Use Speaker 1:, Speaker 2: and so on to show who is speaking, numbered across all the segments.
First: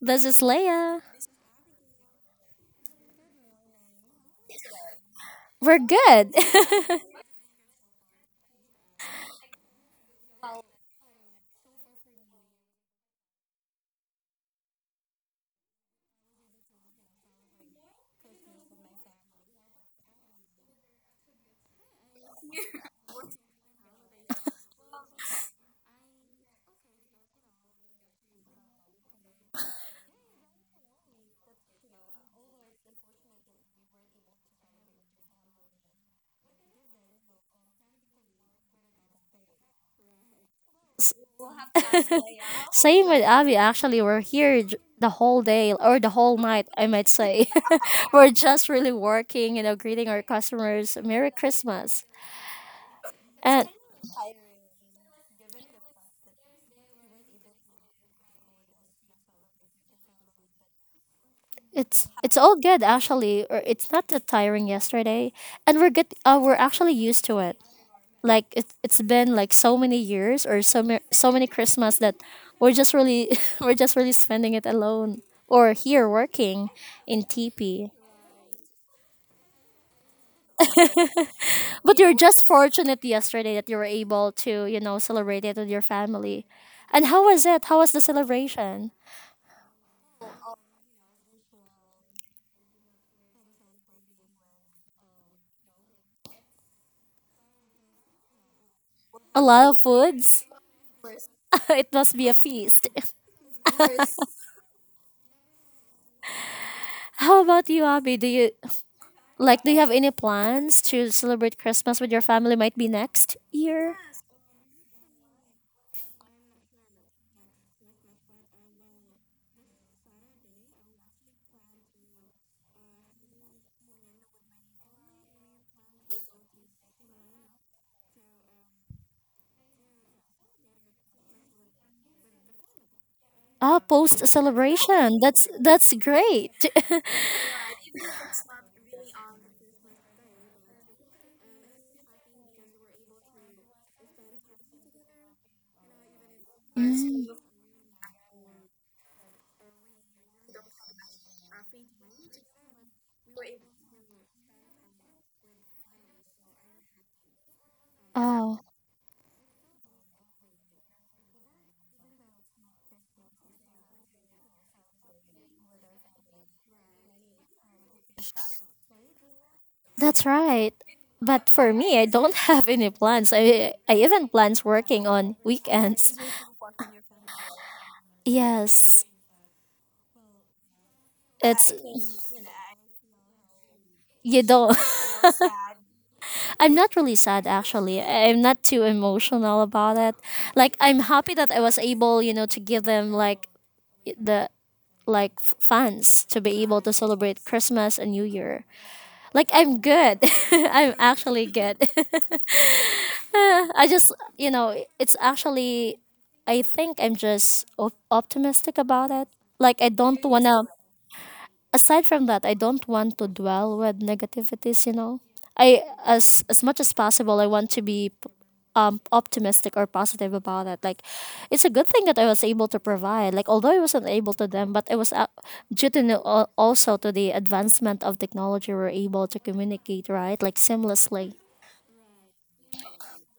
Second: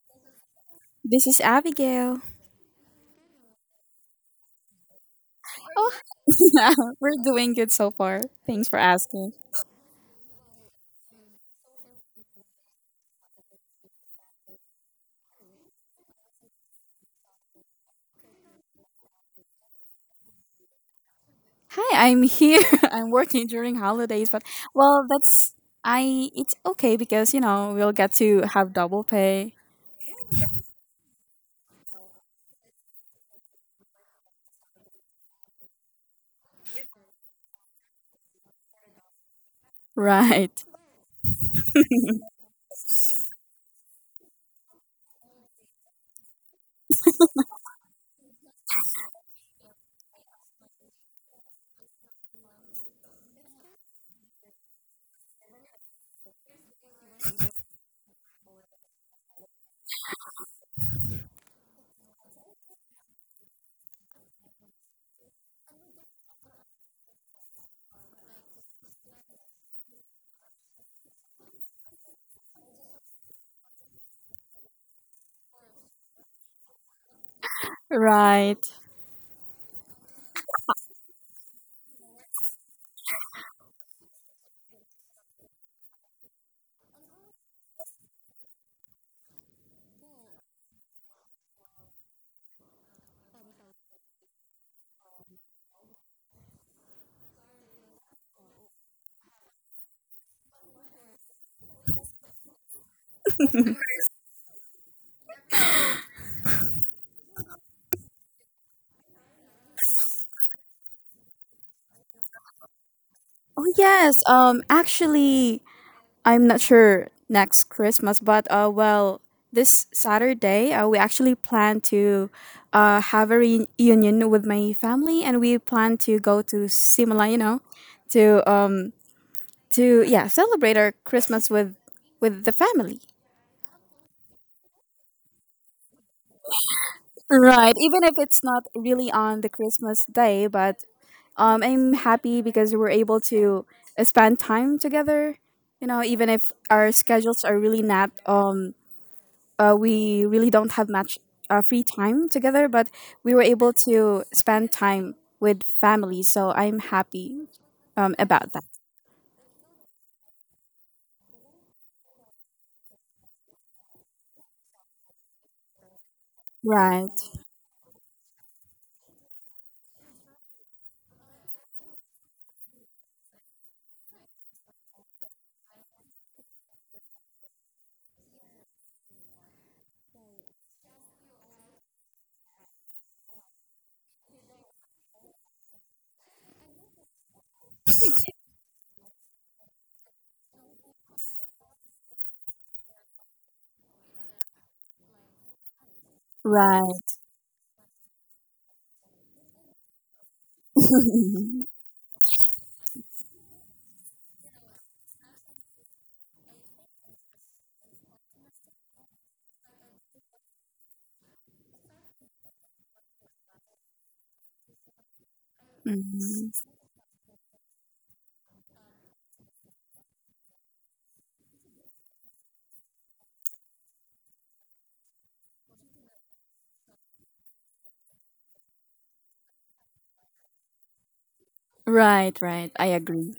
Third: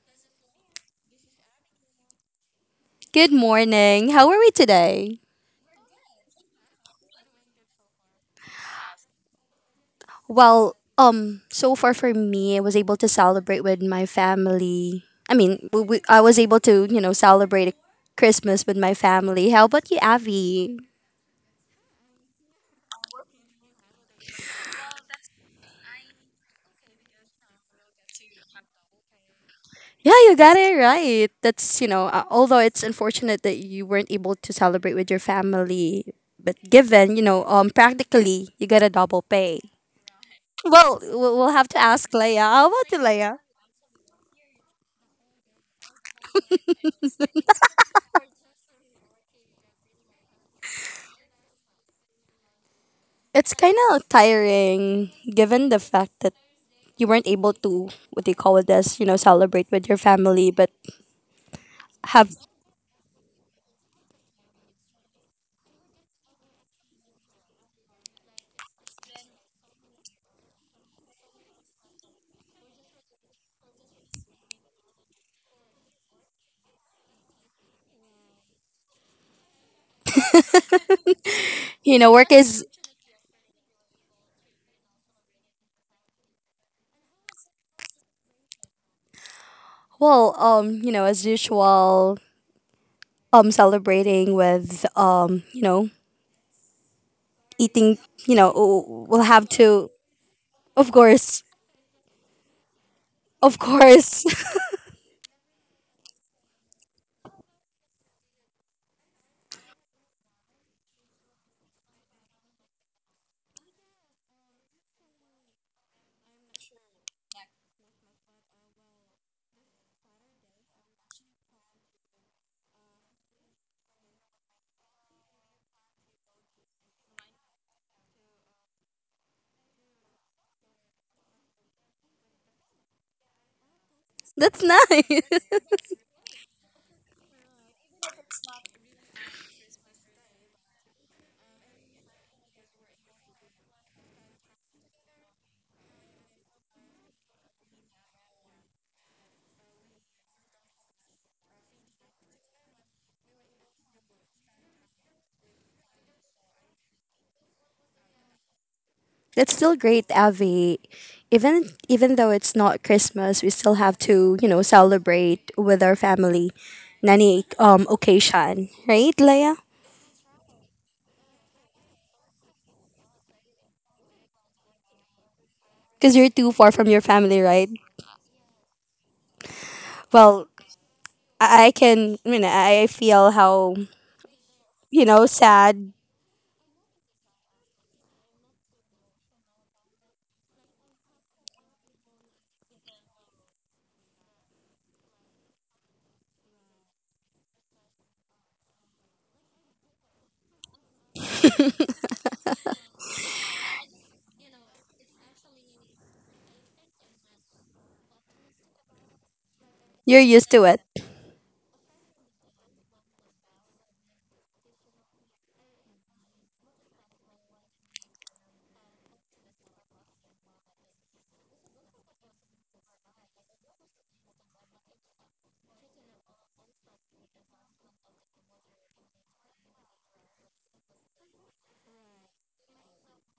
Speaker 1: This is Leia.
Speaker 2: This is Abigail.
Speaker 3: Good morning. How are we today?
Speaker 1: We're
Speaker 2: Oh,
Speaker 1: good.
Speaker 2: yeah, we're doing good so far. Thanks for asking.
Speaker 3: Well, so far for me, I was able to celebrate with my family. I mean, I was able to, you know, celebrate Christmas with my family. How about you, Avi?
Speaker 2: Hi, I'm here. I'm working during holidays, but well, that's I it's okay because, you know, we'll get to have double pay.
Speaker 3: Yeah, you got it right. That's, you know, although it's unfortunate that you weren't able to celebrate with your family, but given, you know, practically, you get a double pay.
Speaker 2: Right.
Speaker 3: Well,
Speaker 1: S-
Speaker 3: we'll have to ask Leia. How about you,
Speaker 1: Same with
Speaker 3: Leia?
Speaker 1: Abby, actually. We're here the whole day or the whole night, I might say. We're just really working, you know, greeting our customers. Merry Christmas.
Speaker 3: It's
Speaker 1: And
Speaker 3: kind of tiring given the fact that you weren't able to, what do you call it, this, you know, celebrate with your family, but have,
Speaker 1: it's all good actually, or it's not that tiring yesterday, and we're good, we're actually used to it. Like it's been like so many years or so, so many Christmas that we're just really we're just really spending it alone or here working in TP.
Speaker 2: Right.
Speaker 3: you
Speaker 1: But
Speaker 3: know,
Speaker 1: you're
Speaker 3: work
Speaker 1: just
Speaker 3: is,
Speaker 1: fortunate yesterday that you were able to, you know, celebrate it with your family. And how was it? How was the celebration?
Speaker 3: well, you know, as usual, celebrating with, you know, eating, you know, we'll
Speaker 1: A
Speaker 3: have
Speaker 1: lot of
Speaker 3: to,
Speaker 1: foods.
Speaker 3: of course,
Speaker 1: It must be a feast.
Speaker 3: of course.
Speaker 1: How about you, Abby? Do you like do you have any plans to celebrate Christmas with your family? Might be next
Speaker 2: Oh
Speaker 1: year?
Speaker 2: yes, actually I'm not sure next Christmas, but well, this Saturday we actually plan to have a reunion with my family, and we plan to go to Simla, you know, to um to celebrate our Christmas with the family.
Speaker 1: Ah, post
Speaker 3: That's
Speaker 1: celebration.
Speaker 3: nice.
Speaker 1: That's great.
Speaker 2: Right, even if it's not really on the Christmas day, but I'm happy because we're able to spend time together. You know, even if our
Speaker 1: Mm.
Speaker 2: schedules are really not, we really don't have much free time together, but we were able to spend time with family. So I'm happy about
Speaker 1: Oh,
Speaker 2: that.
Speaker 3: That's still great, Avi. Even though it's not Christmas, we still have to, you know, celebrate with our family.
Speaker 2: Right,
Speaker 3: Nani occasion, right, Leia?
Speaker 1: that's right. But for me, I don't have any plans. I even plans working on weekends.
Speaker 3: Because you're too far from your family, right?
Speaker 1: Yes.
Speaker 3: Well, I,
Speaker 1: It's
Speaker 3: I can, I mean, I feel how,
Speaker 1: you don't
Speaker 3: you know, sad.
Speaker 1: I'm not really sad actually. I'm not too emotional about it. Like I'm happy that I was able, you know, to give them like the like funds to be able to
Speaker 2: right.
Speaker 1: celebrate Christmas and New Year. Like I'm good. I'm actually good. I just, you know, it's actually, I think I'm just optimistic about it. Like, I
Speaker 3: You're
Speaker 1: don't want
Speaker 3: used
Speaker 1: to,
Speaker 3: to it.
Speaker 1: aside from that, I don't want to dwell with negativities, you know. I,
Speaker 2: Mhm.
Speaker 1: as much as possible, I want to be optimistic or positive about it. Like, it's a good thing that I was able to provide. Like, although I wasn't able to them, but it was due to also to the advancement of technology, we're able to communicate, right? Like, seamlessly.
Speaker 2: Right, right. I agree.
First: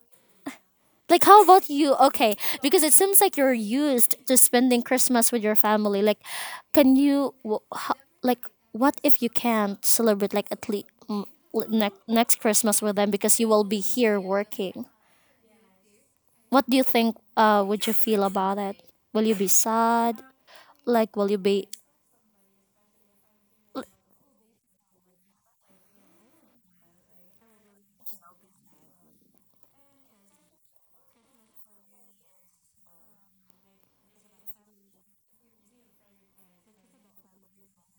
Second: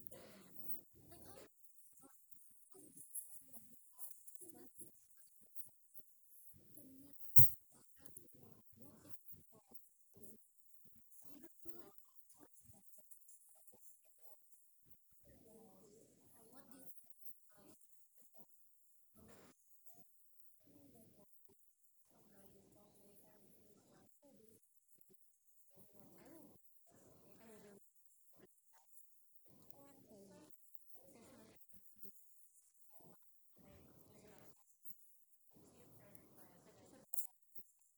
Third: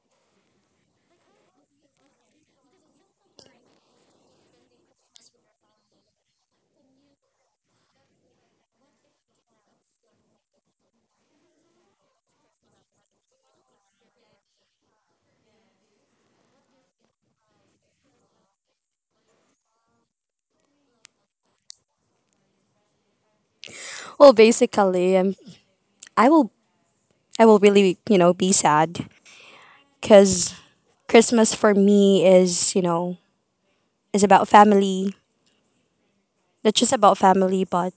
Speaker 1: Like, how about you? Okay, because it seems like you're used to spending Christmas with your family. Like, can you, like, what if you can't celebrate, like, at least next Christmas with them because you will be here working? What do you think would you feel about it? Will you be sad? Like, will you be.
Speaker 3: Well, basically, I will, I will really, you know, be sad because Christmas for me is, you know, is about family. Not just about family, but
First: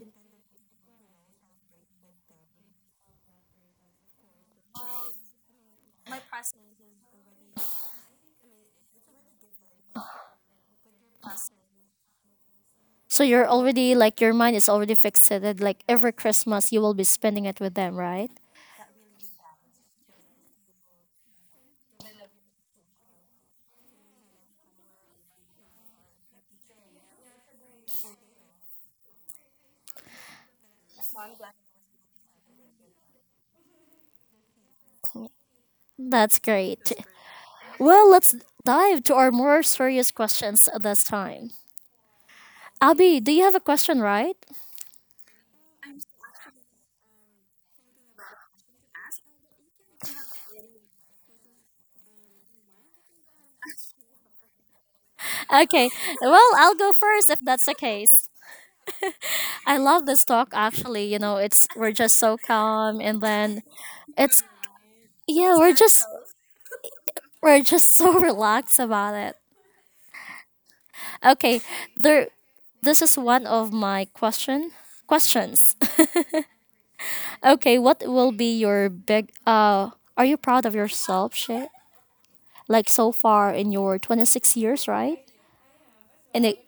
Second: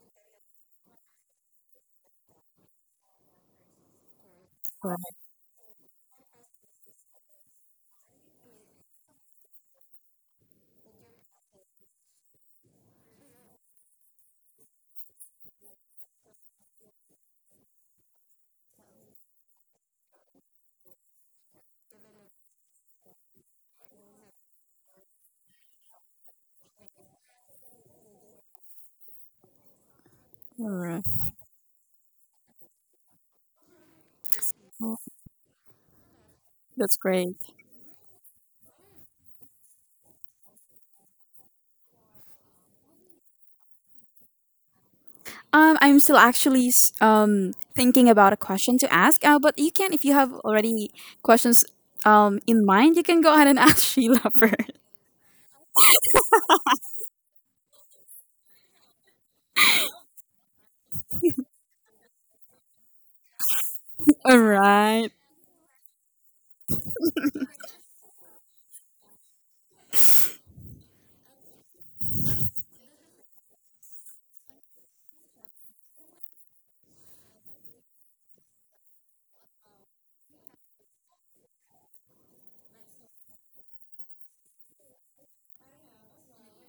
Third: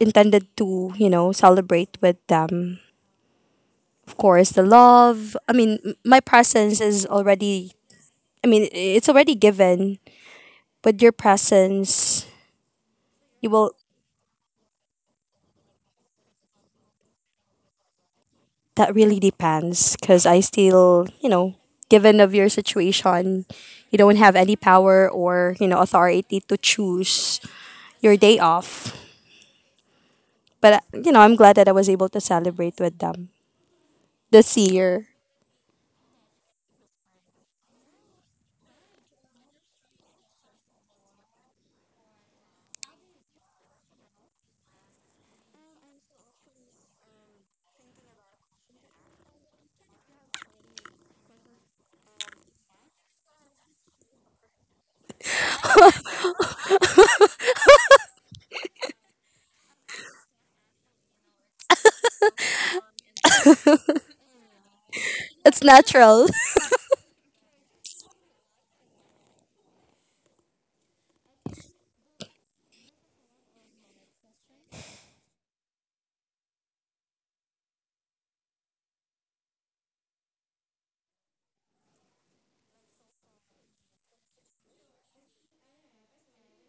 Speaker 3: intended to, you know, celebrate with them. Of course, the love. I mean, my presence is already, I mean, it's already given. With your presence,
Speaker 1: So you're
Speaker 3: you will,
Speaker 1: already, like, your mind is already fixated. Like, every Christmas you will be spending it with them, right?
Speaker 3: that really depends because I still, you know, given of your situation, you don't have any power or, you know, authority to choose your day off. But,
Speaker 2: Alright.
Speaker 3: you know, I'm glad that I was able to celebrate with them this year.
Speaker 1: That's great.
Speaker 2: That's great.
Speaker 1: Well, let's dive to our more serious questions this time. Abby, do you have a question, right?
Speaker 2: I'm still actually thinking about a question to ask. But you can, if you have already questions in mind, you can go ahead and ask Sheila first.
Speaker 1: Okay. Well, I'll go first if that's the case. I love this talk actually, you know, it's we're just so calm and then
Speaker 2: All
Speaker 1: it's
Speaker 2: right.
Speaker 1: yeah,
Speaker 3: It's natural.
Speaker 1: we're just so relaxed about it. Okay. There this is one of my questions. Okay, what will be your big are you proud of yourself, Shit? Like so far in your 26 years, right? in, e-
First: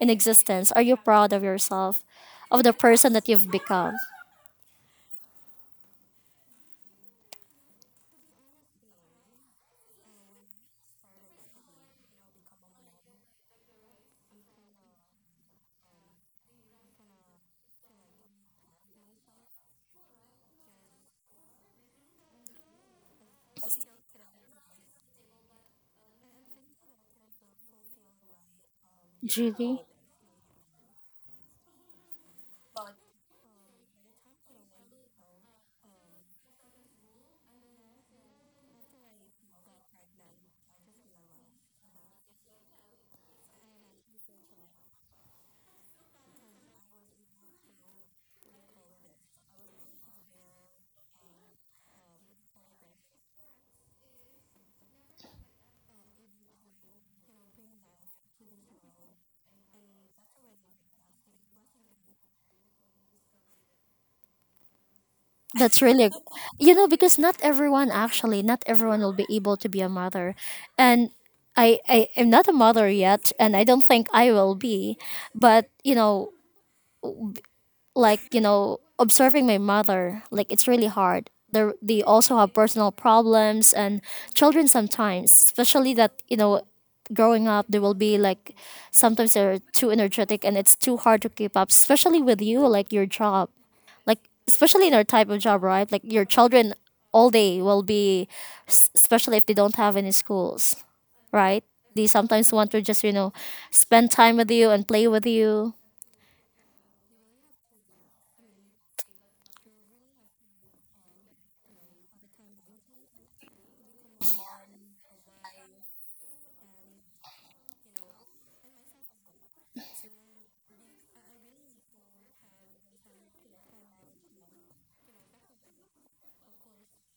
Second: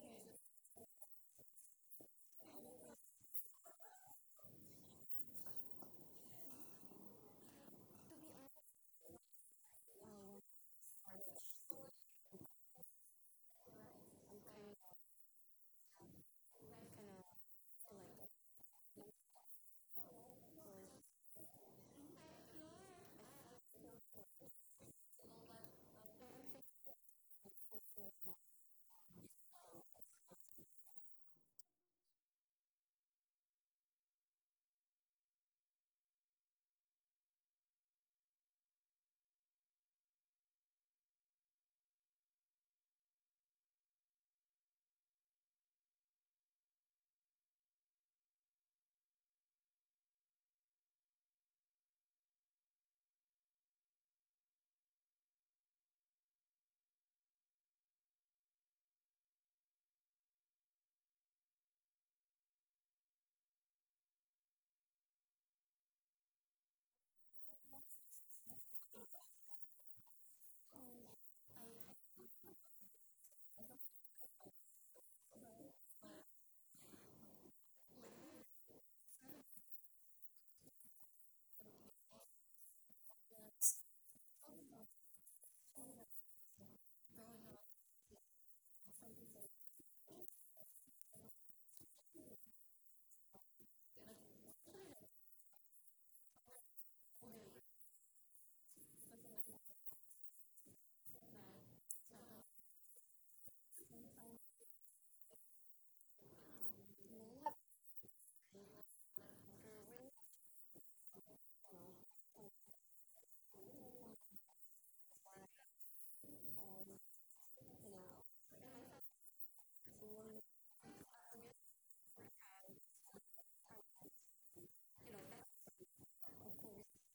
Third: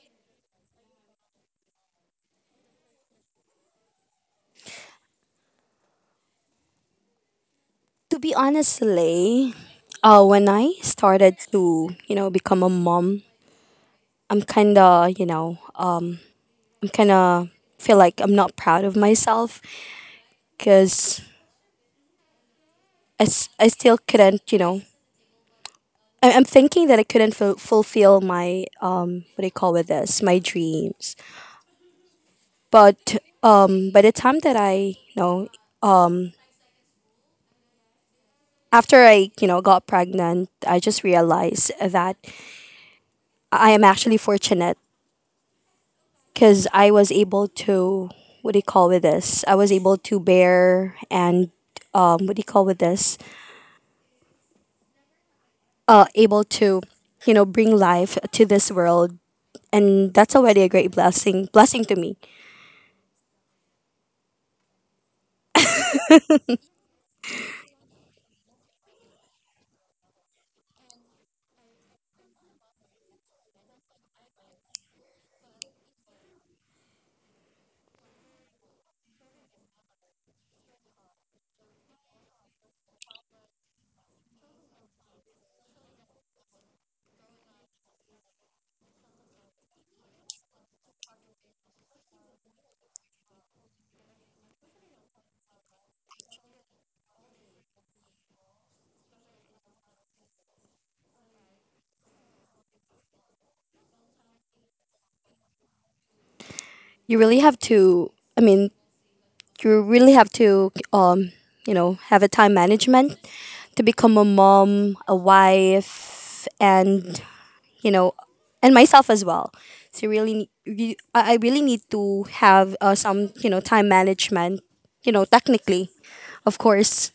Speaker 1: in existence? Are you proud of yourself, of the person that you've become?
Speaker 3: To be honest, Lay, when I started to, you know, become a mom, I'm kind of, you know, I'm kind of feel like I'm not proud of myself because I still couldn't, you know, I'm thinking that I couldn't fulfill my, what do you call
Speaker 1: Judy?
Speaker 3: with this, my dreams. But by the time that I, you know, after I, you know, got pregnant, I just realized that I am actually fortunate because I was able to, what do you call with this? I was able to bear and what do you call with this? Able to, you know, bring life to this world, and that's already a great blessing to me.
Speaker 1: That's really, you know, because not everyone actually, not everyone will be able to be a mother. And I am not a mother yet, and I don't think I will be. But, you know, like you know observing my mother, like it's really hard. They also have personal problems, and children sometimes, especially that you know growing up, they will be like sometimes they're too energetic and it's too hard to keep up, especially with you like your job. Like especially in our type of job, right? Like your children all day will be especially if they don't have any schools, right? They sometimes want to just, you know, spend time with you and play with you.
Speaker 3: You really have to. I mean, you really have to, you know, have a time management to become a mom, a wife, and, you know, and myself as well. So really, I really need to have, some, you know, time management. You know, technically, of course,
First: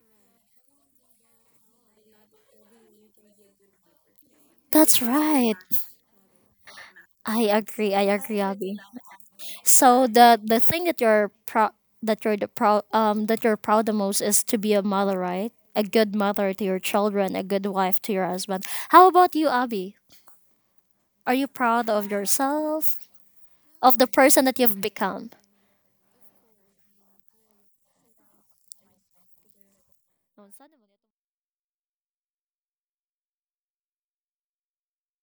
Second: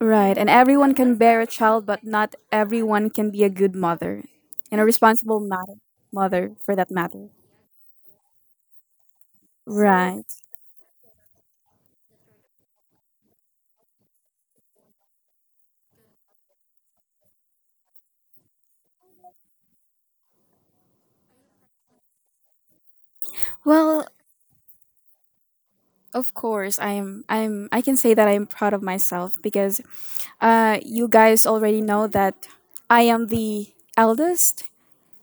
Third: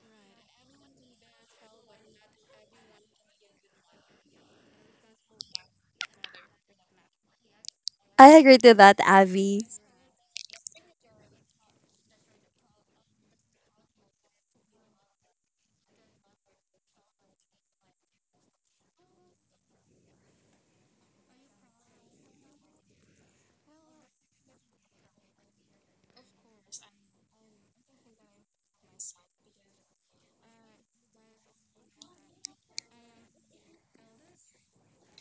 Speaker 2: Right, and everyone can bear a child, but not everyone can be a good mother and a
Speaker 1: That's
Speaker 2: responsible
Speaker 1: right.
Speaker 2: matter, mother for that matter.
Speaker 1: I agree. I
Speaker 3: I
Speaker 1: agree,
Speaker 3: agree to
Speaker 1: Abby.
Speaker 3: that, Avi.
Speaker 1: So
Speaker 2: Right.
Speaker 1: the thing that you're proud, that you're proud the most is to be a mother, right? A good mother to your children, a good wife to your husband. How about you, Abby? Are you proud of yourself, of
Speaker 2: Well,
Speaker 1: the person that you've become?
Speaker 2: of course, I'm. I can say that I'm proud of myself because, you guys already know that I am the eldest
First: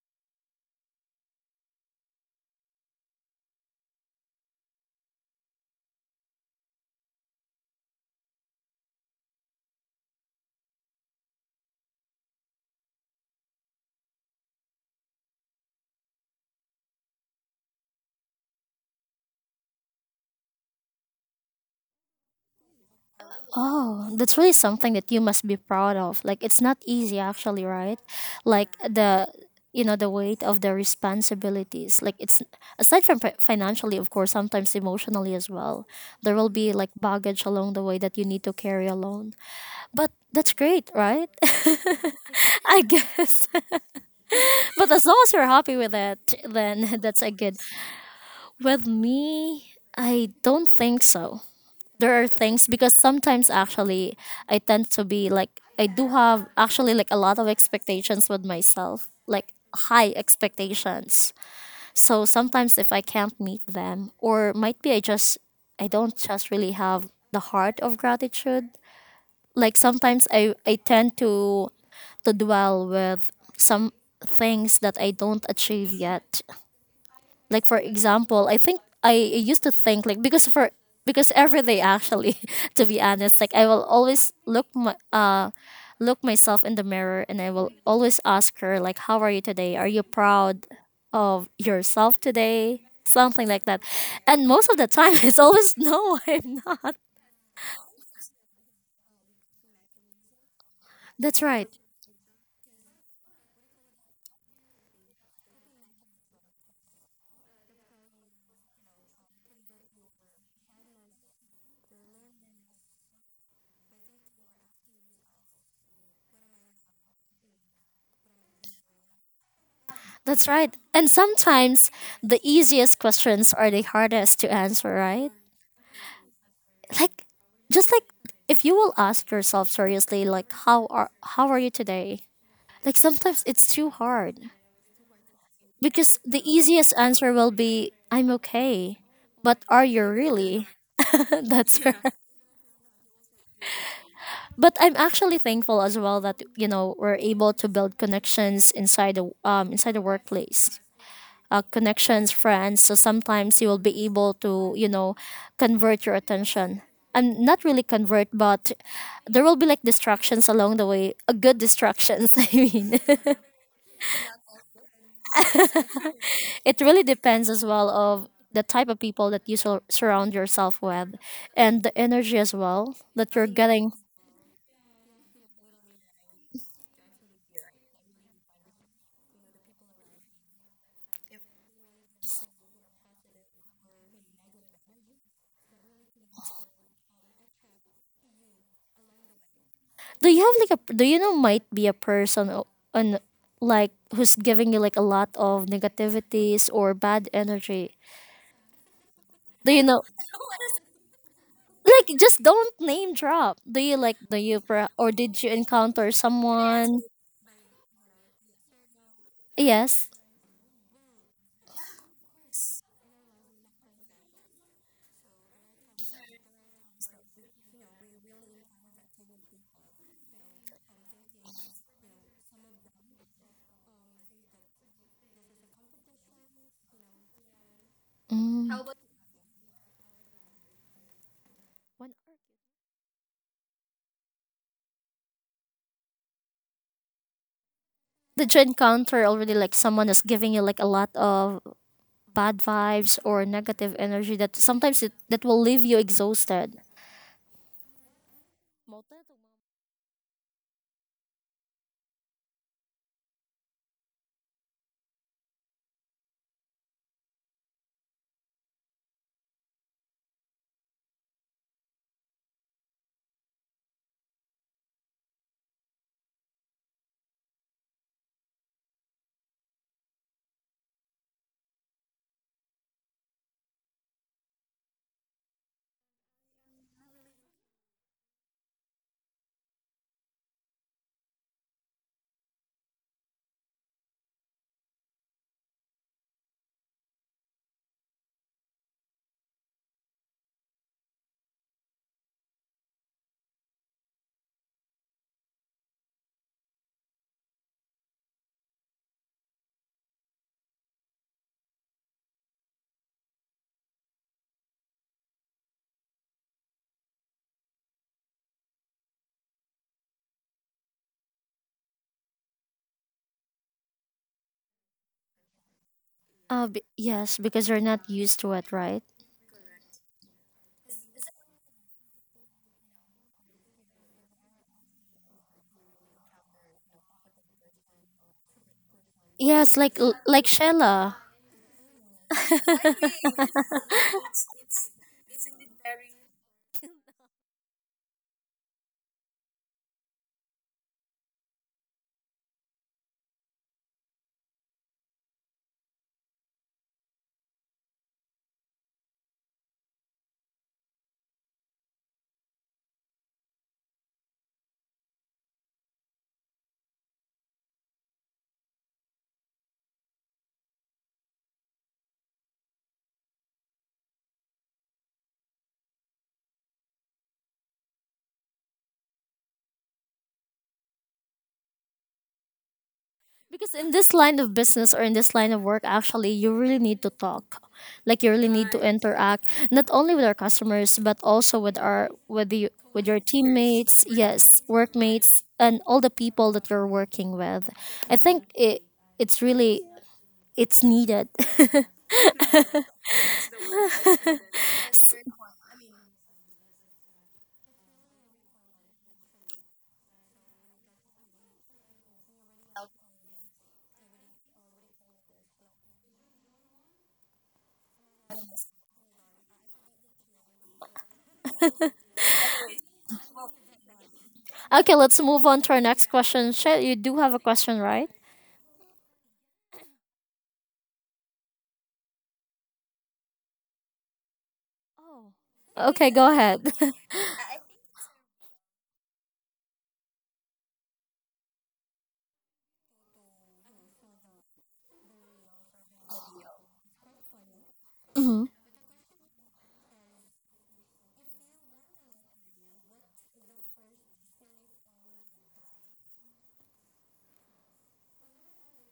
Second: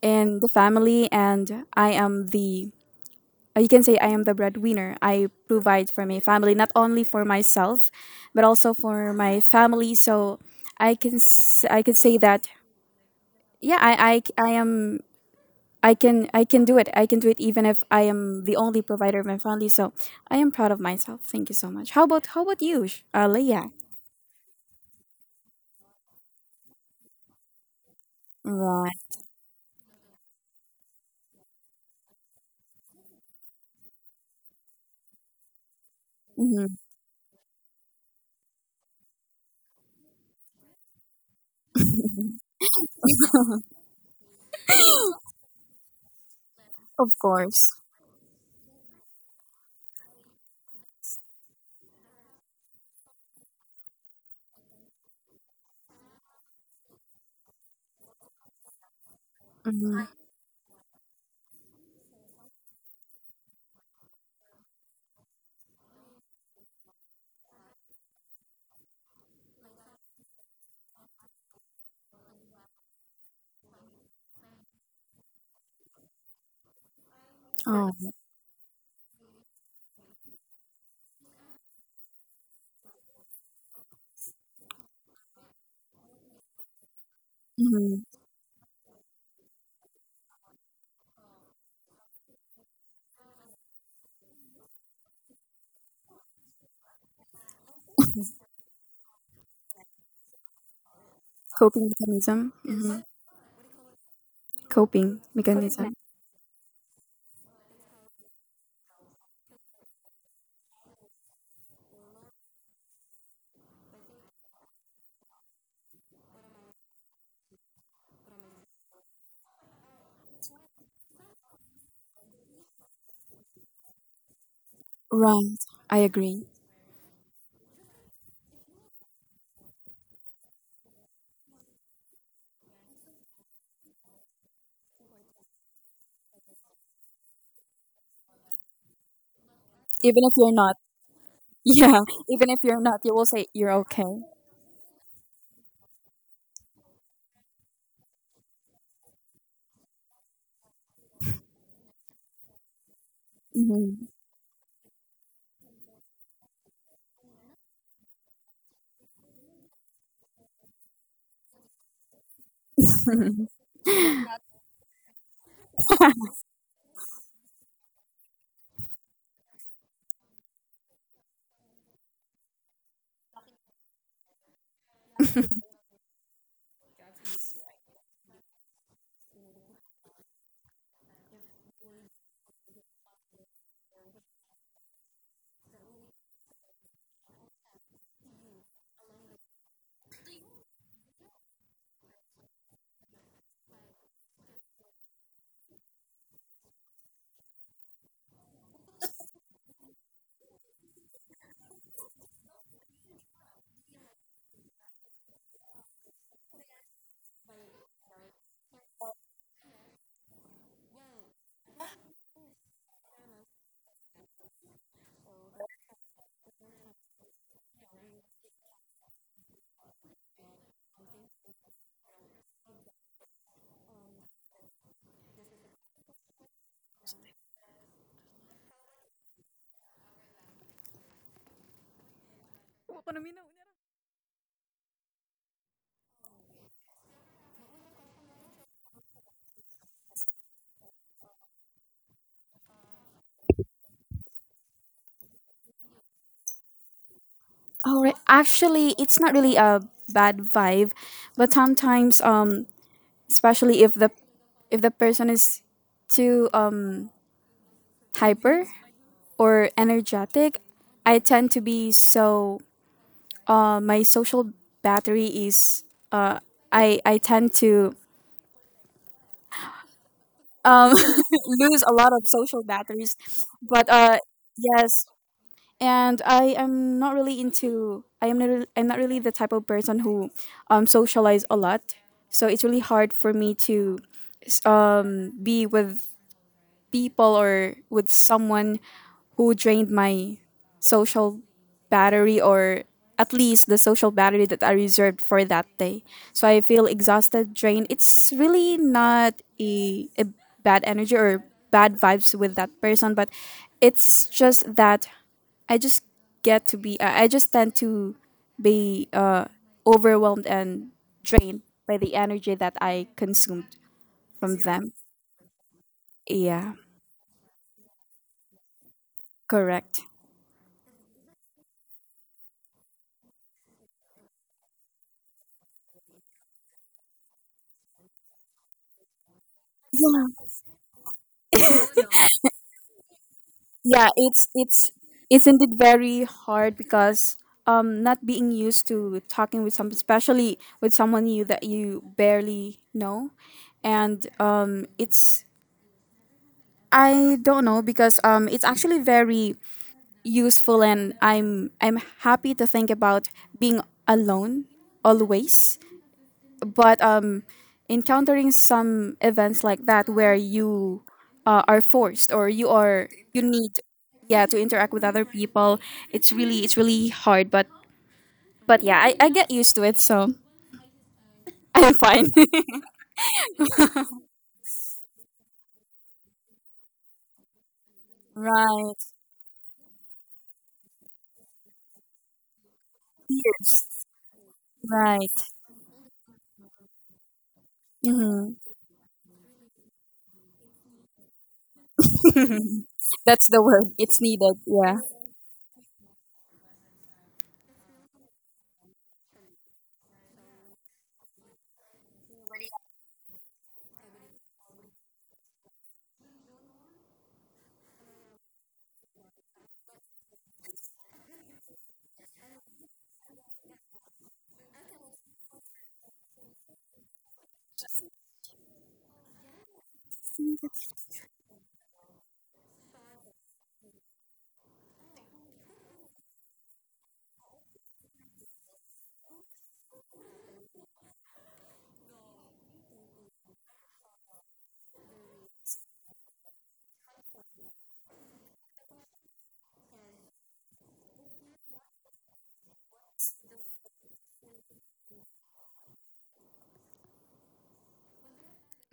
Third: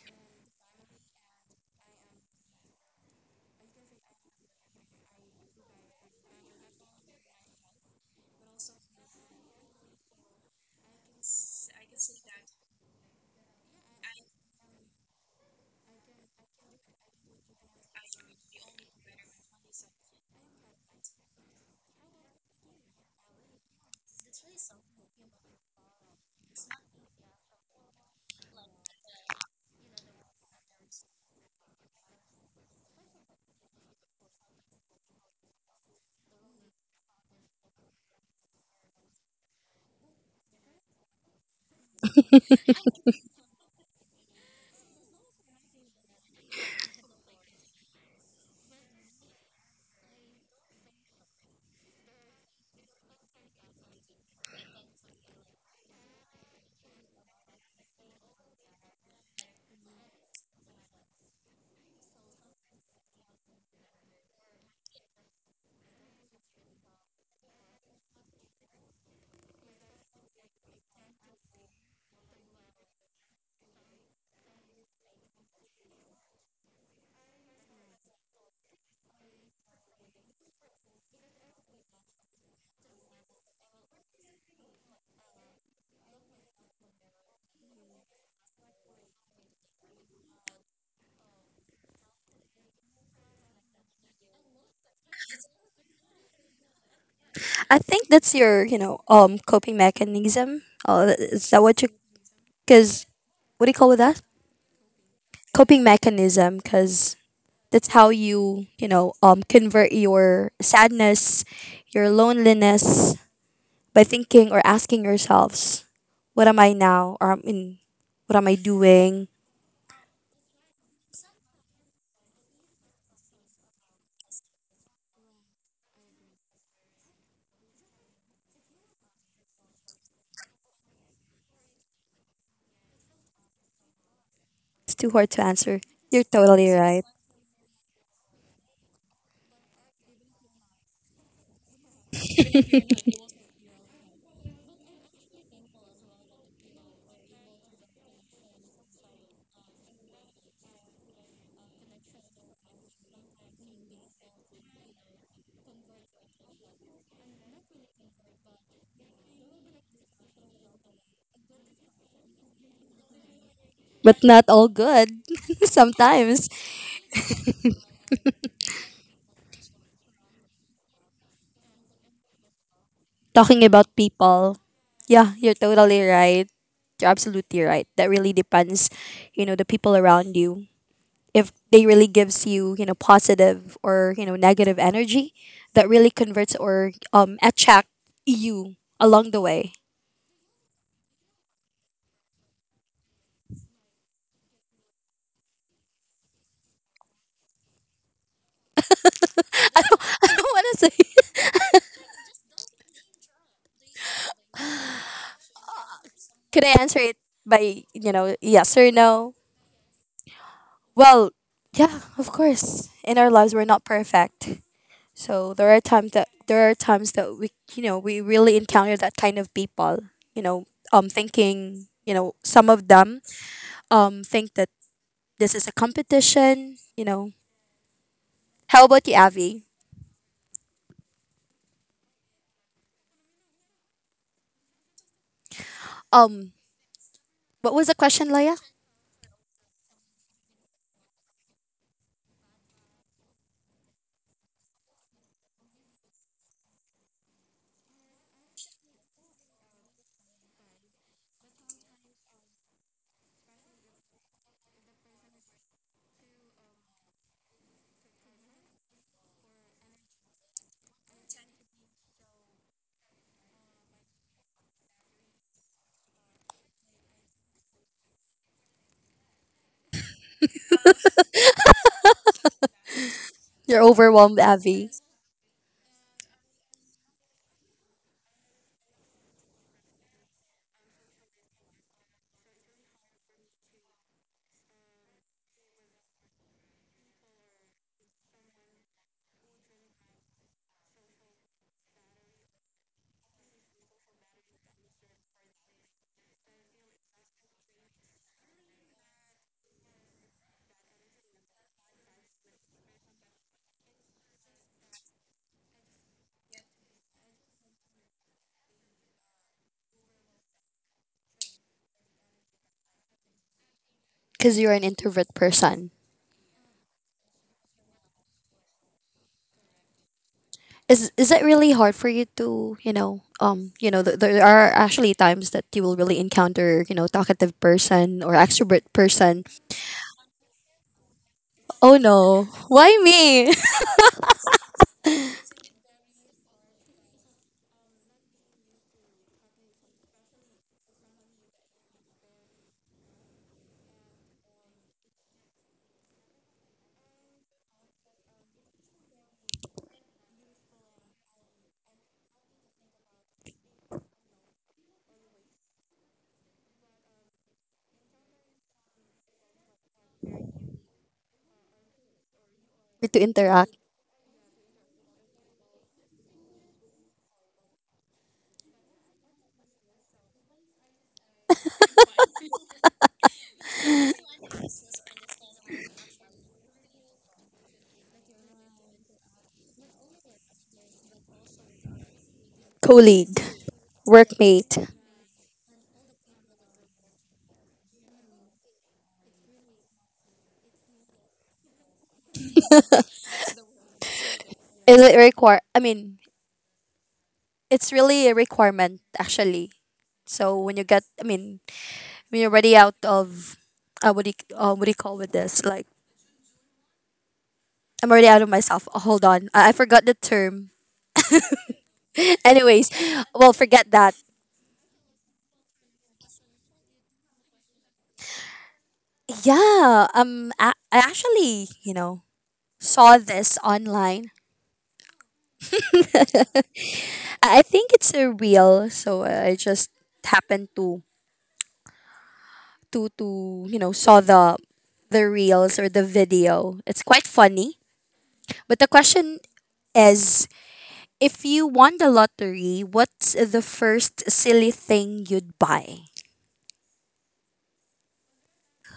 Speaker 2: in the family, and I am the. You can say I am the breadwinner. I provide for my family, not only for myself, but also for my family. So I could say that yeah I am I can do it. I can do it even if I am the only provider of my family. So I am proud of myself. Thank you so much. How about you, Leah?
Speaker 1: Oh, that's really something that you must be proud of. Like it's not easy actually, right? Like
Speaker 2: Right.
Speaker 1: the you know the weight of the responsibilities. Like it's aside from financially, of course, sometimes emotionally as well. There will be
Speaker 2: Hmm.
Speaker 1: like baggage along the way that you need to carry alone. But that's great, right? I guess. But as long as you're happy with it, then
Speaker 2: Of
Speaker 1: that's a good.
Speaker 2: course.
Speaker 1: With me, I don't think so there are things because sometimes actually I tend to be like I do have actually like a lot of expectations with myself, like
Speaker 2: Hmm.
Speaker 1: high expectations. So sometimes if I can't meet them or might be I just I don't just really have the heart of gratitude. Like sometimes I tend to dwell with some things that I don't achieve yet. Like for
Speaker 2: Oh.
Speaker 1: example, I think I used to think like because for because every day actually to be honest, like I will always look my look myself in the mirror, and I will
Speaker 2: Hmm.
Speaker 1: always ask her like how are you today, are you proud of yourself today, something like that. And most of the time it's always no. I'm not.
Speaker 3: I think that's your, you know, coping mechanism.
Speaker 1: That's
Speaker 3: Is that
Speaker 1: right.
Speaker 3: what
Speaker 2: Coping
Speaker 3: you?
Speaker 2: mechanism. Hmm.
Speaker 3: Because what do you call with that?
Speaker 2: Coping
Speaker 3: Coping
Speaker 2: mechanism.
Speaker 3: mechanism. Because that's how you, you know, convert your sadness, your loneliness by thinking or asking yourselves, what am I now? Or I mean, what am I doing?
Speaker 1: That's right. And sometimes the easiest questions are the hardest to answer, right?
Speaker 2: Right, I agree.
Speaker 1: Like just like if you will ask yourself seriously like how are you today? Like sometimes it's too hard
Speaker 3: It's too hard to answer. You're
Speaker 1: because the
Speaker 3: totally
Speaker 1: easiest
Speaker 3: right.
Speaker 1: answer will be I'm okay, but are you
Speaker 2: Even if you're
Speaker 1: really?
Speaker 2: not.
Speaker 1: That's
Speaker 2: Yeah,
Speaker 1: where
Speaker 2: even if you're not, you will say you're okay.
Speaker 1: but I'm actually thankful as well that, you know, we're able to build connections inside the workplace, connections, friends. So sometimes you will be
Speaker 2: Mhm.
Speaker 1: able to, you know, convert your attention. And not really convert, but there will be like distractions along the way. A good distractions, I mean.
Speaker 3: But not all good. Sometimes
Speaker 1: It really depends as well of the type of people that you surround yourself with, and the energy as well that you're
Speaker 3: talking about
Speaker 1: getting.
Speaker 3: people. Yeah, you're totally right. You're absolutely right. That really depends, you know, the people around you. If they really gives you, you know, positive or, you know, negative energy, that really converts or, attract you along the way.
Speaker 1: Do you have like a do you know might be a person o- on like who's giving you like a lot of negativities or bad energy? Do you know?
Speaker 3: what is it?
Speaker 1: Like just don't name drop. Do you like do you or did you encounter
Speaker 3: Could I answer
Speaker 1: someone?
Speaker 3: it by, you know, yes or no?
Speaker 1: Yes.
Speaker 3: Well, yeah, of course. In our lives, we're not perfect. So there are times that we, you know, we really encounter that kind of people. You know, thinking, you know, some of them, think that this is a competition. You know,
Speaker 1: Mm.
Speaker 3: how about you, Avi? Um, what was the question, Leia?
Speaker 1: Did you encounter already like someone is giving you like a lot of bad vibes or negative energy that sometimes it, that will leave you exhausted?
Speaker 2: All right, actually it's not really a bad vibe, but sometimes especially if the person is too hyper or energetic, I tend to be so my social battery is uh I tend to lose a lot of social batteries,
Speaker 3: You're
Speaker 2: but
Speaker 3: overwhelmed, Avi,
Speaker 2: yes, and I am not really into I'm not really the type of person who socialize a lot, so it's really hard for me to be with people or with someone who drained my social battery, or at least the social battery that I reserved for that day. So I feel exhausted, drained. It's really not a bad energy or bad vibes with that person, but it's just that I just get to be, I just tend to be overwhelmed and drained by the energy that I consumed
Speaker 3: because
Speaker 2: from
Speaker 3: you're an
Speaker 2: them.
Speaker 3: introvert person.
Speaker 2: Yeah,
Speaker 1: Yes, because you're not used to it, right?
Speaker 2: correct.
Speaker 3: Is it really hard for you to, you know, you know, there are actually times that you will really encounter, you know, talkative person or extrovert person?
Speaker 1: Yes, like Shella.
Speaker 3: Oh no, why me?
Speaker 2: Yeah, it's indeed very hard because not being used to talking with someone, especially with someone you that you barely know. And it's, I don't know because it's actually very useful and I'm happy to think about being alone always. But encountering some events like that where you are forced or
Speaker 3: To
Speaker 2: you
Speaker 3: interact.
Speaker 2: need yeah to interact with other people, it's really, it's really hard, but yeah, I get used to it, so I'm fine.
Speaker 1: Because in this line of business or in this line of work, actually, you really need to talk. Like you really need to
Speaker 2: Right,
Speaker 1: interact not only with our customers but also with our with the with your
Speaker 3: Colleague.
Speaker 1: teammates, yes,
Speaker 3: Workmate.
Speaker 1: workmates,
Speaker 2: right.
Speaker 1: and all the people that you're working with. I think
Speaker 2: Hmm.
Speaker 1: it's really it's needed.
Speaker 2: That's the word, it's needed.
Speaker 3: Is
Speaker 2: Yeah.
Speaker 3: it
Speaker 1: S-
Speaker 3: require, I mean, it's really a requirement actually. So when you get, I mean, when you're already out of, what do you call with this, like, I'm already out of myself. Oh, hold on, I forgot the term. Anyways, well, forget that.
Speaker 1: okay, let's move on to our next question. Shay, you do have a question, right?
Speaker 3: Yeah, I actually, you know, saw this online.
Speaker 1: Okay, go ahead.
Speaker 3: I think it's a reel, so I just happened to you know, saw the reels or the video. It's quite funny,
Speaker 1: Mhm.
Speaker 3: but the question is, if you won the lottery, what's the first silly thing you'd buy?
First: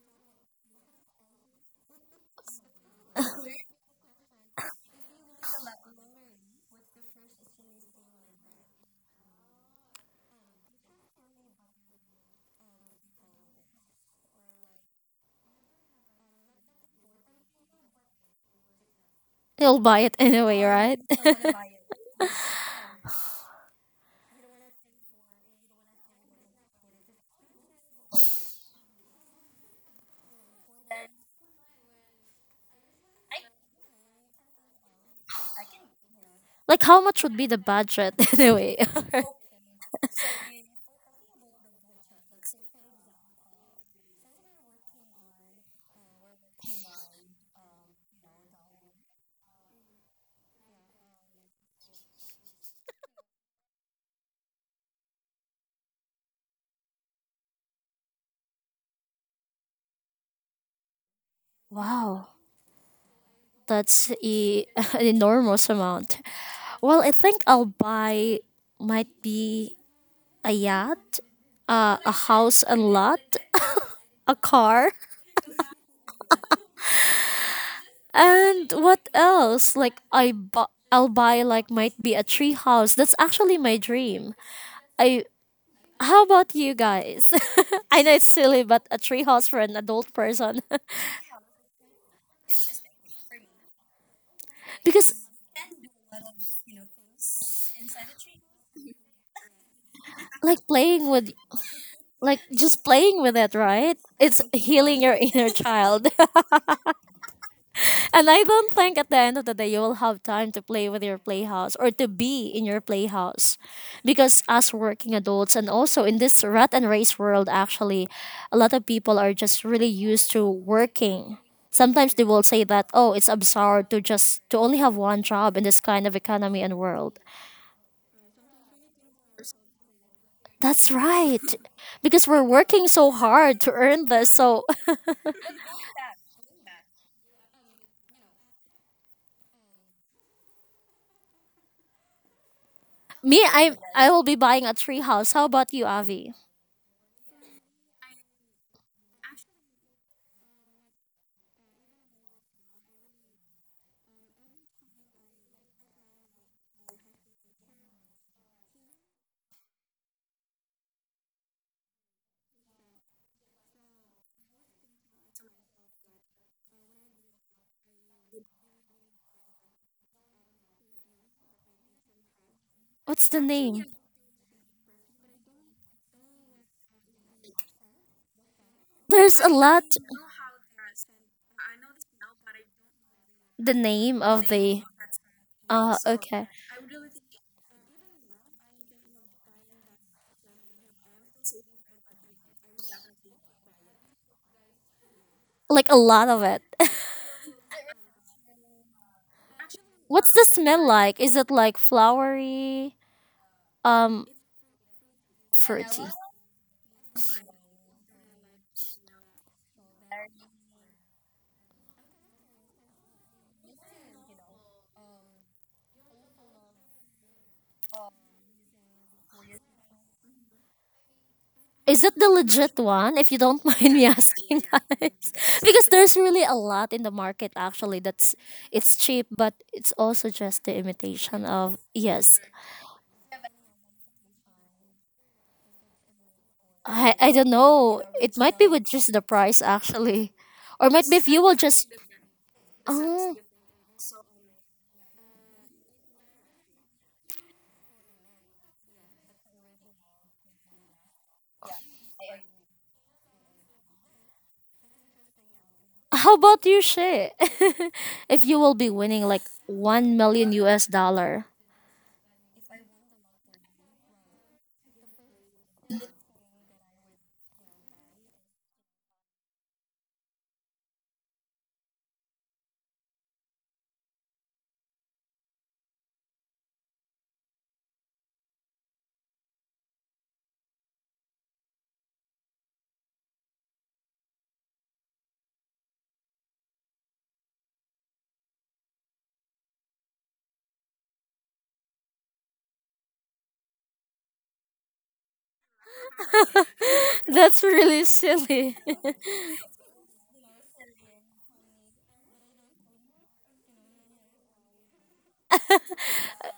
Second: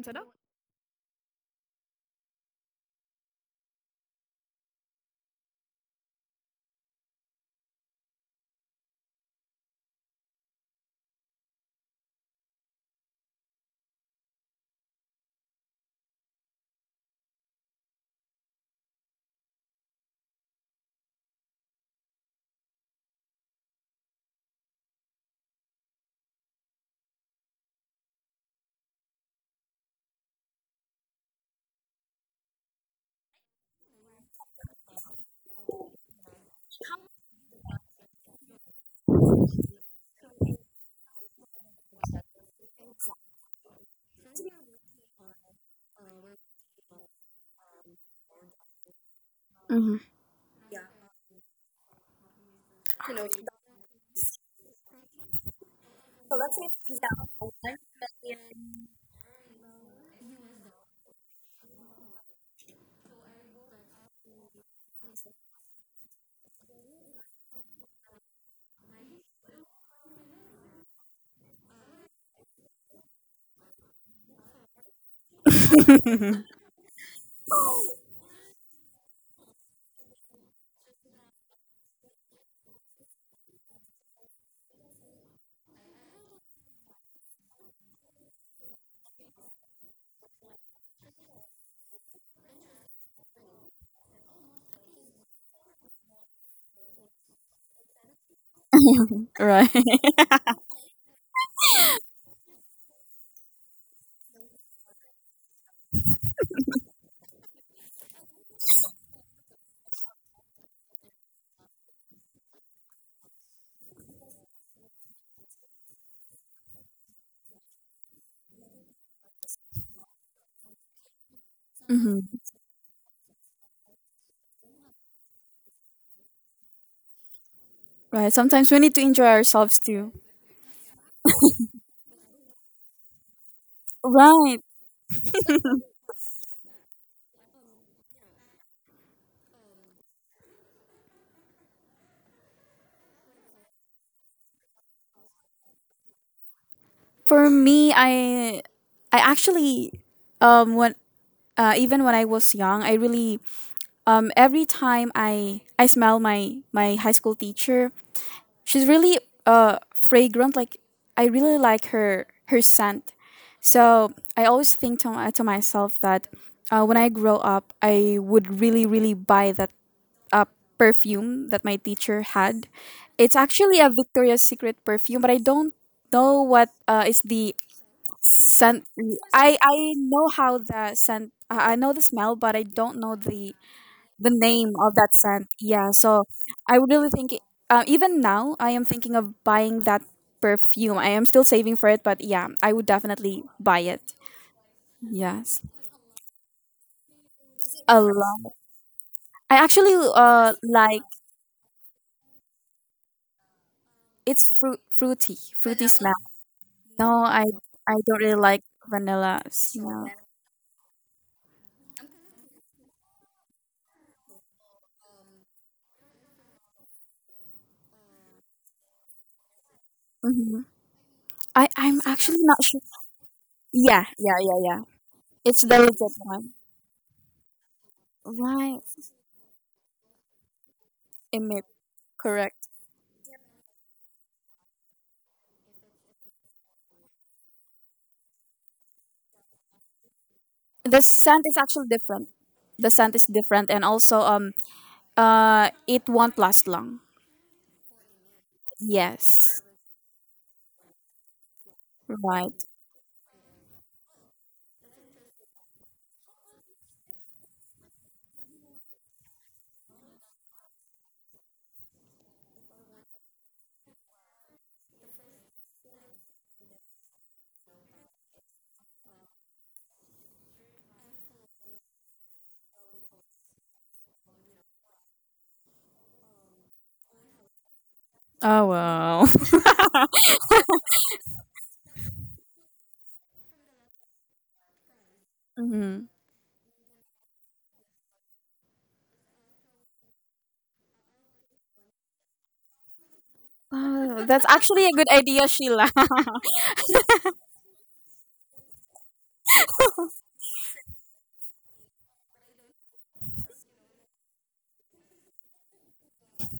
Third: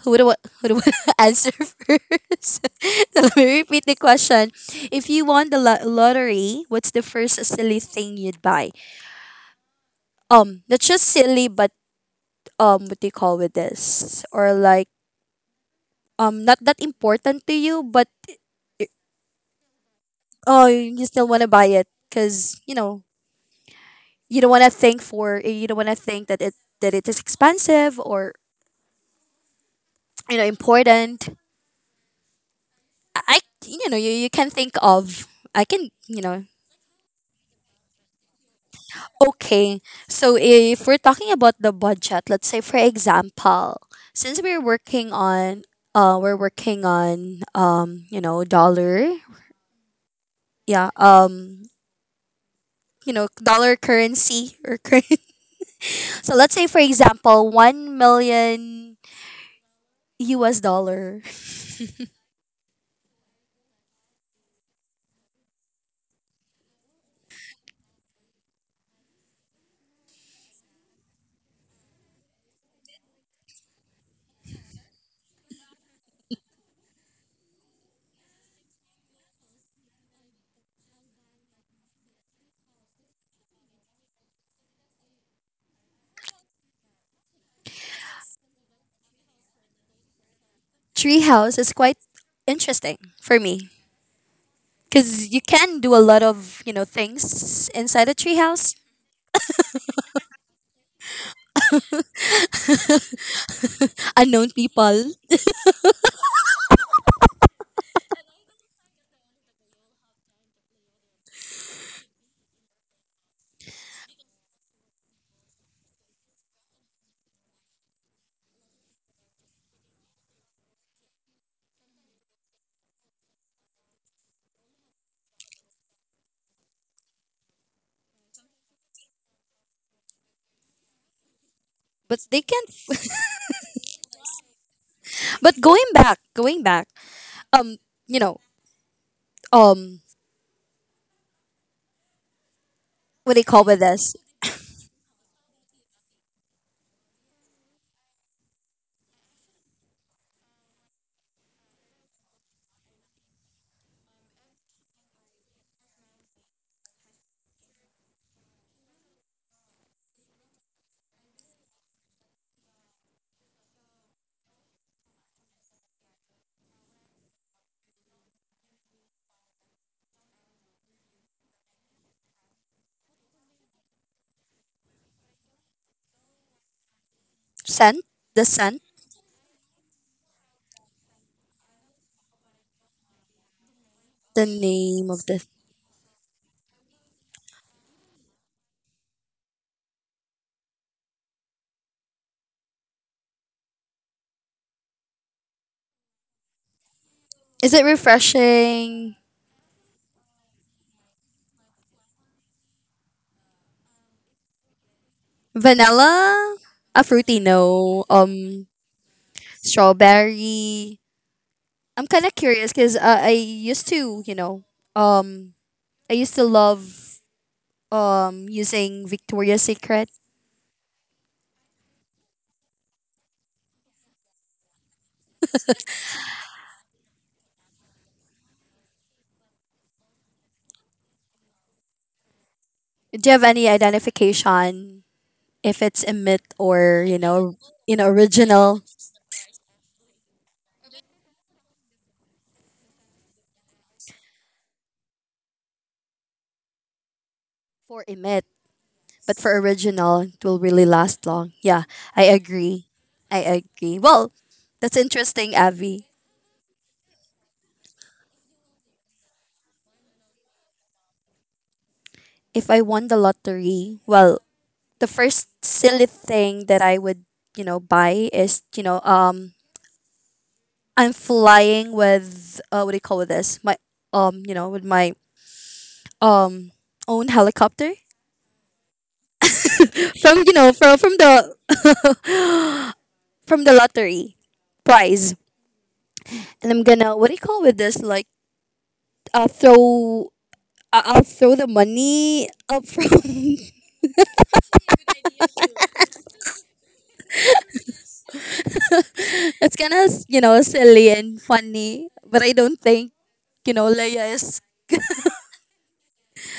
Speaker 3: Who would want to answer first? So let me repeat the question. If you won the lottery, what's the first silly thing you'd buy? Not just silly, but what do you call with this? Or like, not that important to you, but
Speaker 1: You'll buy it anyway,
Speaker 3: oh,
Speaker 1: right?
Speaker 3: you still want to buy it because you know, you don't want to think for you don't want to think that it is expensive or, you know, important. You know, you can think of, I can, you know.
Speaker 1: Like how much would be the budget anyway?
Speaker 3: Okay, so if we're talking about the budget, let's say for example, since we're working on, you know, dollar,
Speaker 2: Hmm.
Speaker 3: yeah, you know, dollar currency or currency. So let's say for example, 1 million US dollar.
Speaker 1: Wow, that's a, an enormous amount. Well, I think I'll buy might be a yacht, a house and lot, a car, and what else? Like I'll buy like might be a tree house. That's actually my dream. I how about you guys? I know it's silly, but a tree house for an adult person.
Speaker 3: Treehouse is quite interesting for me
Speaker 1: Because
Speaker 3: because you can do a lot of, you know, things inside a treehouse,
Speaker 2: Right.
Speaker 1: like playing with like just playing with it, right? It's
Speaker 3: unknown
Speaker 1: healing
Speaker 3: people,
Speaker 1: your inner child. And I don't think at the end of the day you will have time to play with your playhouse or to be in your playhouse. Because as working adults and also in this rat and race world actually, a lot of people are just really used to working. Sometimes they
Speaker 2: Hmm.
Speaker 1: will say that, oh, it's absurd to just to only have one job in this kind of economy and world.
Speaker 2: Right, sometimes we need to enjoy ourselves too.
Speaker 1: That's right.
Speaker 3: but
Speaker 1: Because
Speaker 3: they
Speaker 1: we're
Speaker 3: can,
Speaker 1: working so hard to earn this.
Speaker 2: Right.
Speaker 1: So
Speaker 3: but going back, um you know, um what do
Speaker 1: Me,
Speaker 3: you call
Speaker 1: I
Speaker 3: with
Speaker 1: I
Speaker 3: this,
Speaker 1: will be buying a tree house. How about you, Avi?
Speaker 2: For me, I actually when even when I was young, I really every time I smell my my high school teacher, she's really fragrant. Like I really like her scent. So I always think to to myself that when I grow up, I would really really buy that uh, perfume that my teacher had.
Speaker 1: What's
Speaker 2: It's
Speaker 1: the
Speaker 2: actually
Speaker 1: name?
Speaker 2: a Victoria's Secret perfume, but I don't know what is the
Speaker 3: scent, the scent,
Speaker 2: scent.
Speaker 1: There's a
Speaker 2: I
Speaker 1: lot.
Speaker 2: know how the scent. I know the smell, but I don't know
Speaker 1: The name
Speaker 2: the
Speaker 3: the
Speaker 1: of
Speaker 2: name
Speaker 1: the.
Speaker 2: of
Speaker 3: name
Speaker 2: that
Speaker 3: of the,
Speaker 2: scent. Yeah,
Speaker 1: Ah,
Speaker 2: so
Speaker 1: okay.
Speaker 2: I would really think. Even now, I am thinking of buying that perfume. I am still saving for it, but yeah, I would definitely buy it. Yes,
Speaker 1: Like a lot of it.
Speaker 3: is it
Speaker 2: a lot.
Speaker 3: refreshing,
Speaker 2: I actually
Speaker 1: What's the smell
Speaker 2: like
Speaker 1: like? Is it like flowery, um,
Speaker 2: it's fruity
Speaker 1: fruity?
Speaker 2: smell.
Speaker 3: vanilla, a
Speaker 2: No,
Speaker 3: fruity,
Speaker 2: I
Speaker 3: no,
Speaker 2: don't really like vanilla smell.
Speaker 3: strawberry. I'm kind of curious because, I used to, you know, um I used to love using Victoria's Secret.
Speaker 2: Hmm. I I'm
Speaker 1: Is it the
Speaker 2: actually not
Speaker 1: legit
Speaker 2: sure.
Speaker 1: one? If you don't mind
Speaker 2: Yeah,
Speaker 1: me
Speaker 2: yeah, yeah,
Speaker 1: asking,
Speaker 2: yeah.
Speaker 1: guys,
Speaker 2: It's the
Speaker 1: because there's
Speaker 2: legit
Speaker 1: really
Speaker 2: one.
Speaker 1: a lot in the market actually. That's
Speaker 2: Right.
Speaker 1: it's cheap, but it's also just the imitation
Speaker 2: Emit,
Speaker 1: of yes.
Speaker 2: correct.
Speaker 3: Do you have any identification if it's emit or,
Speaker 1: I
Speaker 3: you
Speaker 1: I don't
Speaker 3: know,
Speaker 1: know. It might be
Speaker 3: original,
Speaker 1: with just the price actually, or
Speaker 2: The
Speaker 1: might be if you
Speaker 2: scent
Speaker 1: will
Speaker 2: is
Speaker 1: just.
Speaker 2: actually different. The scent is
Speaker 1: Oh,
Speaker 2: different, and also it won't last long.
Speaker 3: for emit. But for
Speaker 2: Yes,
Speaker 3: original, it will really last long. Yeah, I
Speaker 2: right.
Speaker 3: agree. I agree. Well, that's interesting, Avi.
Speaker 1: how about you, Shay? If you will be winning like 1 million US dollar,
Speaker 3: If I won the lottery, well, the first silly thing that I would, you know, buy is, you know, I'm flying with, what do you call this? My, you know, with my um own helicopter
Speaker 2: Oh wow.
Speaker 3: from, you know, from the from the lottery prize,
Speaker 2: Mm-hmm.
Speaker 3: and I'm gonna, what do you call with this? Like, throw, I'll throw the money up front.
Speaker 2: Oh, that's actually a good idea, Sheila.
Speaker 1: that's really silly.
Speaker 3: it's kind of, you know, silly and funny, but I don't think, you know, Leia is.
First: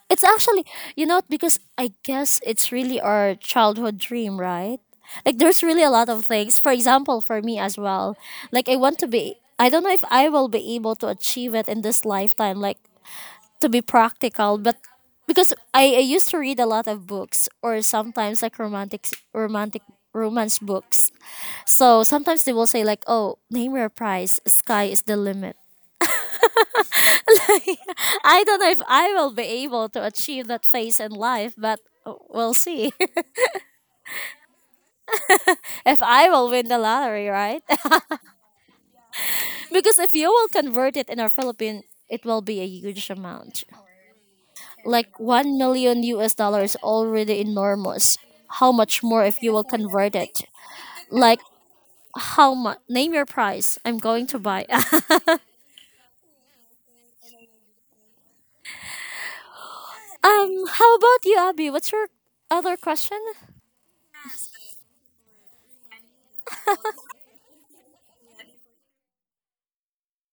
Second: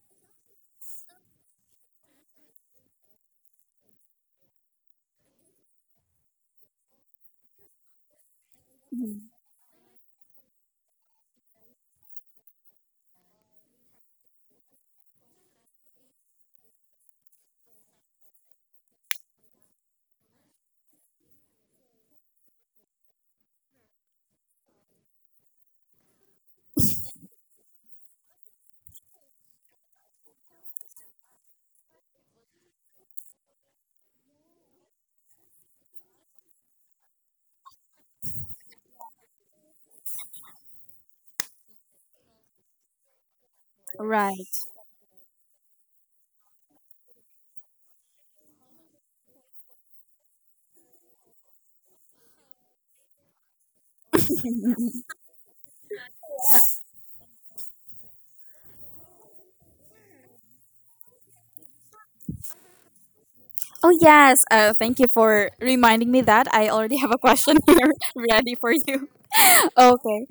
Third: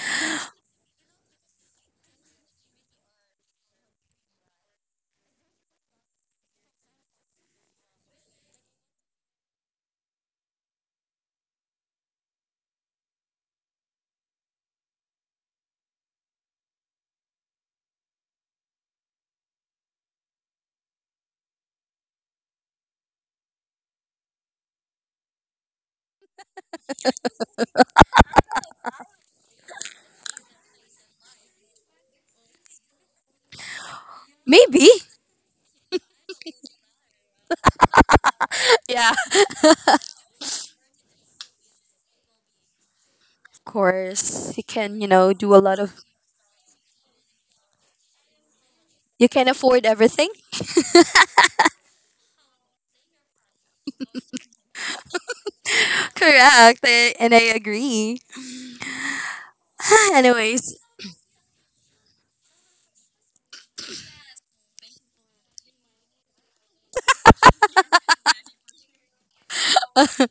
Speaker 1: It's actually you know because I guess it's really our childhood dream, right? Like there's really a lot of things. For example, for me as well, like I want to
Speaker 2: Mhm.
Speaker 1: be. I don't know if I will be able to achieve it in this lifetime. Like to be practical, but because I used to read a lot of books or sometimes like romantic romance books. So sometimes they will say like, "Oh, name your price. Sky is the limit." I don't know if I will be able to achieve that phase in life, but we'll see.
Speaker 3: Maybe.
Speaker 1: If I will win the lottery, right?
Speaker 3: yeah.
Speaker 1: Because if you will convert it in our Philippine, it will be a huge amount.
Speaker 3: Of course. You
Speaker 2: Right.
Speaker 3: can, you
Speaker 1: Like
Speaker 3: know, do
Speaker 1: 1
Speaker 3: a lot of.
Speaker 1: million US dollars already enormous. How much more
Speaker 3: You
Speaker 1: if
Speaker 3: can
Speaker 1: you will
Speaker 3: afford
Speaker 1: convert
Speaker 3: everything.
Speaker 1: it? Like, how much? Name your price. I'm going to buy.
Speaker 3: Correct. And I agree. Anyways,
Speaker 1: How about you, Abby? What's your other question?
Speaker 2: Oh yes. Thank you for reminding me that. I already have a question here ready for you. Okay.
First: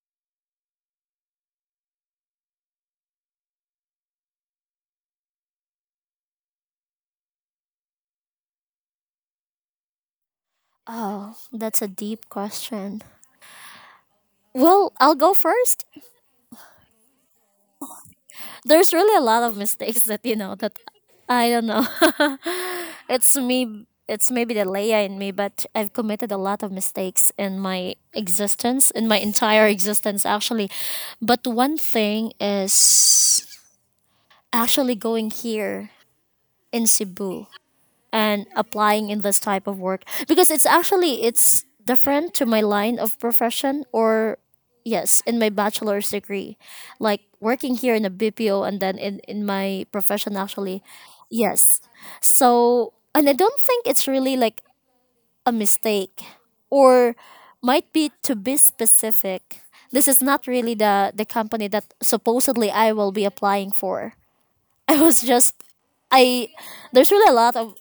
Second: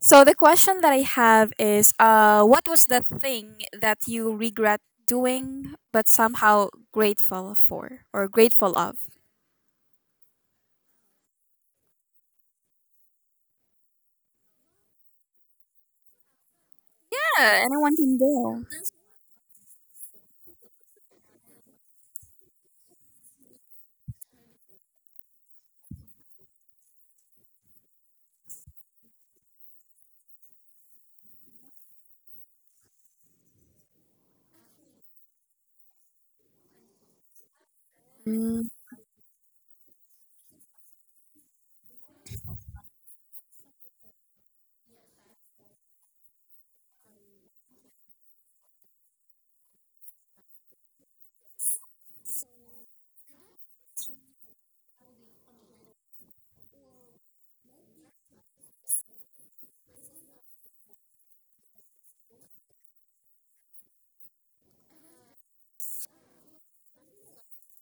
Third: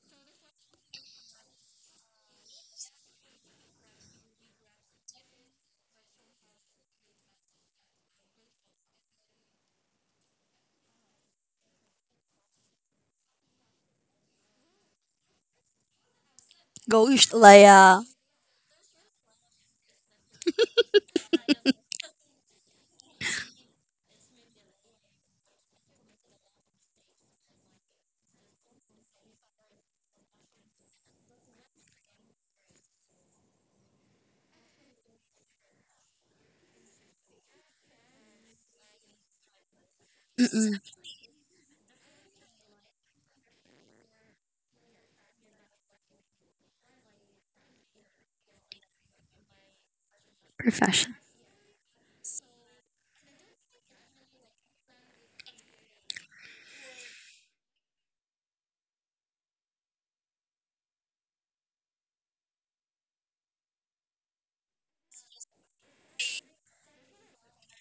Speaker 2: So the question that I have is, what was the thing that you regret doing but somehow grateful for or grateful of?
Speaker 1: Oh, that's a deep question. Well, I'll go first.
Speaker 3: gosh,
Speaker 2: Yeah, anyone
Speaker 3: Leia.
Speaker 2: can do.
Speaker 1: There's really a lot of mistakes that you know that I don't know. It's me. It's maybe the Leia in me, but I've committed a lot of mistakes in my existence, in my entire existence, actually. But one thing is actually going here in Cebu, and applying in this type of work because it's
Speaker 3: Mm-mm.
Speaker 1: actually it's different to my line of profession. Or yes, in my bachelor's degree, like working here in a BPO and then in my profession, actually.
Speaker 3: Profession.
Speaker 1: Yes, so and I don't think it's really like a mistake, or might be to be specific, this is not really the company that supposedly I will be applying for. I was just, I, there's really a lot of,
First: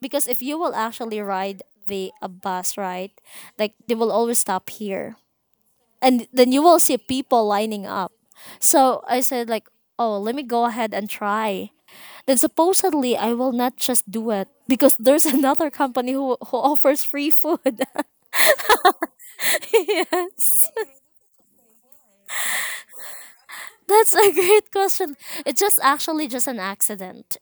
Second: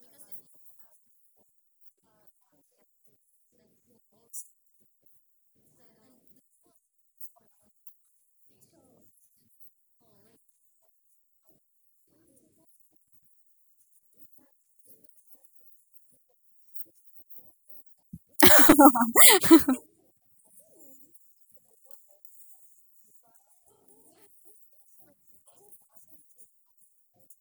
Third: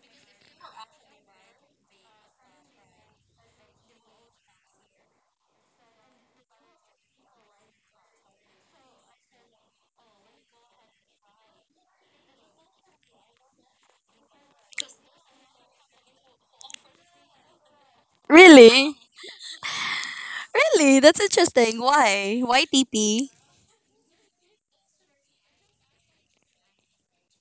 Speaker 1: because if you will actually ride the a bus, right? Like they will always stop here and then you will see people lining up. So I said like, oh, let me go ahead and try. Then supposedly I will not just do it because there's another company who offers free food.
Speaker 3: Really?
Speaker 1: Yes.
Speaker 3: Really? That's interesting. Why? Why TP?
Speaker 1: That's a great question. It's just actually just an accident.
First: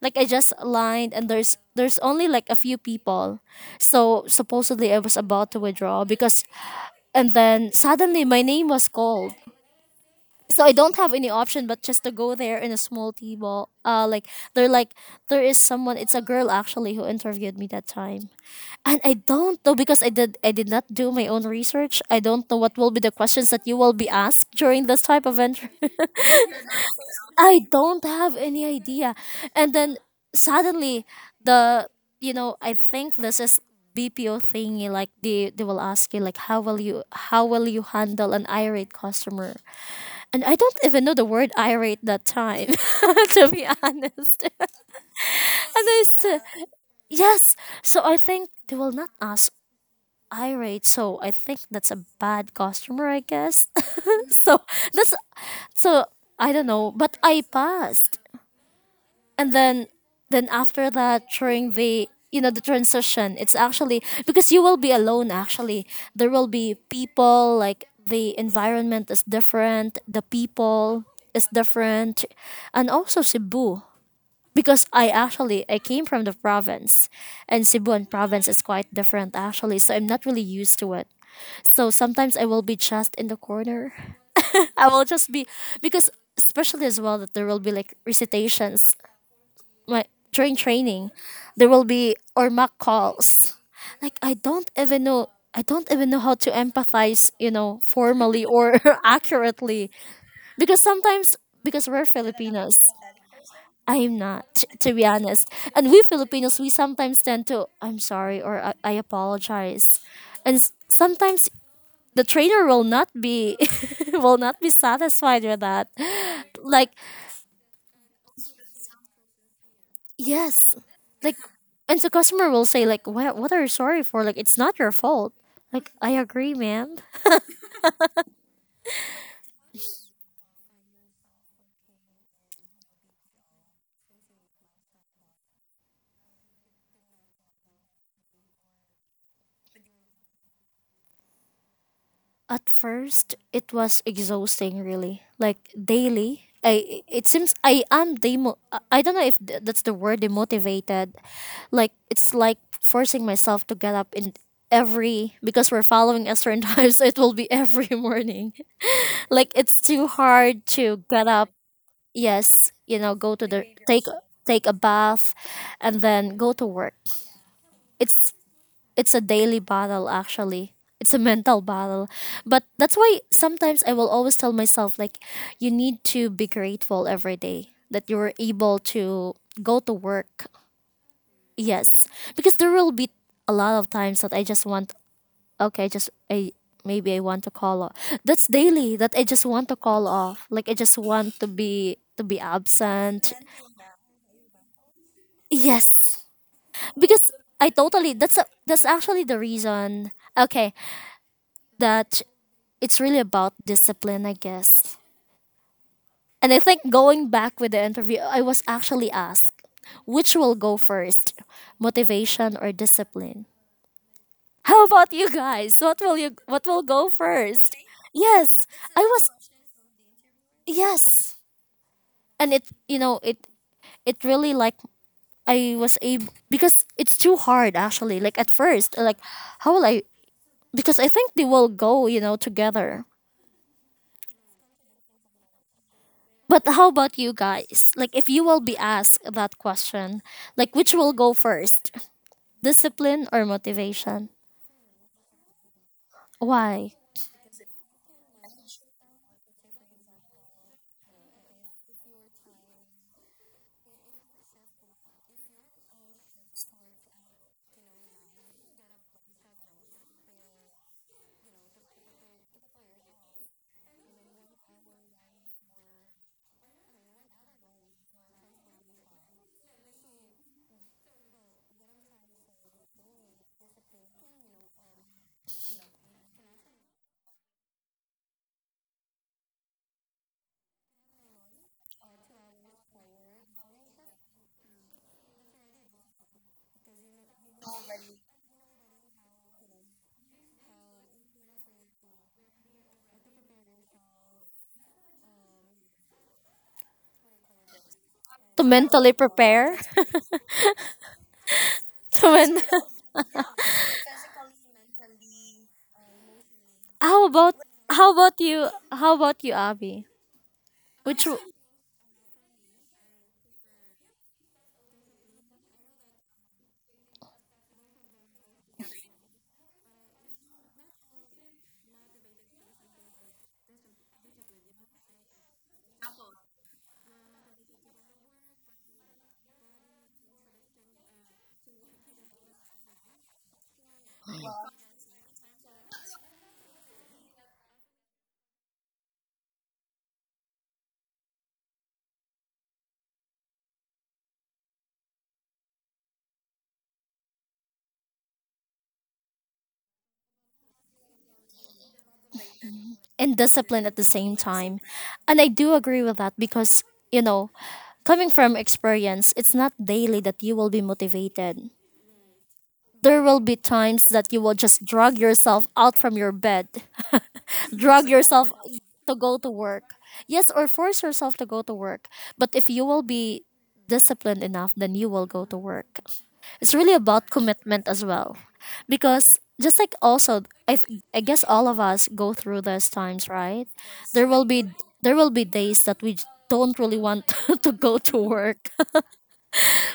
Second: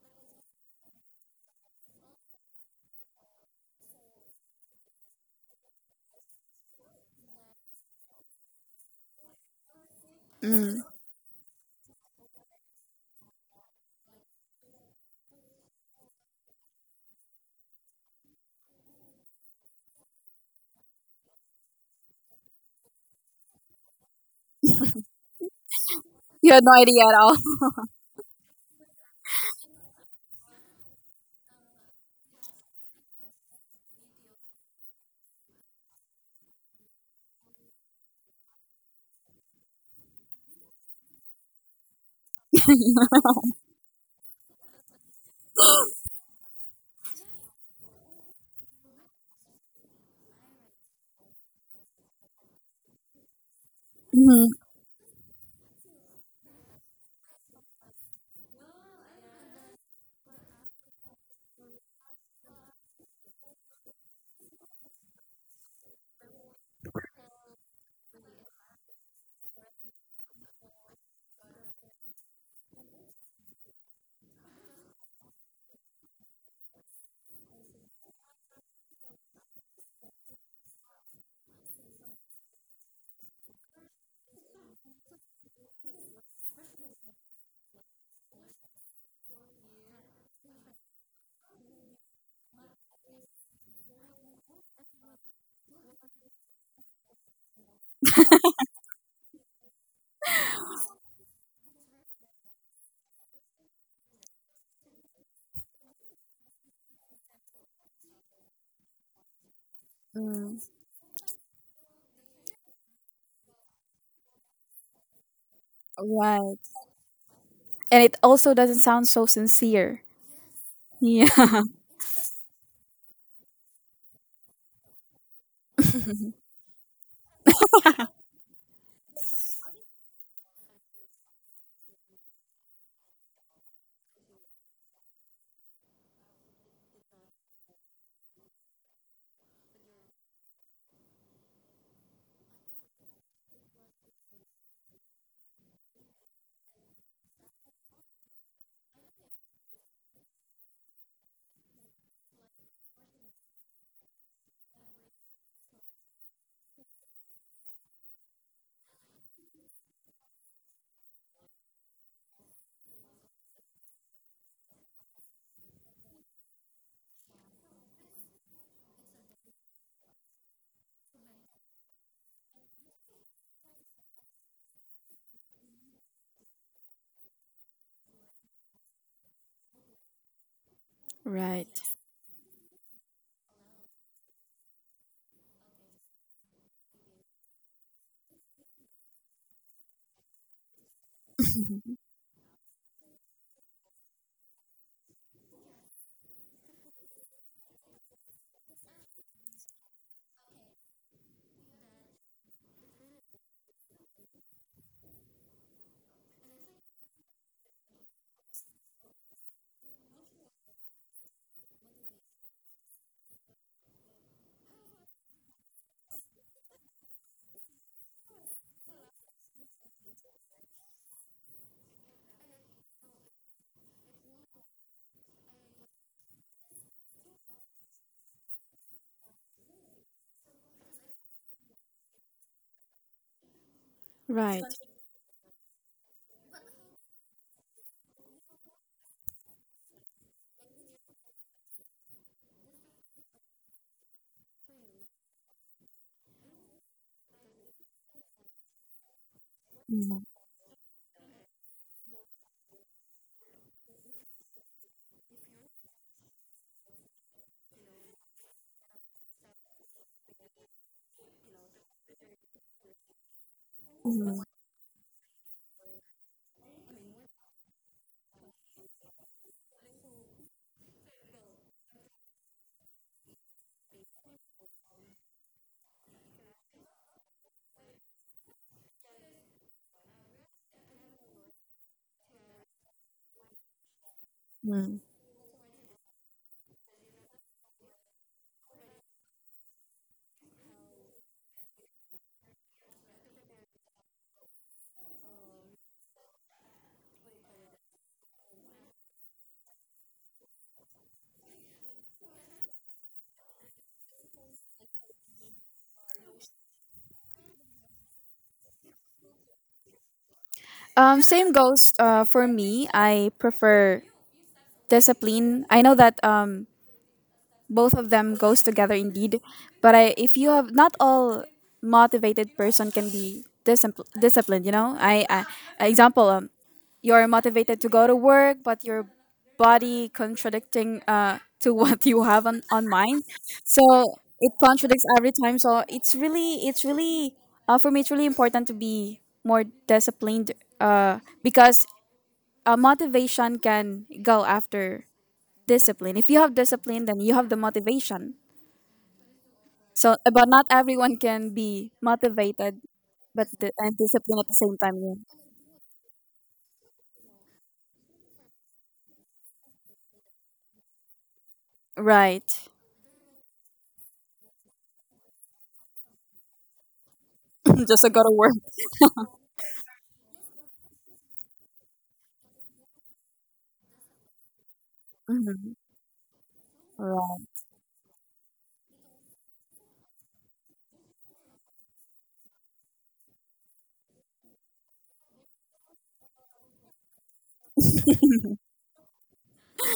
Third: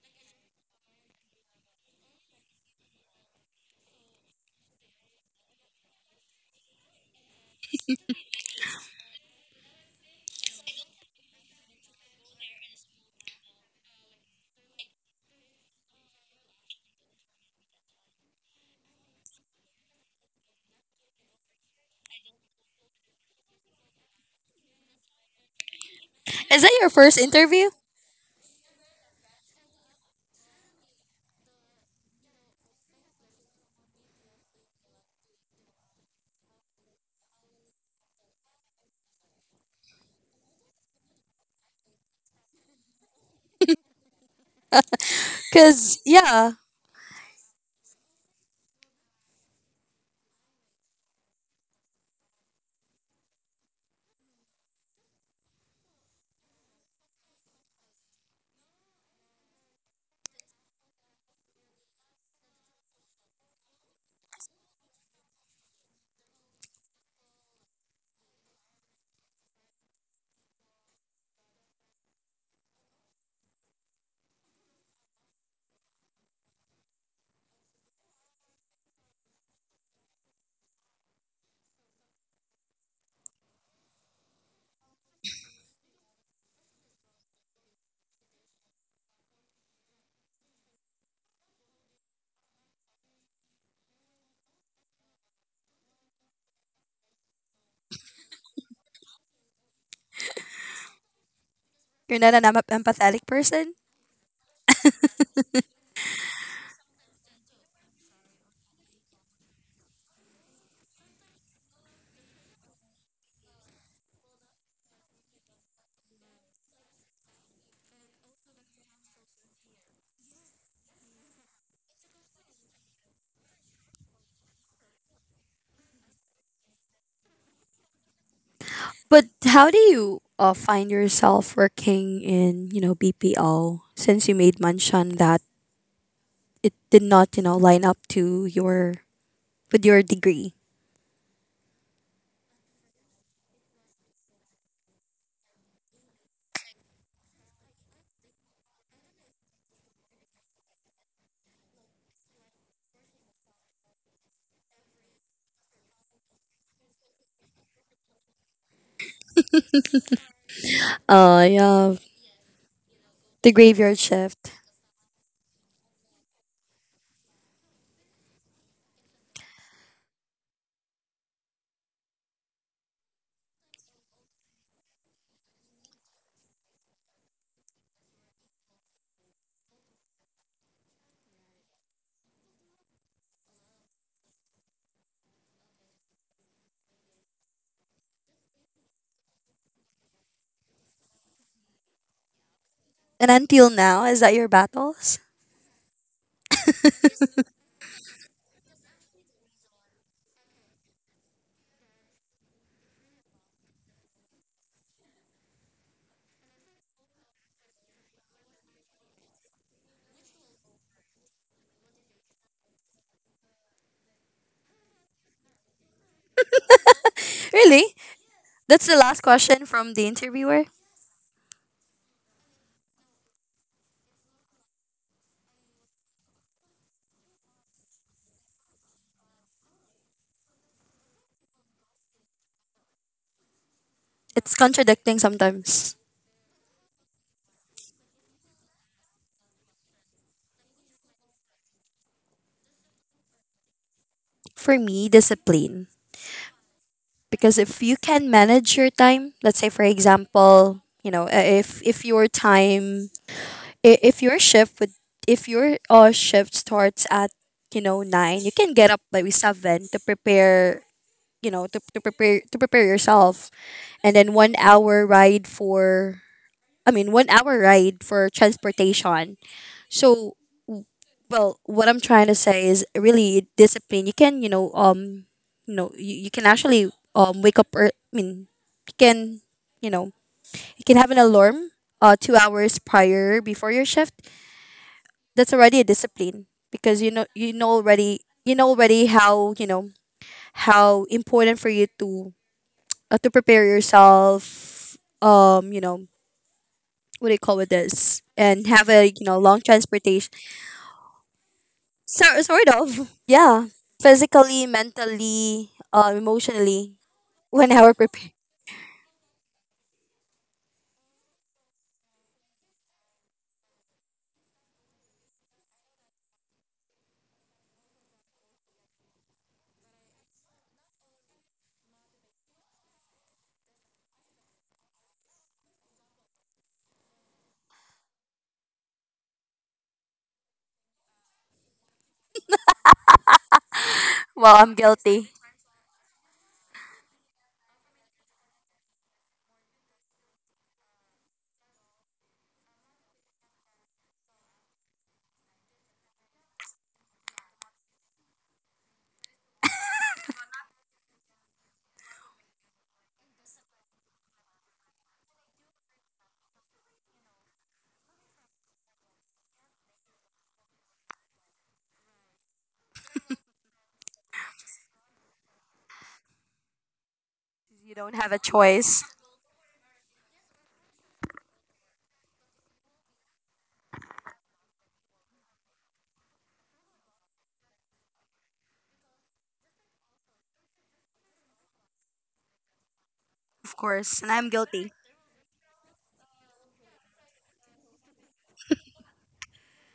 Speaker 1: Like I just lined and there's only like a few people. So supposedly I was about to withdraw because, and then suddenly my name was called. So I
Speaker 2: Mm-mm.
Speaker 1: don't have any option but just to go there in a small tea ball. Like they're like, there is someone. It's a girl actually who interviewed me that time, and I don't know because I did not do my own research. I don't know what will be the questions that you will be asked during this type of interview.
Speaker 2: You
Speaker 3: Is
Speaker 2: had no
Speaker 3: that your
Speaker 2: idea at
Speaker 3: first
Speaker 2: all.
Speaker 1: I
Speaker 3: interview?
Speaker 1: don't have any idea. And then suddenly the you know, I think this is BPO thingy, like they will ask you like how will you, how will you handle an irate customer? And I don't even know the word irate that time. To be honest. And
Speaker 3: Because,
Speaker 1: I said
Speaker 3: yeah,
Speaker 1: yes. So I think they will not ask irate, so I think that's a bad customer, I guess.
Speaker 2: Mhm.
Speaker 1: So that's, so I don't know, but I passed. And then after that during the you know the transition, it's actually because you will be alone, actually. There will be people, like the environment is different, the people is different, and also Cebu, because I actually, I came from the province, and Cebuan province is quite different actually, so I'm not really used to it. So sometimes I will be just in the corner. I will just be, because especially as well that there will be like recitations, my, during training, there will be or mock calls. Like I don't even know, how to empathize, you know, formally or accurately. Because sometimes, because we're
Speaker 3: you're not an
Speaker 1: Filipinos.
Speaker 3: empathetic person.
Speaker 1: I'm not, to be honest. And we Filipinos, we sometimes tend to, I'm sorry, or I apologize. And
Speaker 2: Mm.
Speaker 1: sometimes the trainer will not be, will not be satisfied with that.
Speaker 2: Right.
Speaker 1: Like,
Speaker 2: And it also doesn't sound so sincere.
Speaker 1: yes. Like,
Speaker 2: Yeah.
Speaker 1: and the customer will say like, what are you sorry for? Like it's not your fault. Like I agree, ma'am.
Speaker 3: But how do you, find yourself working in, you know, BPO, since you made mention that it did not, you know, line up to your with your degree?
Speaker 1: At first it was exhausting, really. Like daily, I, it seems I am demo, I don't know if that's the word, demotivated. Like it's like forcing myself to get up in every, because we're following a certain time, so it will be every morning. Like it's too hard to get up,
Speaker 3: Yeah,
Speaker 1: yes, you know, go to
Speaker 3: the
Speaker 1: the,
Speaker 3: graveyard
Speaker 1: take,
Speaker 3: shift.
Speaker 1: take a bath and then go to work. it's it's a daily battle actually. It's a mental battle. But that's why sometimes I will always tell myself like, you need to be grateful every day that you're able to go to work.
Speaker 2: Right.
Speaker 1: Yes, because there will be a lot of times that I just want, okay, just I, maybe I want to call off. That's daily, that I just want to call off, like I just want to be, to be absent.
Speaker 3: And until now, is that your battles?
Speaker 1: Yes, because I totally, that's a, that's actually the reason. Okay, that, it's really about discipline, I guess. And I think going back with the interview, I was actually asked which will go first, motivation or discipline. How about you guys? What will you, what will go first?
Speaker 3: Really?
Speaker 1: Yes,
Speaker 3: That's the
Speaker 1: I
Speaker 3: last
Speaker 1: was,
Speaker 3: question from the interviewer.
Speaker 1: yes, and it, you know it, it really like, I was able because it's too hard actually. Like at first, like how will I, because I think they will go, you know, together.
Speaker 3: It's
Speaker 2: Right.
Speaker 3: contradicting sometimes.
Speaker 1: But how about you guys? Like, if you will be asked that question, like, which will go first, discipline or motivation?
Speaker 3: For me, discipline.
Speaker 1: Why?
Speaker 3: Because if you can manage your time, let's say for
Speaker 2: Mm,
Speaker 3: example, you know, if your time, i- if your shift would if your shift starts at, you know, nine, you can get up by seven to prepare, you know, to prepare yourself, and then
Speaker 2: mm,
Speaker 3: 1 hour ride for, I mean, 1 hour ride for transportation. So, well, what I'm trying to say is really discipline. You can, you know, you know, you can actually wake up ear I mean, you can, you know, you can have an alarm, 2 hours prior before your shift.
Speaker 2: mm.
Speaker 3: That's already a discipline because you know, you know already how, you know, how important for you to, to prepare yourself, you know, what do you call it, this,
Speaker 1: To
Speaker 3: and have a,
Speaker 1: mentally
Speaker 3: you know, long
Speaker 1: prepare.
Speaker 3: transportation. So,
Speaker 1: To men-,
Speaker 3: sort of, yeah, physically, mentally, emotionally.
Speaker 1: how about,
Speaker 3: when I were
Speaker 1: how about you? How about you, Abby? Which
Speaker 2: Same goes for me. I prefer discipline. I know that both of them goes together indeed, but I, if you have, not all motivated person can be disciplined. You know, I example you're motivated to go to work, but your body contradicting to what you have on mind. So it
Speaker 3: well, I'm
Speaker 2: contradicts
Speaker 3: guilty.
Speaker 2: every time. So it's really, for me, it's really important to be more disciplined because motivation can go after discipline. If you have discipline, then you have the motivation. So, but not everyone can be motivated,
Speaker 1: and
Speaker 2: but the,
Speaker 1: discipline at
Speaker 2: and
Speaker 1: the same
Speaker 2: disciplined at the same
Speaker 1: time,
Speaker 2: time. Yeah.
Speaker 1: and I do agree with that because you know, coming from experience, it's not daily that you will be motivated.
Speaker 2: Right.
Speaker 1: There will be times that you will just drag yourself out from your bed,
Speaker 3: You
Speaker 2: Just
Speaker 1: drag
Speaker 2: to
Speaker 3: don't
Speaker 2: go to
Speaker 3: have a
Speaker 1: yourself
Speaker 2: work.
Speaker 3: choice.
Speaker 1: to go to work. Yes, or force yourself to go to work. But if you will be disciplined enough, then you will go to
Speaker 2: Mhm.
Speaker 1: work. It's really about
Speaker 2: Right.
Speaker 1: commitment as well. Because just like also I, I guess all of us go through those times, right?
Speaker 3: Of course,
Speaker 1: There
Speaker 3: and
Speaker 1: will
Speaker 3: I'm
Speaker 1: be,
Speaker 3: guilty.
Speaker 1: there will be days that we don't really want to go to work.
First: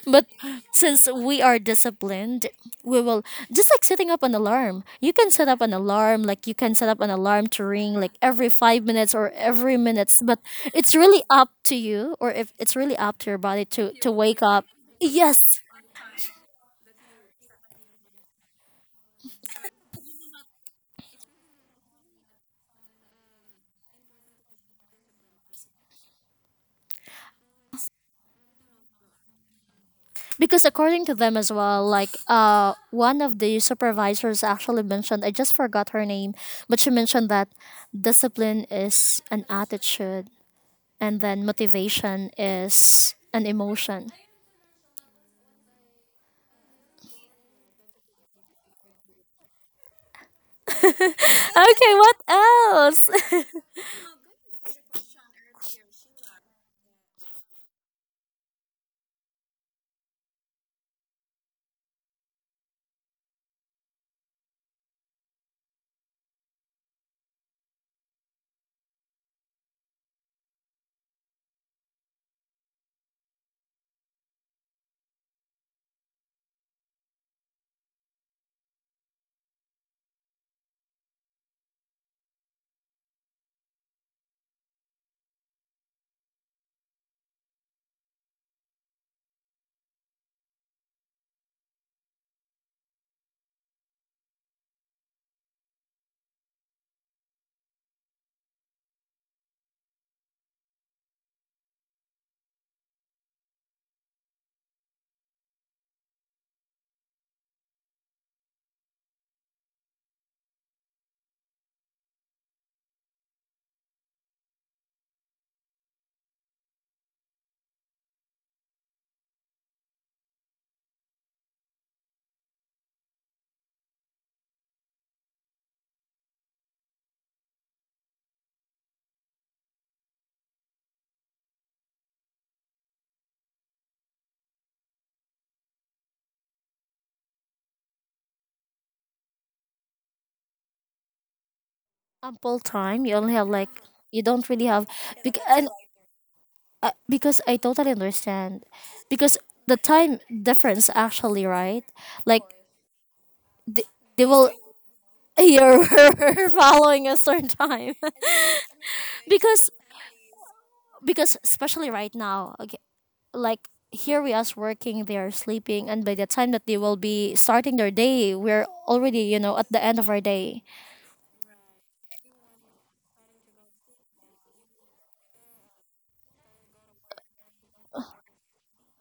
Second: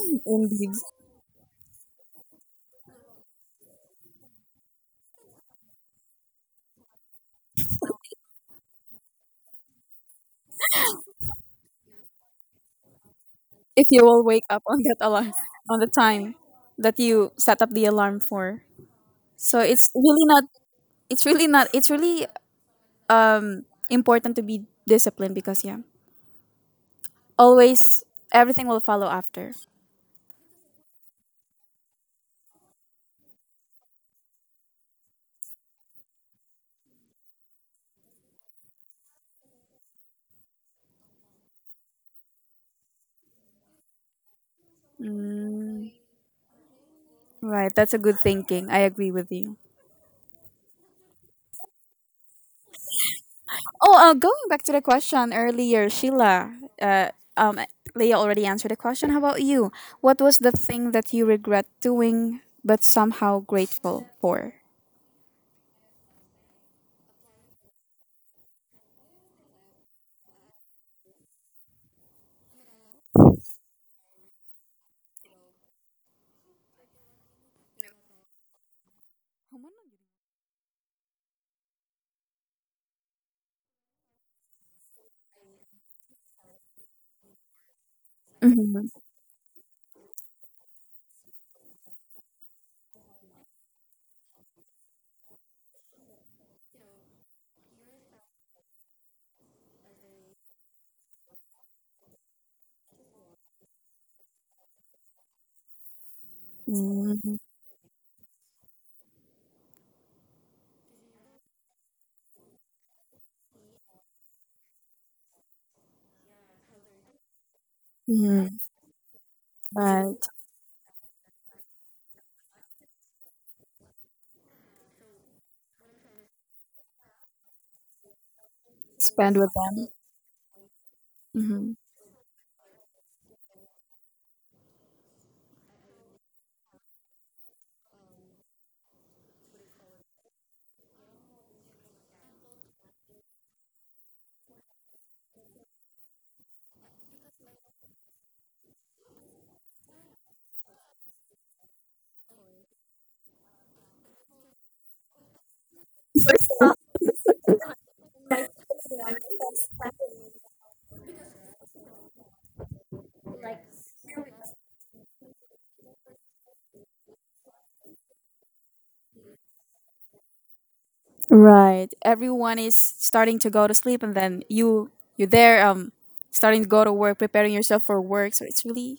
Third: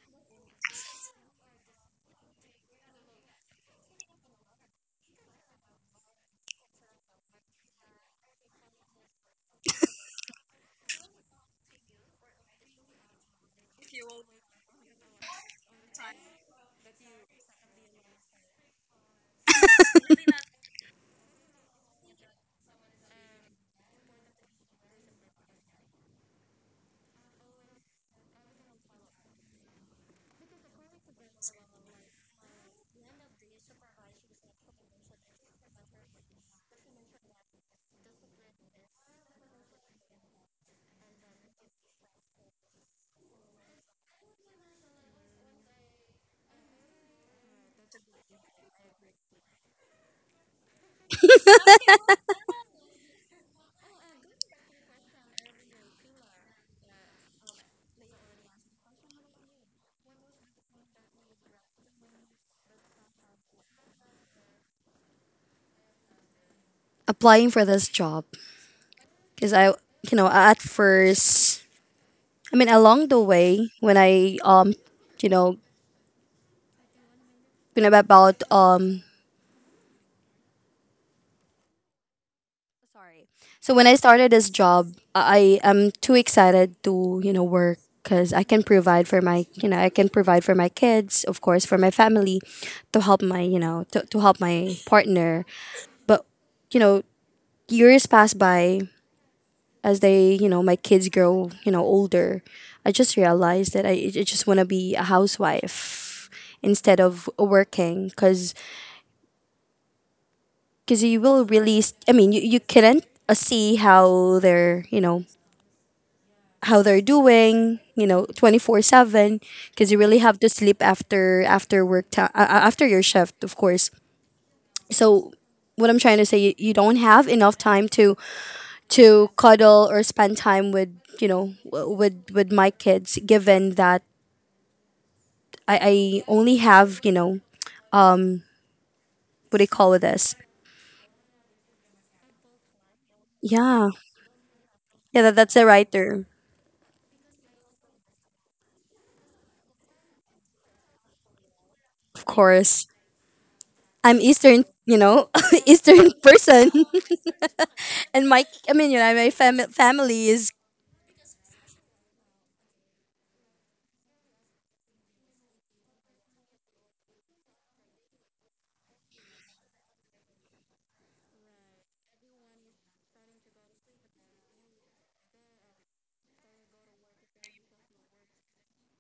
Speaker 1: But
Speaker 2: Indeed.
Speaker 1: since we are disciplined, we will, just like setting up an alarm. You can set up an alarm, like you can set up an alarm to ring like every 5 minutes or every minutes. But it's really up to you, or if it's really up to your body
Speaker 2: If
Speaker 1: to
Speaker 2: you
Speaker 1: to
Speaker 2: will
Speaker 1: wake
Speaker 2: wake up
Speaker 1: up.
Speaker 2: on that alarm,
Speaker 1: Yes,
Speaker 2: on the time that you set up the alarm for. So it's really not, it's really um, important to be disciplined, because yeah. Always everything will follow after.
Speaker 1: because according to them as well, like one of the supervisors actually mentioned. I just forgot her name, but she mentioned that discipline is an attitude, and then motivation is an emotion.
Speaker 2: Right, that's a good thinking. I agree with you.
Speaker 1: Okay, what else?
Speaker 2: Oh, going back to the question earlier, Sheila, uh, um, Leah already answered the question. How about you? What was the thing that you regret doing but somehow grateful for?
Speaker 3: Applying for this job because I, you know, at first, I mean, along the way, when I, you know, when I'm about, sorry. So when I started this job, I am too excited to, you know, work because I can
Speaker 2: Mm-hmm.
Speaker 3: provide for my, you know, I can provide for my kids, of course, for my family, to help my, you know, to help my partner. But you know, years pass by, as they, you know, my kids grow, you know, older. I just realized that I just want to be a housewife instead of working because you will really I mean you couldn't see how they're how they're doing you know 24/7 because you really
Speaker 2: Right.
Speaker 3: have to sleep after work time after your shift, of course. So what I'm trying to say, you don't have enough time to
Speaker 2: Spend with
Speaker 3: cuddle
Speaker 2: them.
Speaker 3: or spend time with you know
Speaker 2: Hmm.
Speaker 3: with my kids, given that I only have you know what do you call this?
Speaker 1: Ample time. You only have like,
Speaker 3: Yeah,
Speaker 1: you don't really have,
Speaker 3: yeah, that, that's
Speaker 1: and
Speaker 3: the right term.
Speaker 1: because I totally understand, because the time difference, actually, right?
Speaker 3: Of
Speaker 1: Like
Speaker 3: course,
Speaker 1: they,
Speaker 3: I'm
Speaker 1: they will,
Speaker 3: Eastern, you know,
Speaker 1: you're
Speaker 3: Eastern person,
Speaker 1: following a certain time.
Speaker 3: and my I mean, you know, my
Speaker 1: because
Speaker 3: family is.
Speaker 1: because especially right now, okay, like here we are working, they are sleeping, and by the time that they will be starting their day, we're already, you know, at the end of our day.
Speaker 2: Right, everyone is starting to go to sleep, and then you you're there starting to go to work, preparing yourself for work. So it's really,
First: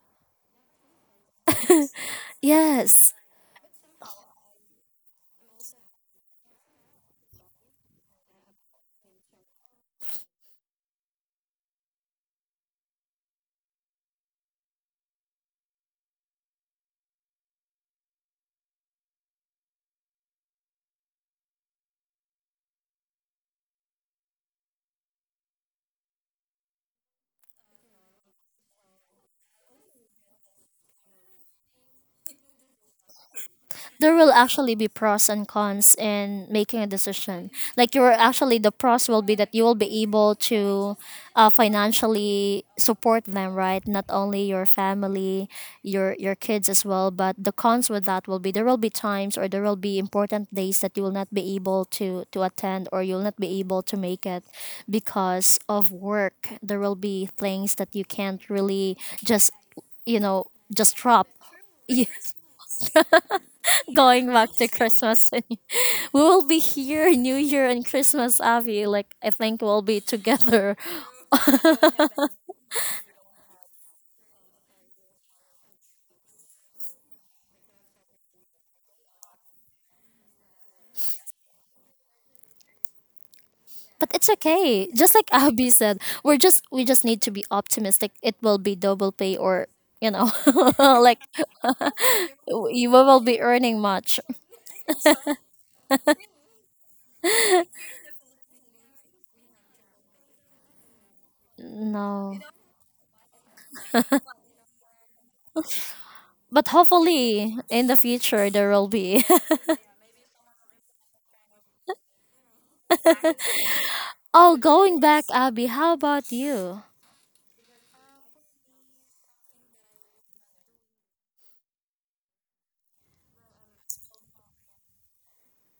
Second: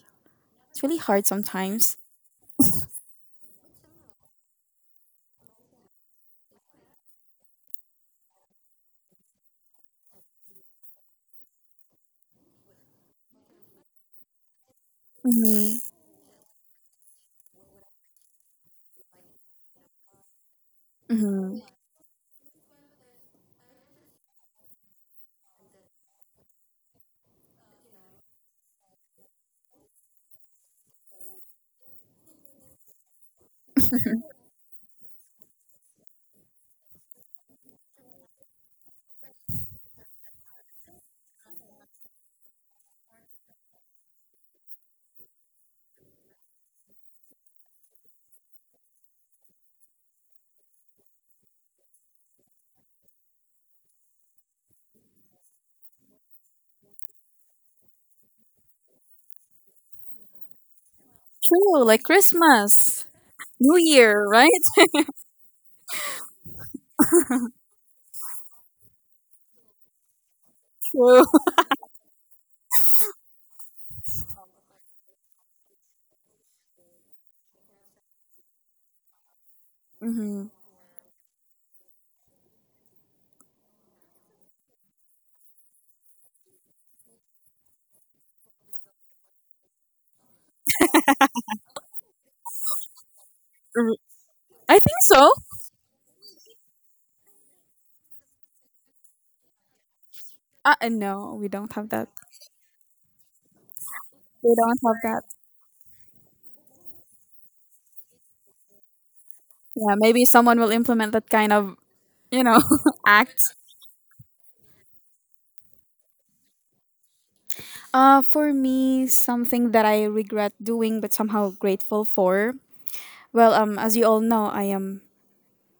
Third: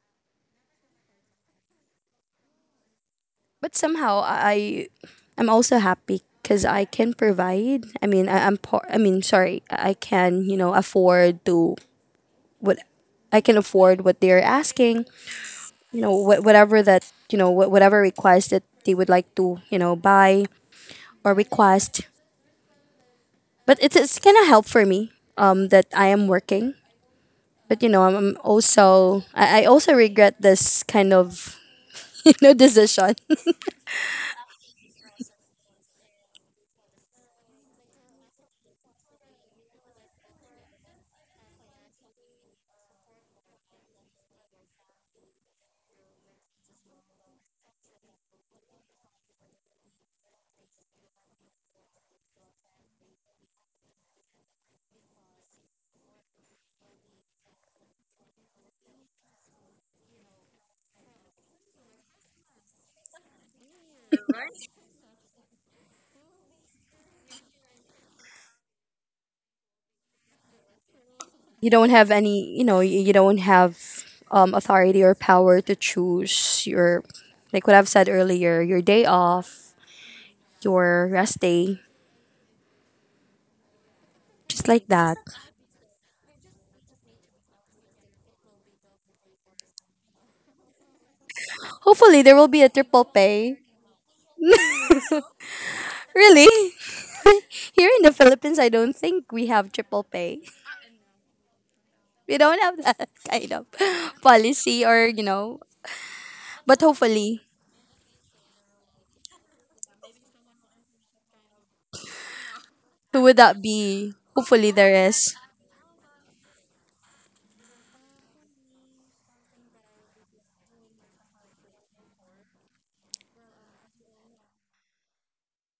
Speaker 2: it's really hard sometimes.
Speaker 1: Yes,
Speaker 3: But somehow I'm also happy because I can provide. I mean, I'm poor. I mean, sorry, I can you know afford to what, I can afford what they're asking.
Speaker 2: Hmm.
Speaker 3: You know, whatever that you know whatever request that they would like to you know buy or request. But it's kind of help for me. That I am working. But you know, I'm also I also regret this kind of you know decision.
Speaker 1: there will actually be pros and cons in making a decision. Like you're actually, the pros will be that you will be able to financially support them, right? Not only your family, your kids as well, but the cons with that will be, there will be times or there will be important days that you will not be able to attend or you'll not be able to make it because of work. There will be things that you can't really just, you know, just drop.
Speaker 2: True, like
Speaker 1: Yeah,
Speaker 2: Christmas, new year,
Speaker 1: going
Speaker 2: right?
Speaker 1: back to Christmas. We will be here New Year and Christmas, Abby. Like I think we'll be together.
Speaker 2: True.
Speaker 3: You don't have any you know you don't have authority or power to choose your, like what I've said earlier, your day off,
Speaker 2: Hmm.
Speaker 3: your rest day,
Speaker 1: But it's
Speaker 3: just like
Speaker 1: okay. Just
Speaker 3: that.
Speaker 1: like Abby said, we're just, we just need to be optimistic. It will be double pay, or you know, like,
Speaker 3: Hopefully there will be a
Speaker 1: you
Speaker 3: triple
Speaker 1: will be
Speaker 3: pay.
Speaker 1: earning much.
Speaker 2: I think so.
Speaker 3: Really, here in the Philippines, I don't think we have triple pay.
Speaker 2: No, we don't have that.
Speaker 3: We
Speaker 1: No.
Speaker 3: don't have that kind of
Speaker 2: We don't
Speaker 3: policy
Speaker 2: have
Speaker 3: or you
Speaker 2: that.
Speaker 3: know.
Speaker 1: But
Speaker 3: But hopefully,
Speaker 1: hopefully in the future there will be.
Speaker 2: Yeah, maybe someone will implement that kind of, you know,
Speaker 3: who would
Speaker 2: act.
Speaker 3: that be?
Speaker 1: Oh,
Speaker 3: Hopefully there
Speaker 1: going back,
Speaker 3: is.
Speaker 1: Abby, how about you?
Speaker 2: For me, something that I regret doing but somehow grateful for. Well, as you all know, I am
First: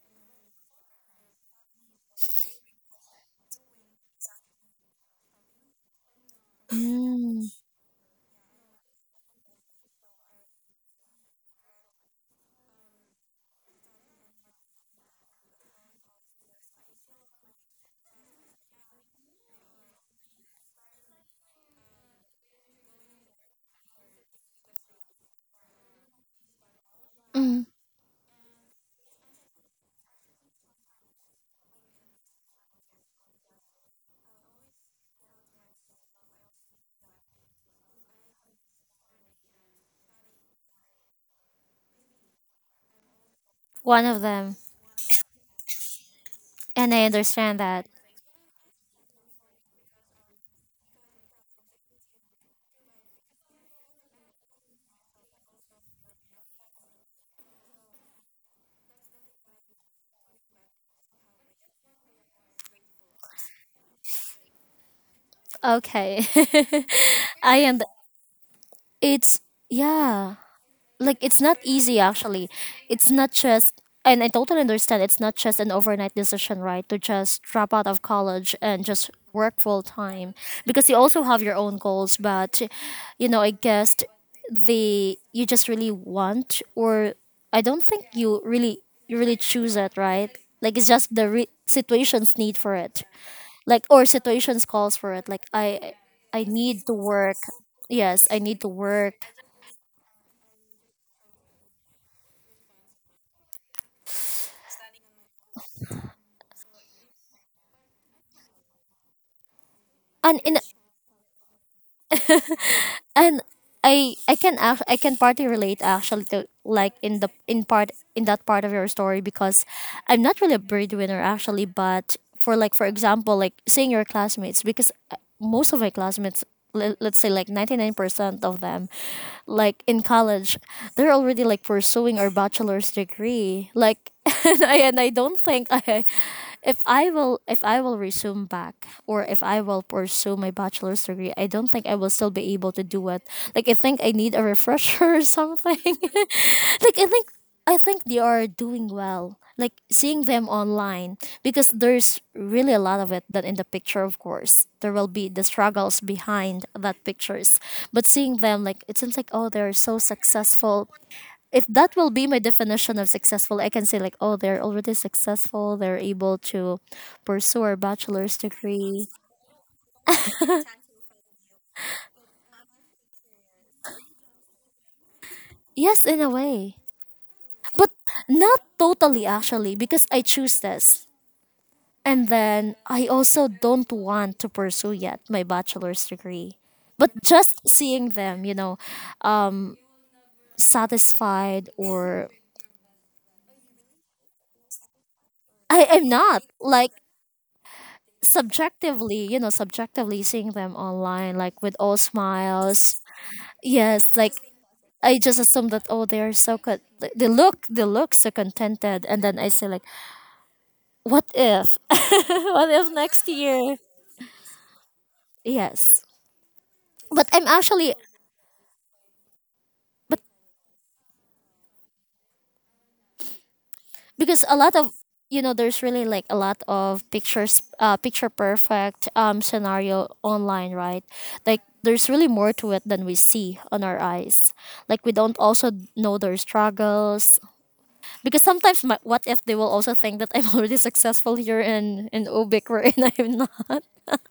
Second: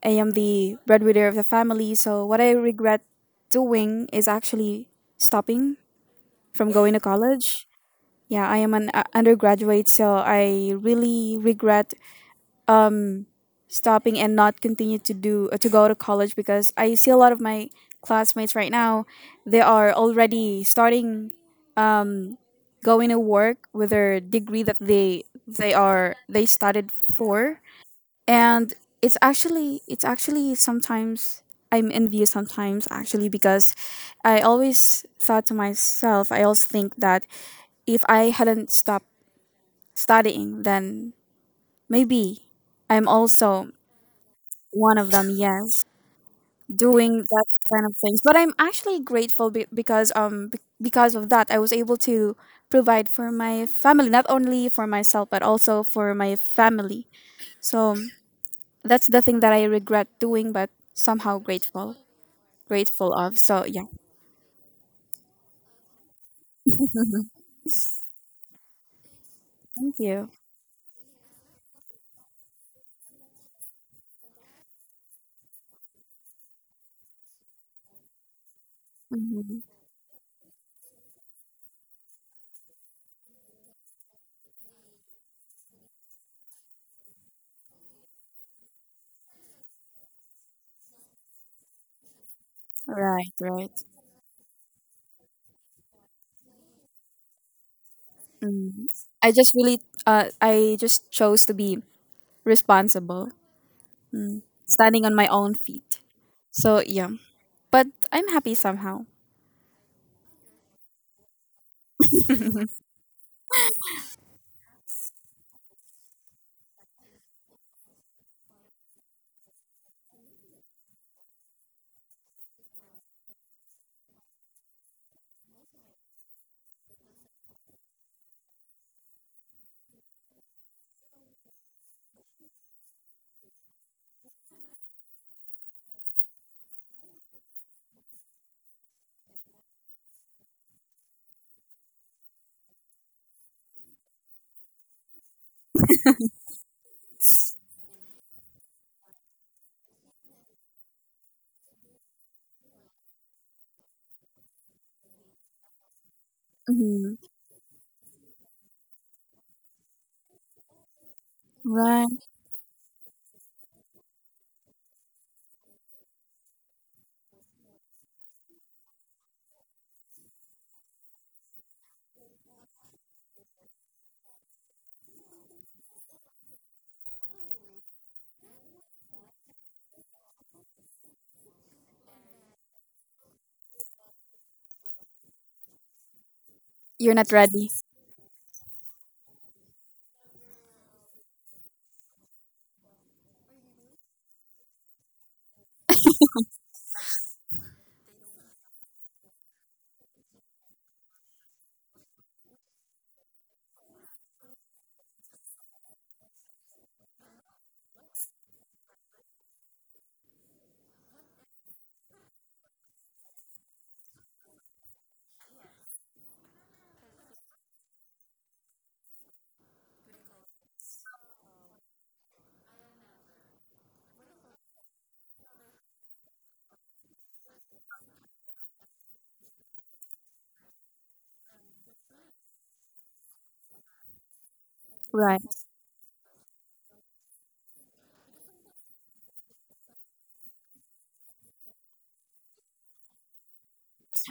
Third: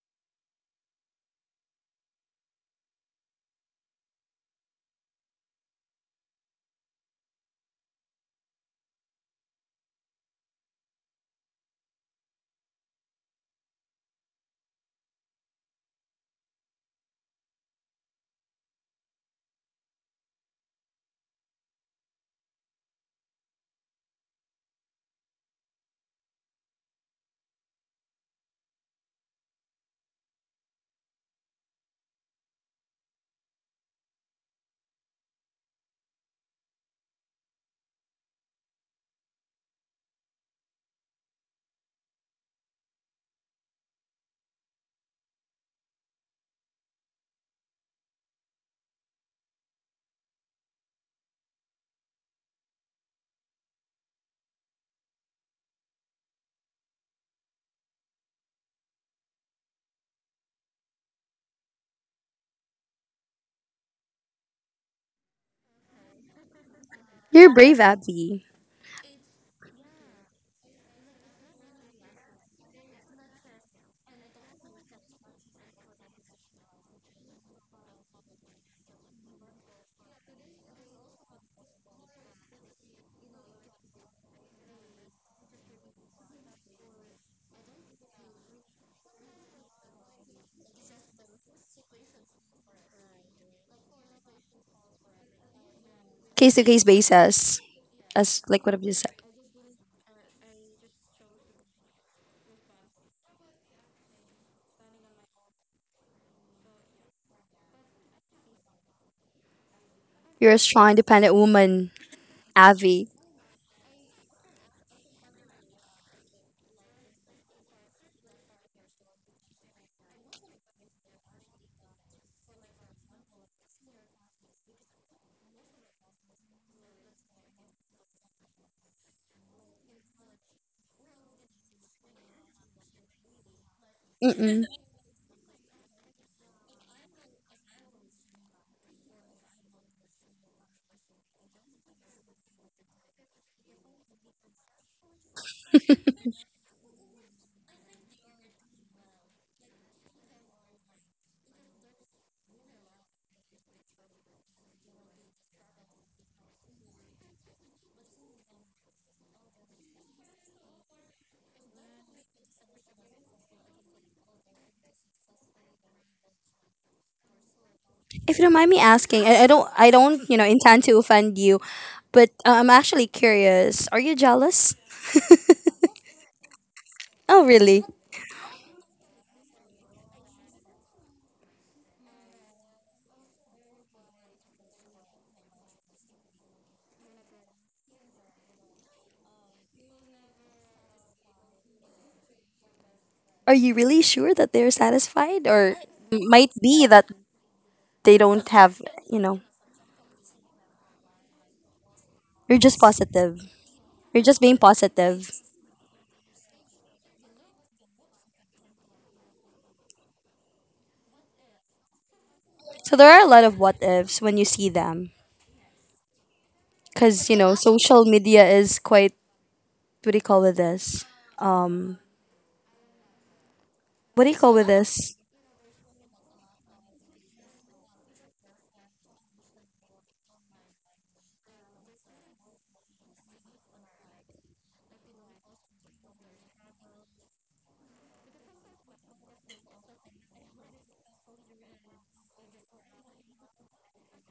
Speaker 2: I am the breadwinner of the family. So what I regret doing is actually stopping from going to
Speaker 1: Mm,
Speaker 2: college. Yeah, I am an undergraduate, so I really regret stopping and not continue to do to go to college, because I see a lot of my classmates right now. They are already starting going to work with their degree that they started for.
Speaker 1: mm,
Speaker 2: And it's actually, it's actually sometimes I'm envious sometimes, actually, because I always thought to myself I always think that if I hadn't stopped studying, then maybe I'm also
Speaker 1: one of them.
Speaker 2: one of them. Yes,
Speaker 1: And I
Speaker 2: doing that
Speaker 1: understand
Speaker 2: kind
Speaker 1: that.
Speaker 2: of things. But I'm actually grateful because because of that I was able to provide for my family, not only for myself but also for my family. So that's the thing that I regret doing, but somehow grateful of. So yeah,
Speaker 1: Okay.
Speaker 2: Mhm.
Speaker 3: You're
Speaker 1: I
Speaker 3: brave,
Speaker 1: and,
Speaker 3: Abby.
Speaker 1: it's,
Speaker 2: Thank you.
Speaker 1: yeah, like it's not easy actually. It's not just, and I totally understand, it's not just an overnight decision, right? To just drop out of college and just work
Speaker 2: Mhm.
Speaker 1: full time because you also have your own goals, but you know, I guess the, you just really want, or I don't think you really, you really choose it, right? Like it's just the re- situations need for it.
Speaker 2: Right, right.
Speaker 1: Like, or situations calls for it. Like I
Speaker 3: Case to case
Speaker 1: need to work.
Speaker 3: basis,
Speaker 1: Yes, I
Speaker 3: as
Speaker 1: need
Speaker 3: like
Speaker 1: to
Speaker 3: what I have
Speaker 2: Mm.
Speaker 3: just said.
Speaker 2: I
Speaker 1: work,
Speaker 2: just really, I just chose to be responsible, standing on my own feet. So yeah, but I'm happy somehow.
Speaker 1: and
Speaker 3: You're
Speaker 1: in
Speaker 3: a strong, independent woman, Abby.
Speaker 1: and I can act I can partly relate actually to like in the in part in that part of your story because I'm not really a breadwinner actually, but for like for example like seeing your classmates because most of my classmates let's say like 99% of them like in college they're already like pursuing our bachelor's degree like and
Speaker 3: Mm-mm.
Speaker 1: I, and I don't think I if I will resume back or if I will pursue my bachelor's degree, I don't think I will still be able to do it. Like I think I need a refresher or something. Like I think I think they are doing well, like seeing them online, because there's really a lot of it that in the picture, of course. There will be the struggles behind that
Speaker 2: Mhm.
Speaker 1: pictures. But seeing them, like it seems like, oh, they're so successful. If that will
Speaker 2: Right,
Speaker 1: be my definition of successful, I can say like, oh, they're already successful. They're able to pursue a bachelor's
Speaker 3: If you don't mind me
Speaker 1: degree.
Speaker 3: asking, I don't, you know, intend to offend you, but I'm actually curious. Are you jealous?
Speaker 1: Yes, in a way,
Speaker 3: Oh, really?
Speaker 1: but not totally actually, because I choose this, and then I also don't want to pursue yet my bachelor's degree. But
Speaker 2: you're not ready.
Speaker 1: just seeing them, you know, um, satisfied or
Speaker 3: Are you really sure that they're satisfied, or
Speaker 1: I am not
Speaker 3: might be
Speaker 1: like
Speaker 3: that they don't have, you
Speaker 1: subjectively, you
Speaker 3: know?
Speaker 1: know, subjectively seeing them online, like with all
Speaker 3: You're just
Speaker 1: smiles.
Speaker 3: positive.
Speaker 1: Yes,
Speaker 3: You're
Speaker 1: like
Speaker 3: just being
Speaker 1: I
Speaker 3: positive.
Speaker 1: just assume that, oh, they are so good. They look, they look so contented, and then I say like, what if, what if
Speaker 3: So there are a
Speaker 1: next
Speaker 3: lot of
Speaker 1: year?
Speaker 3: what ifs when you see them,
Speaker 1: Yes,
Speaker 3: because
Speaker 1: but
Speaker 3: you
Speaker 1: I'm
Speaker 3: know,
Speaker 1: actually
Speaker 3: social media is quite what do
Speaker 1: but
Speaker 3: you call with this? What do you
Speaker 1: because
Speaker 3: call
Speaker 1: a
Speaker 3: with
Speaker 1: lot of,
Speaker 3: this?
Speaker 1: you know, there's really like a lot of pictures, picture perfect scenario online, right? Like there's really more to it than we see on our eyes. Like we don't
Speaker 2: Right,
Speaker 1: also know their struggles, because sometimes my, what if they will also think that I'm already successful here in Ubik wherein I'm not.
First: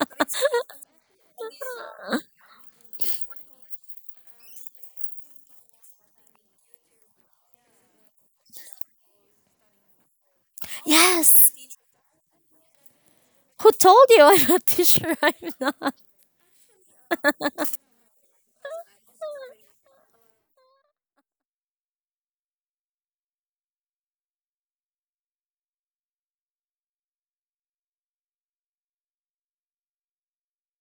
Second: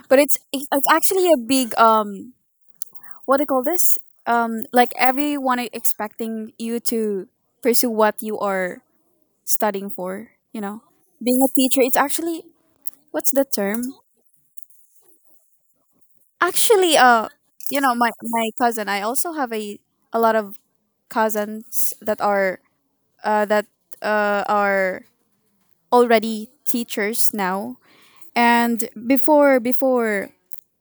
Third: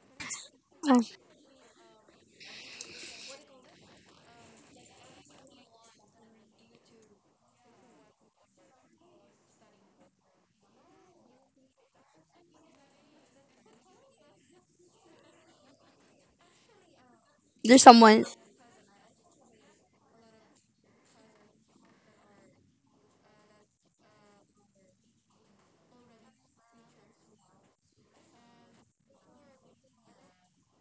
Speaker 2: but it's it's actually a big what do you call this? Like everyone is expecting you to pursue what you are studying for, you know. Being a
Speaker 1: Yes.
Speaker 2: teacher, it's actually what's the
Speaker 1: Who
Speaker 2: term?
Speaker 1: told you I'm not teacher? I'm not.
Speaker 2: Actually, you
Speaker 3: There's
Speaker 2: know, my
Speaker 3: someone.
Speaker 2: my cousin, I also have a lot of cousins that are already teachers now. And before before